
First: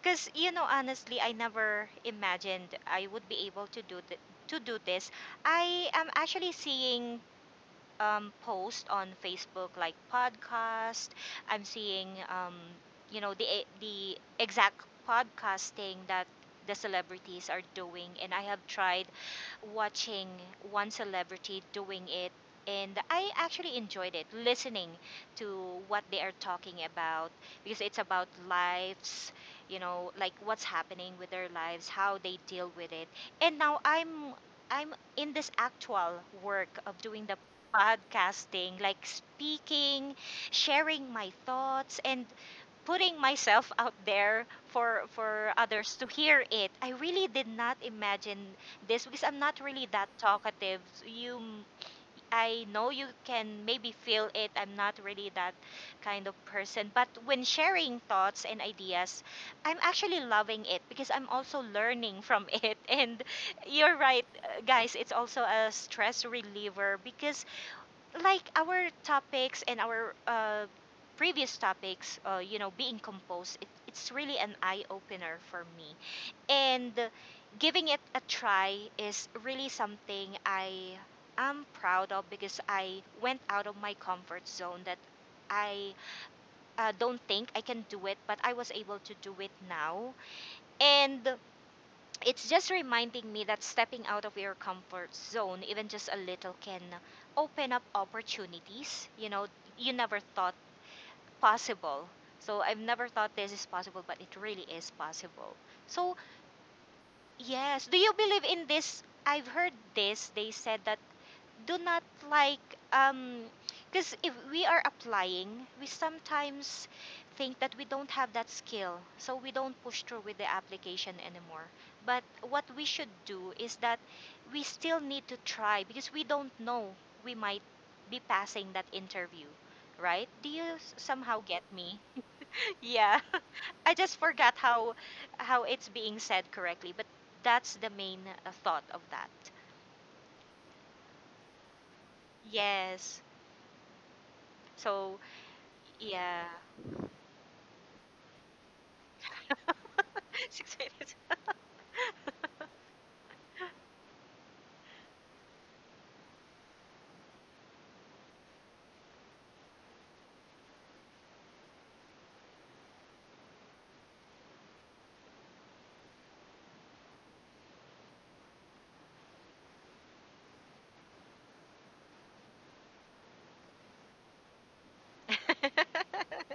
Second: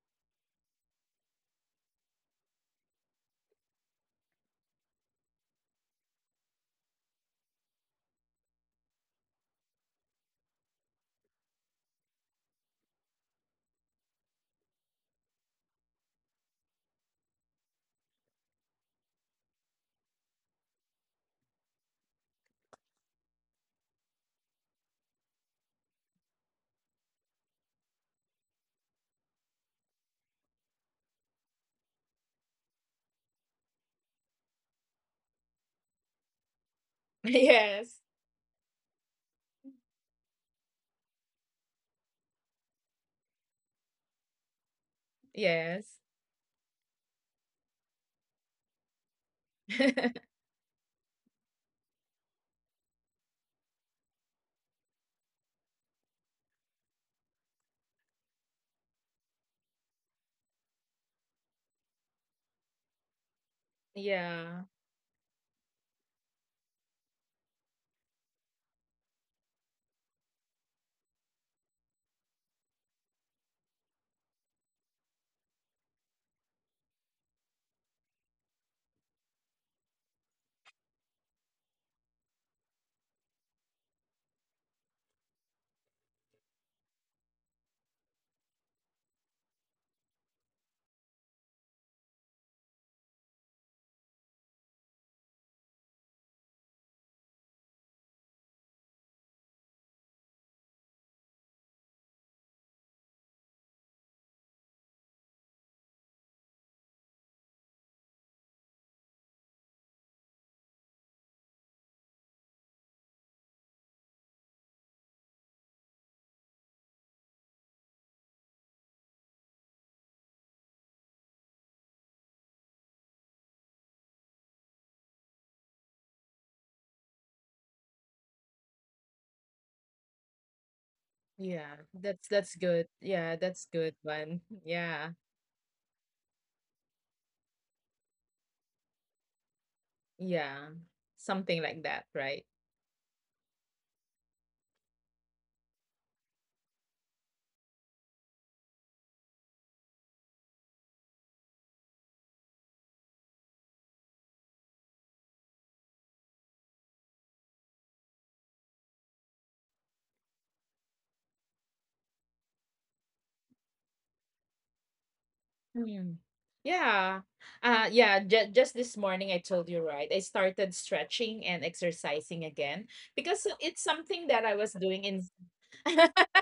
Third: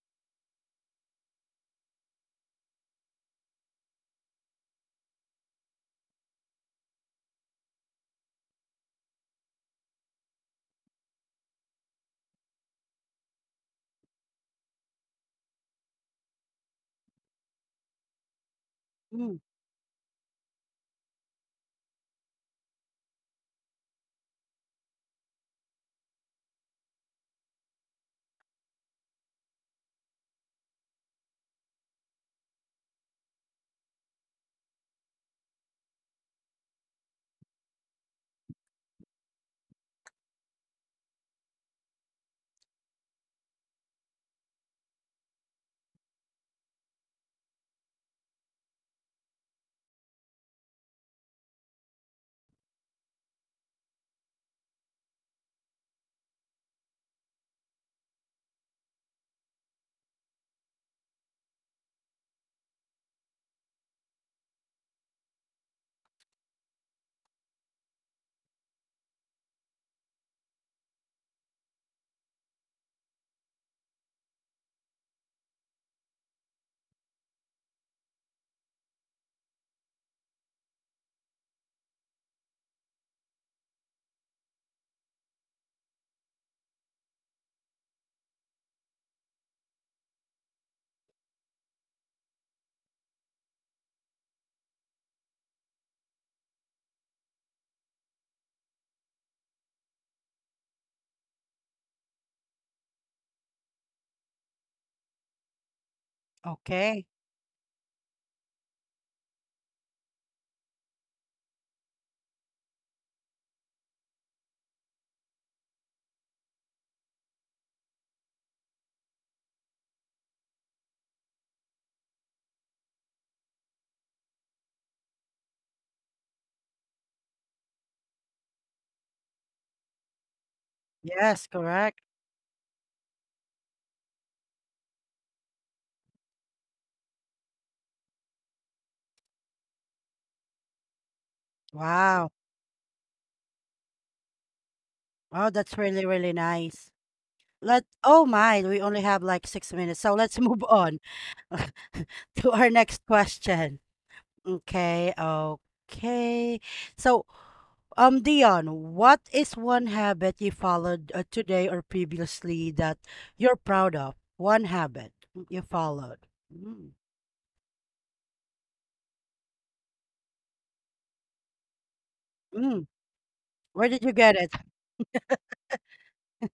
Speaker 2: Because, honestly, I never imagined I would be able to do th to do this. I am actually seeing post on Facebook, like podcast. I'm seeing, the exact podcasting that the celebrities are doing, and I have tried
Speaker 3: Mm,
Speaker 2: watching one celebrity doing it, and I actually enjoyed it, listening to what they are talking about because it's about lives, you know, like what's happening with their lives, how they deal with it, and now I'm in this actual work of doing the
Speaker 1: Yes.
Speaker 2: podcasting, like speaking, sharing my thoughts, and putting myself out there for others
Speaker 1: Yes.
Speaker 2: to hear it. I really did not imagine this because I'm not really that talkative. You I know you can maybe feel it. I'm not really that kind of person, but when sharing thoughts and ideas, I'm actually loving it because I'm also learning from it. And you're right,
Speaker 1: Yeah.
Speaker 2: guys, it's also a stress reliever because like our topics and our previous topics, being composed, it's really an eye opener for me. And giving it a try is really something I am proud of because I went out of my comfort zone that I don't think I can do it, but I was able to do it now. And it's just reminding me that stepping out of your comfort zone, even just a little, can open up opportunities, you never thought possible. So I've never thought this is possible, but it really is possible. So,
Speaker 3: okay.
Speaker 2: yes, do you believe in this? I've heard this. They said that, do not like, because if we are applying we sometimes think that we don't have that skill, so we don't push through with the application anymore. But what we should do is that we still need to try, because we don't know, we might be passing that interview, right? Do you somehow
Speaker 3: Yes,
Speaker 2: get
Speaker 1: Yeah.
Speaker 2: me?
Speaker 3: correct.
Speaker 1: That's good.
Speaker 2: Yeah.
Speaker 1: Yeah, that's
Speaker 2: I
Speaker 1: good
Speaker 2: just
Speaker 1: one.
Speaker 2: forgot how
Speaker 1: Yeah.
Speaker 2: how it's being said correctly, but that's the main thought of that.
Speaker 1: Yeah. Something like that,
Speaker 3: Wow.
Speaker 1: right?
Speaker 2: Yes. So
Speaker 3: Oh, that's really, really
Speaker 2: yeah.
Speaker 3: nice. Let Oh my, we only have like 6 minutes. So let's move
Speaker 2: Six
Speaker 3: on
Speaker 2: minutes.
Speaker 3: to our next question. Okay, okay. So, Dion, what is one habit you followed, today or previously, that you're proud of? One habit you
Speaker 1: Mm.
Speaker 3: followed. Mm,
Speaker 1: Yeah. Yeah, just this morning I told you, right? I started stretching and exercising
Speaker 3: mm.
Speaker 1: again because
Speaker 3: Where
Speaker 1: it's
Speaker 3: did you get
Speaker 1: something
Speaker 3: it?
Speaker 1: that I was doing in.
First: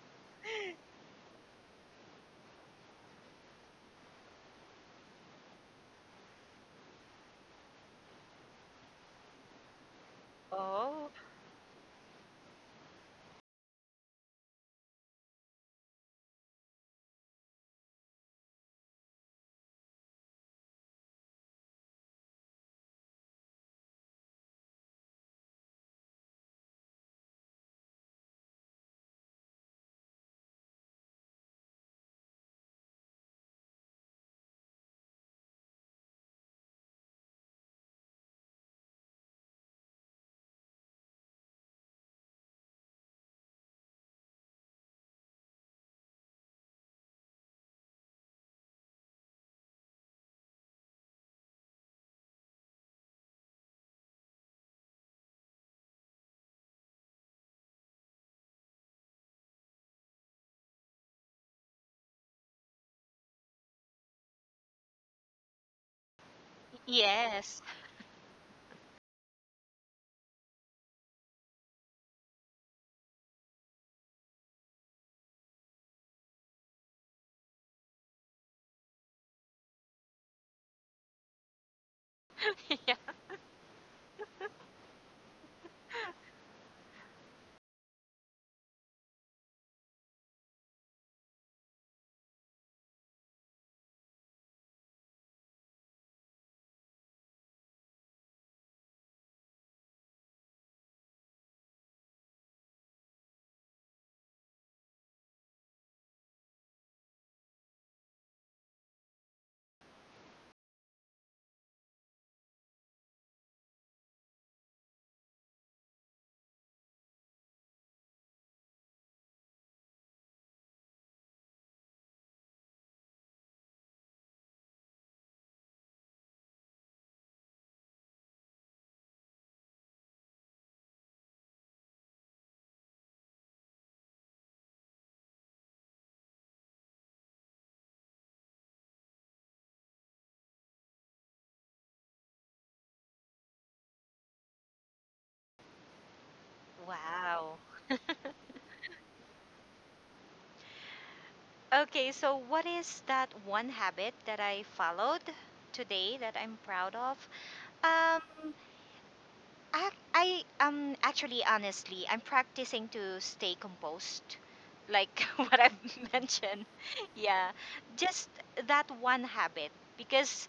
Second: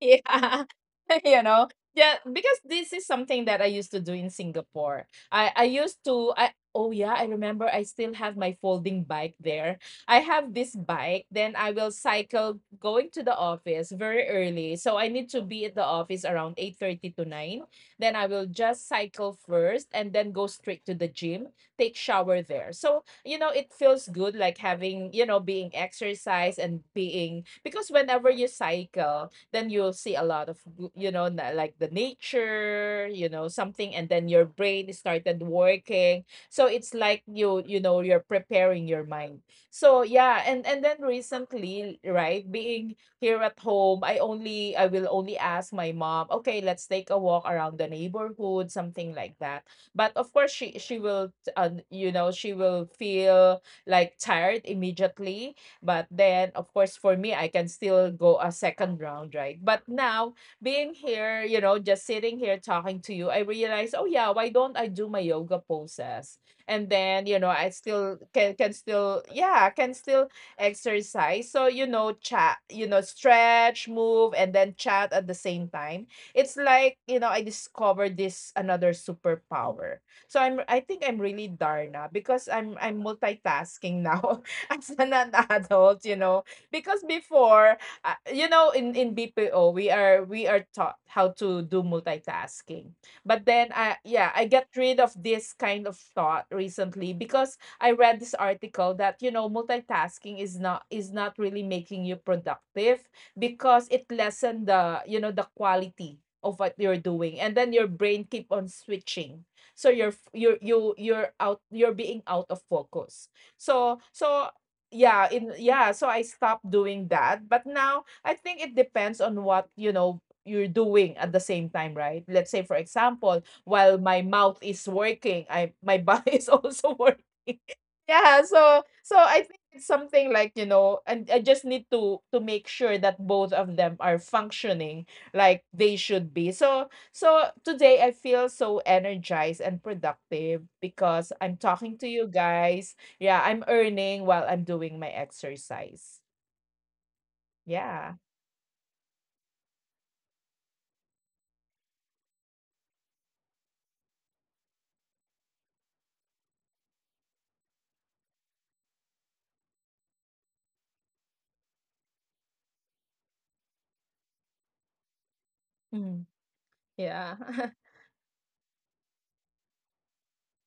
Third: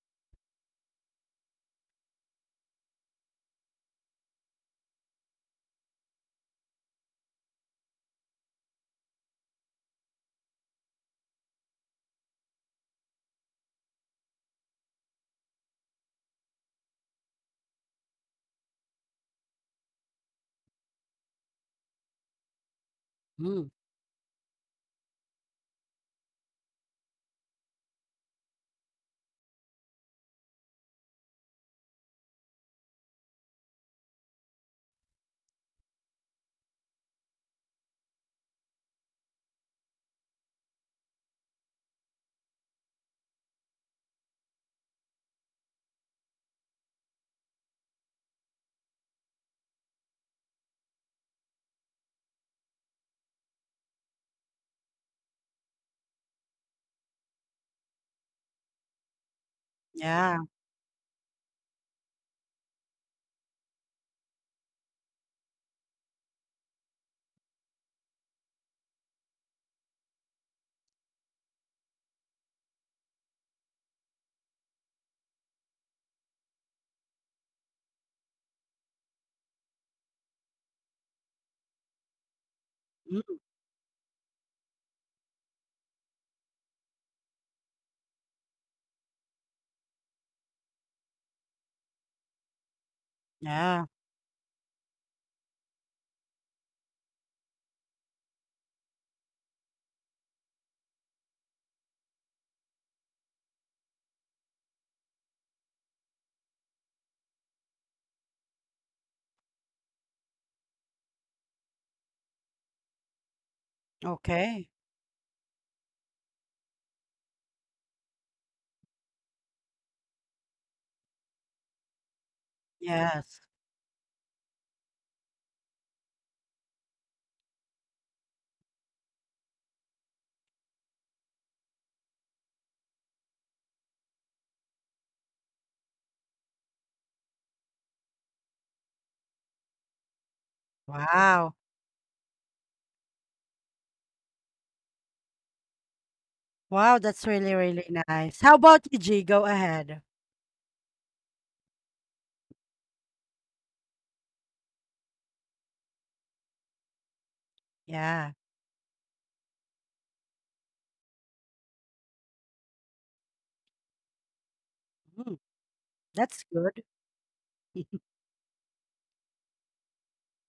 Speaker 1: Yeah, you know, yeah, because this is something that I used to do in Singapore. I used to I oh yeah, I remember I still have my folding bike there. I have this
Speaker 2: Oh,
Speaker 1: bike, then I will cycle going to the office very early. So I need to be at the office around 8:30 to 9. Then I will just cycle first and then go straight to the gym, take shower there. So, you know, it
Speaker 3: Mm,
Speaker 1: feels good like having, you know, being exercise and being, because whenever you cycle, then you'll see a lot of, you know, like the nature, you know, something, and then your brain started working. So it's like you know, you're preparing your mind. So yeah, and then recently, right, being here at home, I will only ask my mom, okay, let's take a walk around the neighborhood, something like that. But of course, she will you know, she will feel like tired immediately. But then, of course, for me, I can still go a second round, right? But now,
Speaker 3: yeah,
Speaker 1: being here, you know, just sitting here talking to you, I realize, oh yeah, why don't I do my yoga poses? And then, you know, I
Speaker 2: yes.
Speaker 1: still can still, yeah, can still exercise. So, you know, chat, you know, stretch, move, and then chat at the same time. It's like, you know, I discovered this another superpower. So I think I'm really Darna because I'm
Speaker 2: Yeah.
Speaker 3: mm,
Speaker 1: multitasking now. As an adult, you know, because before, you know, in BPO, we are taught how to do multitasking. But then I,
Speaker 3: yeah.
Speaker 1: yeah, I got rid of this kind of thought recently because I read this article that, you know, multitasking is not really making you productive because it lessen the, you know, the quality of what you're doing, and then your brain keep on switching, so you're you're out, you're being out of focus. So
Speaker 3: Okay.
Speaker 1: yeah, in yeah, so I stopped doing that. But now I think it depends on what, you know, you're doing at the same time, right? Let's say, for example,
Speaker 3: Yes.
Speaker 1: while my mouth is working, I my body is also working. Yeah, so I think it's something like, you know, and I just need to make sure that both of them are functioning like they should be. So today I feel so energized and productive because I'm
Speaker 3: Wow.
Speaker 1: talking to you guys. Yeah, I'm earning while I'm doing my exercise.
Speaker 3: Wow, that's really,
Speaker 2: Wow.
Speaker 3: really
Speaker 1: Yeah.
Speaker 3: nice. How about you, G? Go ahead.
Speaker 2: Okay, so what is that one habit that I followed today that I'm proud of?
Speaker 3: Yeah.
Speaker 2: Um, I actually honestly, I'm practicing to stay composed. Like
Speaker 3: Mm,
Speaker 2: what
Speaker 1: Mhm.
Speaker 2: I've
Speaker 3: that's
Speaker 2: mentioned.
Speaker 3: good.
Speaker 1: Yeah.
Speaker 2: Yeah. Just that one habit because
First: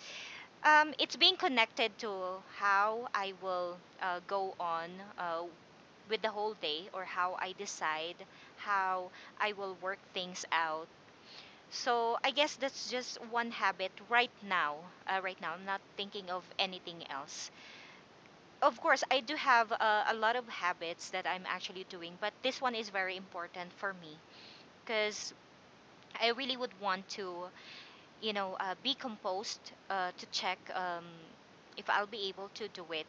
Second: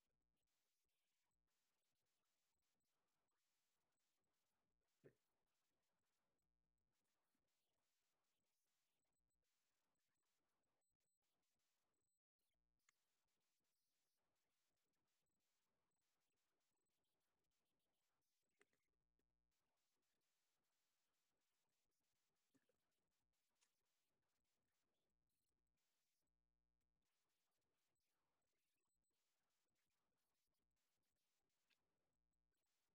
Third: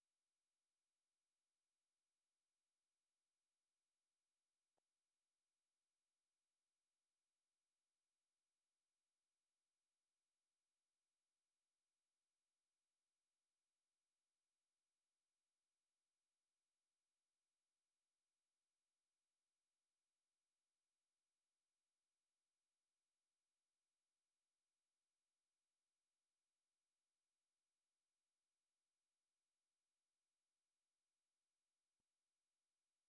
Speaker 2: It's being connected to how I will go on uh, with the whole day or how I decide how I will work things out. So I guess that's just one habit right now. Right now, I'm not thinking of anything else. Of course, I do have a lot of habits that I'm actually doing, but this one is very important for me because I really would want to, be composed to check, if I'll be able to do it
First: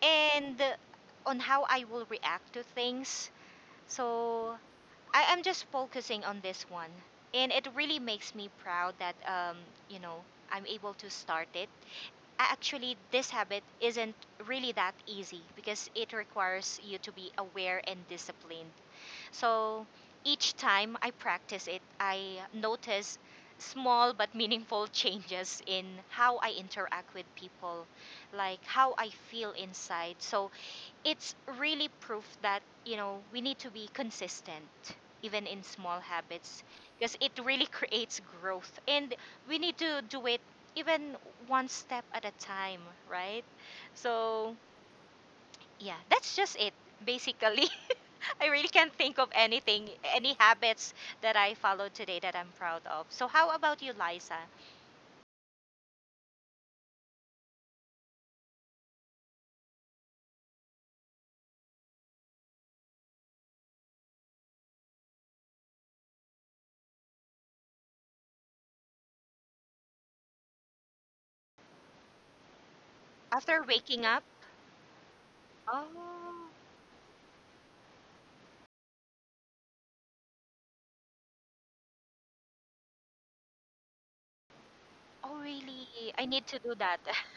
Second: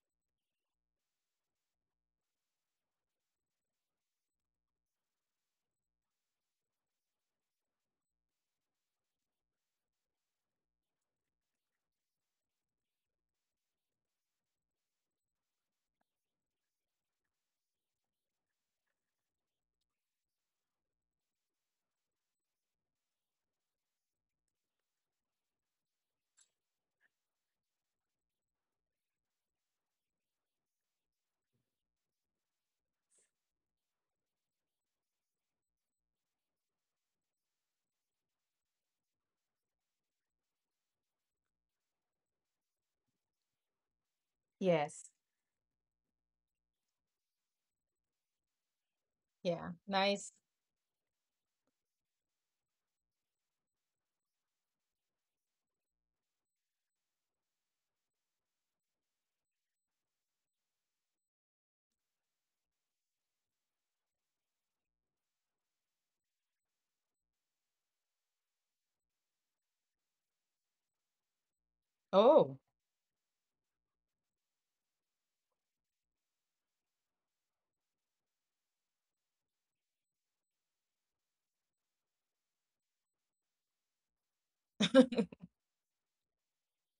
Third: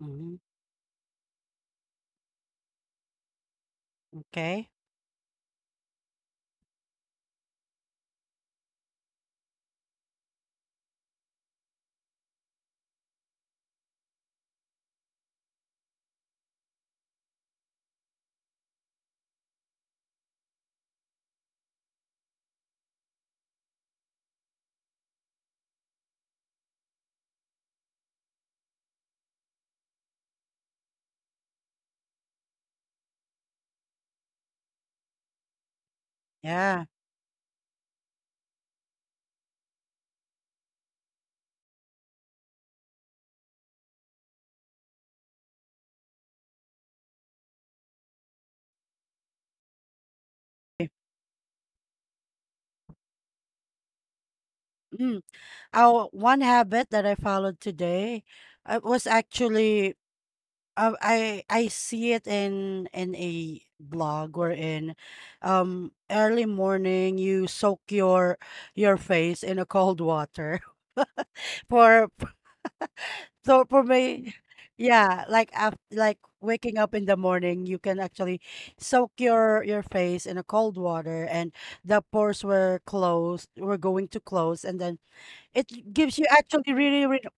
Speaker 3: Mhm,
Speaker 2: and on how I will react to things. So
Speaker 3: okay.
Speaker 2: I am just focusing on this one, and it really makes me proud that you know I'm able to start it. Actually, this habit isn't really that easy because it requires you to be aware and disciplined. So each time I practice it, I notice small but meaningful changes in how I interact with people, like how I feel inside. So it's really proof that we need to be consistent even in small habits
Speaker 3: Yeah.
Speaker 2: because it really creates growth, and we need to do it even one step at a time, right? So
Speaker 1: Yes.
Speaker 2: yeah, that's just it basically. I really can't think of anything,
Speaker 1: Yeah.
Speaker 2: any
Speaker 1: Nice.
Speaker 3: Eh,
Speaker 2: habits that I follow today that I'm proud of. So how about you, Liza?
Speaker 3: Mm. Oh, one habit that I followed today, was actually, I see it in a blog or in, early morning you soak your face in a cold water for—
Speaker 1: Oh,
Speaker 2: After
Speaker 3: So for
Speaker 2: waking up.
Speaker 3: me, yeah, like af like
Speaker 2: Oh,
Speaker 3: waking up in the morning, you can actually soak your face in a cold water, and the pores were closed, were going to close, and then
Speaker 2: oh, really,
Speaker 3: it gives you
Speaker 2: I need to
Speaker 3: actually
Speaker 2: do that.
Speaker 3: really, really,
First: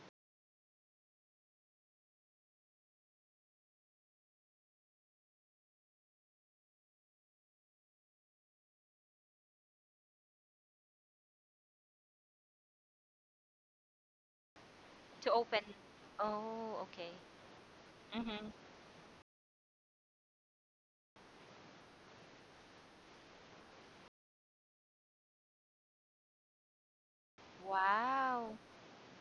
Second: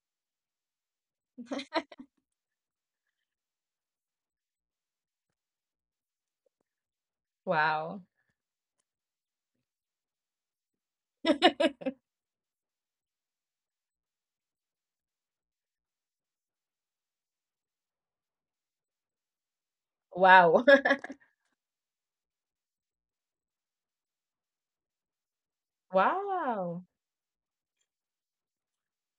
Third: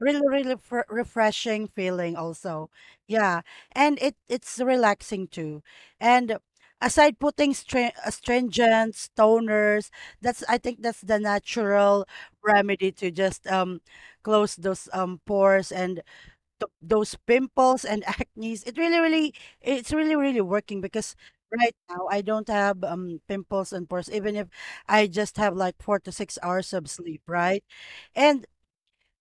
Speaker 3: really, really fr refreshing feeling also. Yeah, and it's relaxing too. And aside putting stra
Speaker 1: wow.
Speaker 3: astringents, toners, that's I think that's the natural remedy to just close those
Speaker 2: To open.
Speaker 3: pores and
Speaker 2: Oh, okay.
Speaker 3: those pimples and
Speaker 2: Mm-hmm.
Speaker 3: acne's. It really, really, it's really, really
Speaker 1: Wow.
Speaker 3: working because right now I don't have pimples and pores, even if I just have like 4 to 6 hours
Speaker 1: Wow.
Speaker 3: of sleep, right? And
Speaker 2: Wow.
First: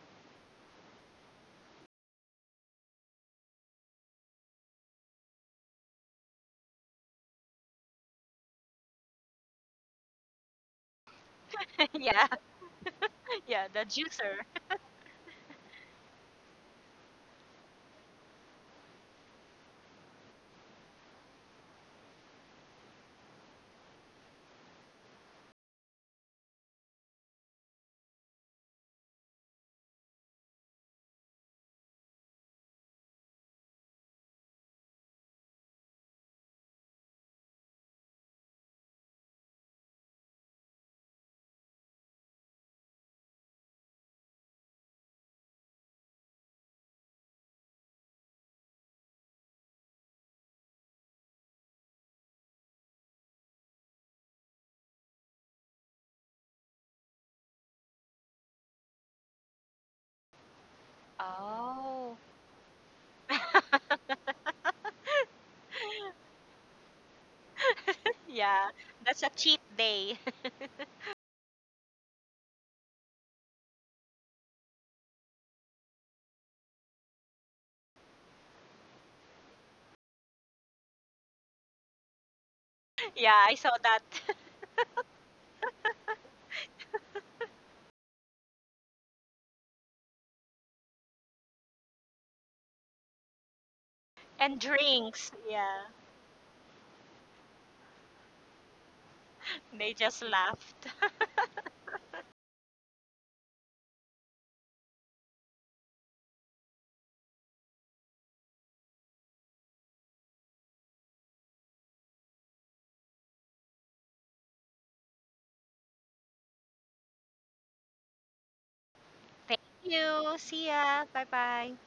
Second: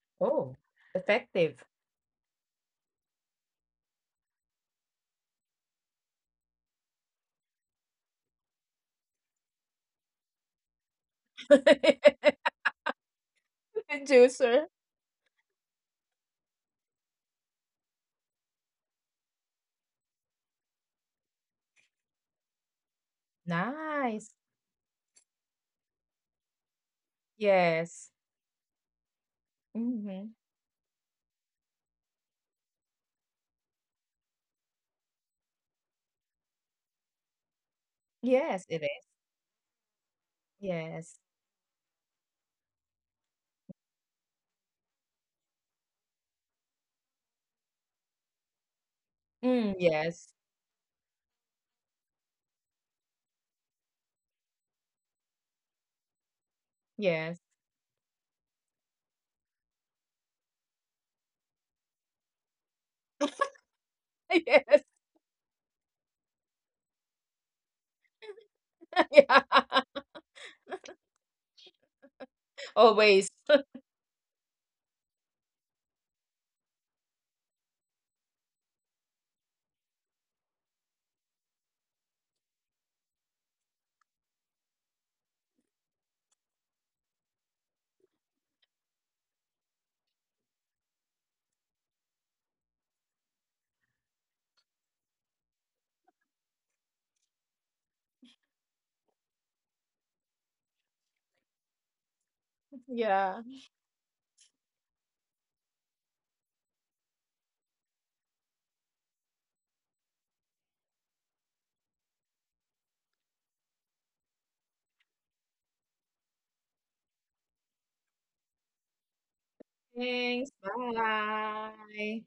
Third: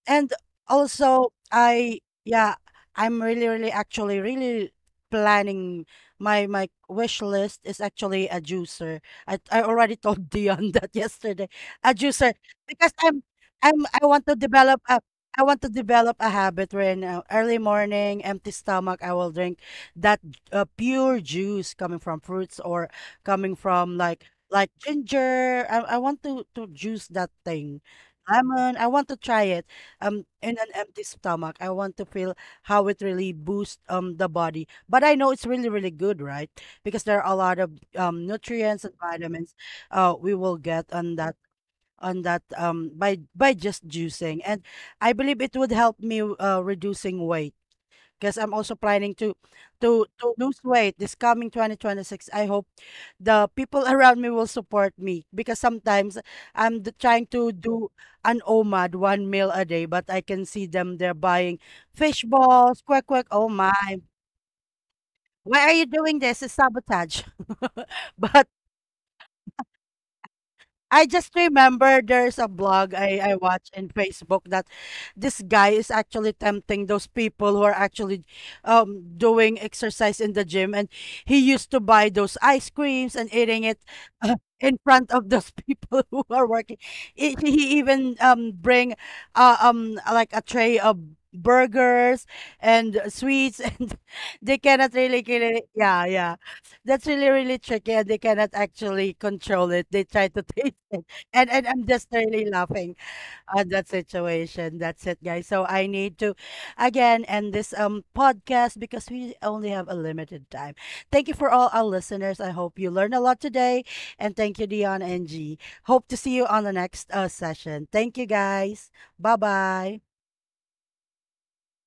Speaker 3: and
Speaker 1: Oh,
Speaker 3: also,
Speaker 1: effective.
Speaker 3: I yeah, I'm really, really, actually, really planning, my wish list is actually a juicer. I already told Dion that yesterday. A
Speaker 2: Yeah,
Speaker 3: juicer because
Speaker 2: yeah, the
Speaker 3: I'm I want to
Speaker 2: juicer.
Speaker 1: Juicer.
Speaker 3: develop a I want to develop a habit where in, early morning, empty stomach, I will drink that, pure juice coming from fruits or coming from
Speaker 1: Nice.
Speaker 3: like ginger. I want to juice that thing,
Speaker 1: Yes.
Speaker 3: lemon. I want to try it
Speaker 1: Hmm.
Speaker 3: in an empty stomach. I want to feel how it really boosts, the body. But I know it's really really good, right? Because there are a lot of
Speaker 1: Yes, it is.
Speaker 3: nutrients and vitamins we will get
Speaker 1: Yes.
Speaker 3: on that, by just juicing. And I believe it would help me reducing weight, because I'm also planning to
Speaker 1: Mm, yes.
Speaker 3: to to lose weight this coming 2026. I hope the people around me will support me, because sometimes
Speaker 1: Yes.
Speaker 3: trying to do an OMAD, one meal a day, but I can see them, they're buying
Speaker 2: Oh.
Speaker 3: fish balls, quack quack. Oh my.
Speaker 1: Yes.
Speaker 3: Why are you doing this? It's sabotage. But
Speaker 2: Yeah,
Speaker 1: Yeah.
Speaker 2: that's a cheat day.
Speaker 3: I just remember there's a
Speaker 1: Always.
Speaker 3: blog I watch in Facebook, that this guy is actually tempting those people who are actually doing exercise in the gym, and he used to buy those ice creams and
Speaker 2: Yeah, I
Speaker 3: eating
Speaker 2: saw
Speaker 3: it
Speaker 2: that.
Speaker 3: in front of those people who are working. He even, bring, like a tray of burgers and sweets, and they
Speaker 2: And
Speaker 3: cannot really,
Speaker 2: drinks.
Speaker 3: really—
Speaker 2: Yeah,
Speaker 3: yeah, yeah, that's really really tricky, and they cannot actually control it,
Speaker 2: they
Speaker 3: they
Speaker 2: just
Speaker 3: try to taste
Speaker 2: laughed.
Speaker 3: it, and I'm just really laughing
Speaker 1: Yeah.
Speaker 3: at that situation. That's it, guys. So I need to again end this, podcast, because we only have a limited time. Thank you for all our listeners. I hope you learned a lot today. And thank you, Dion and G. Hope to see you on the next, session. Thank you, guys. Bye
Speaker 2: Thank
Speaker 3: bye.
Speaker 1: Thanks.
Speaker 2: you. See ya. Bye bye.
Speaker 1: Bye.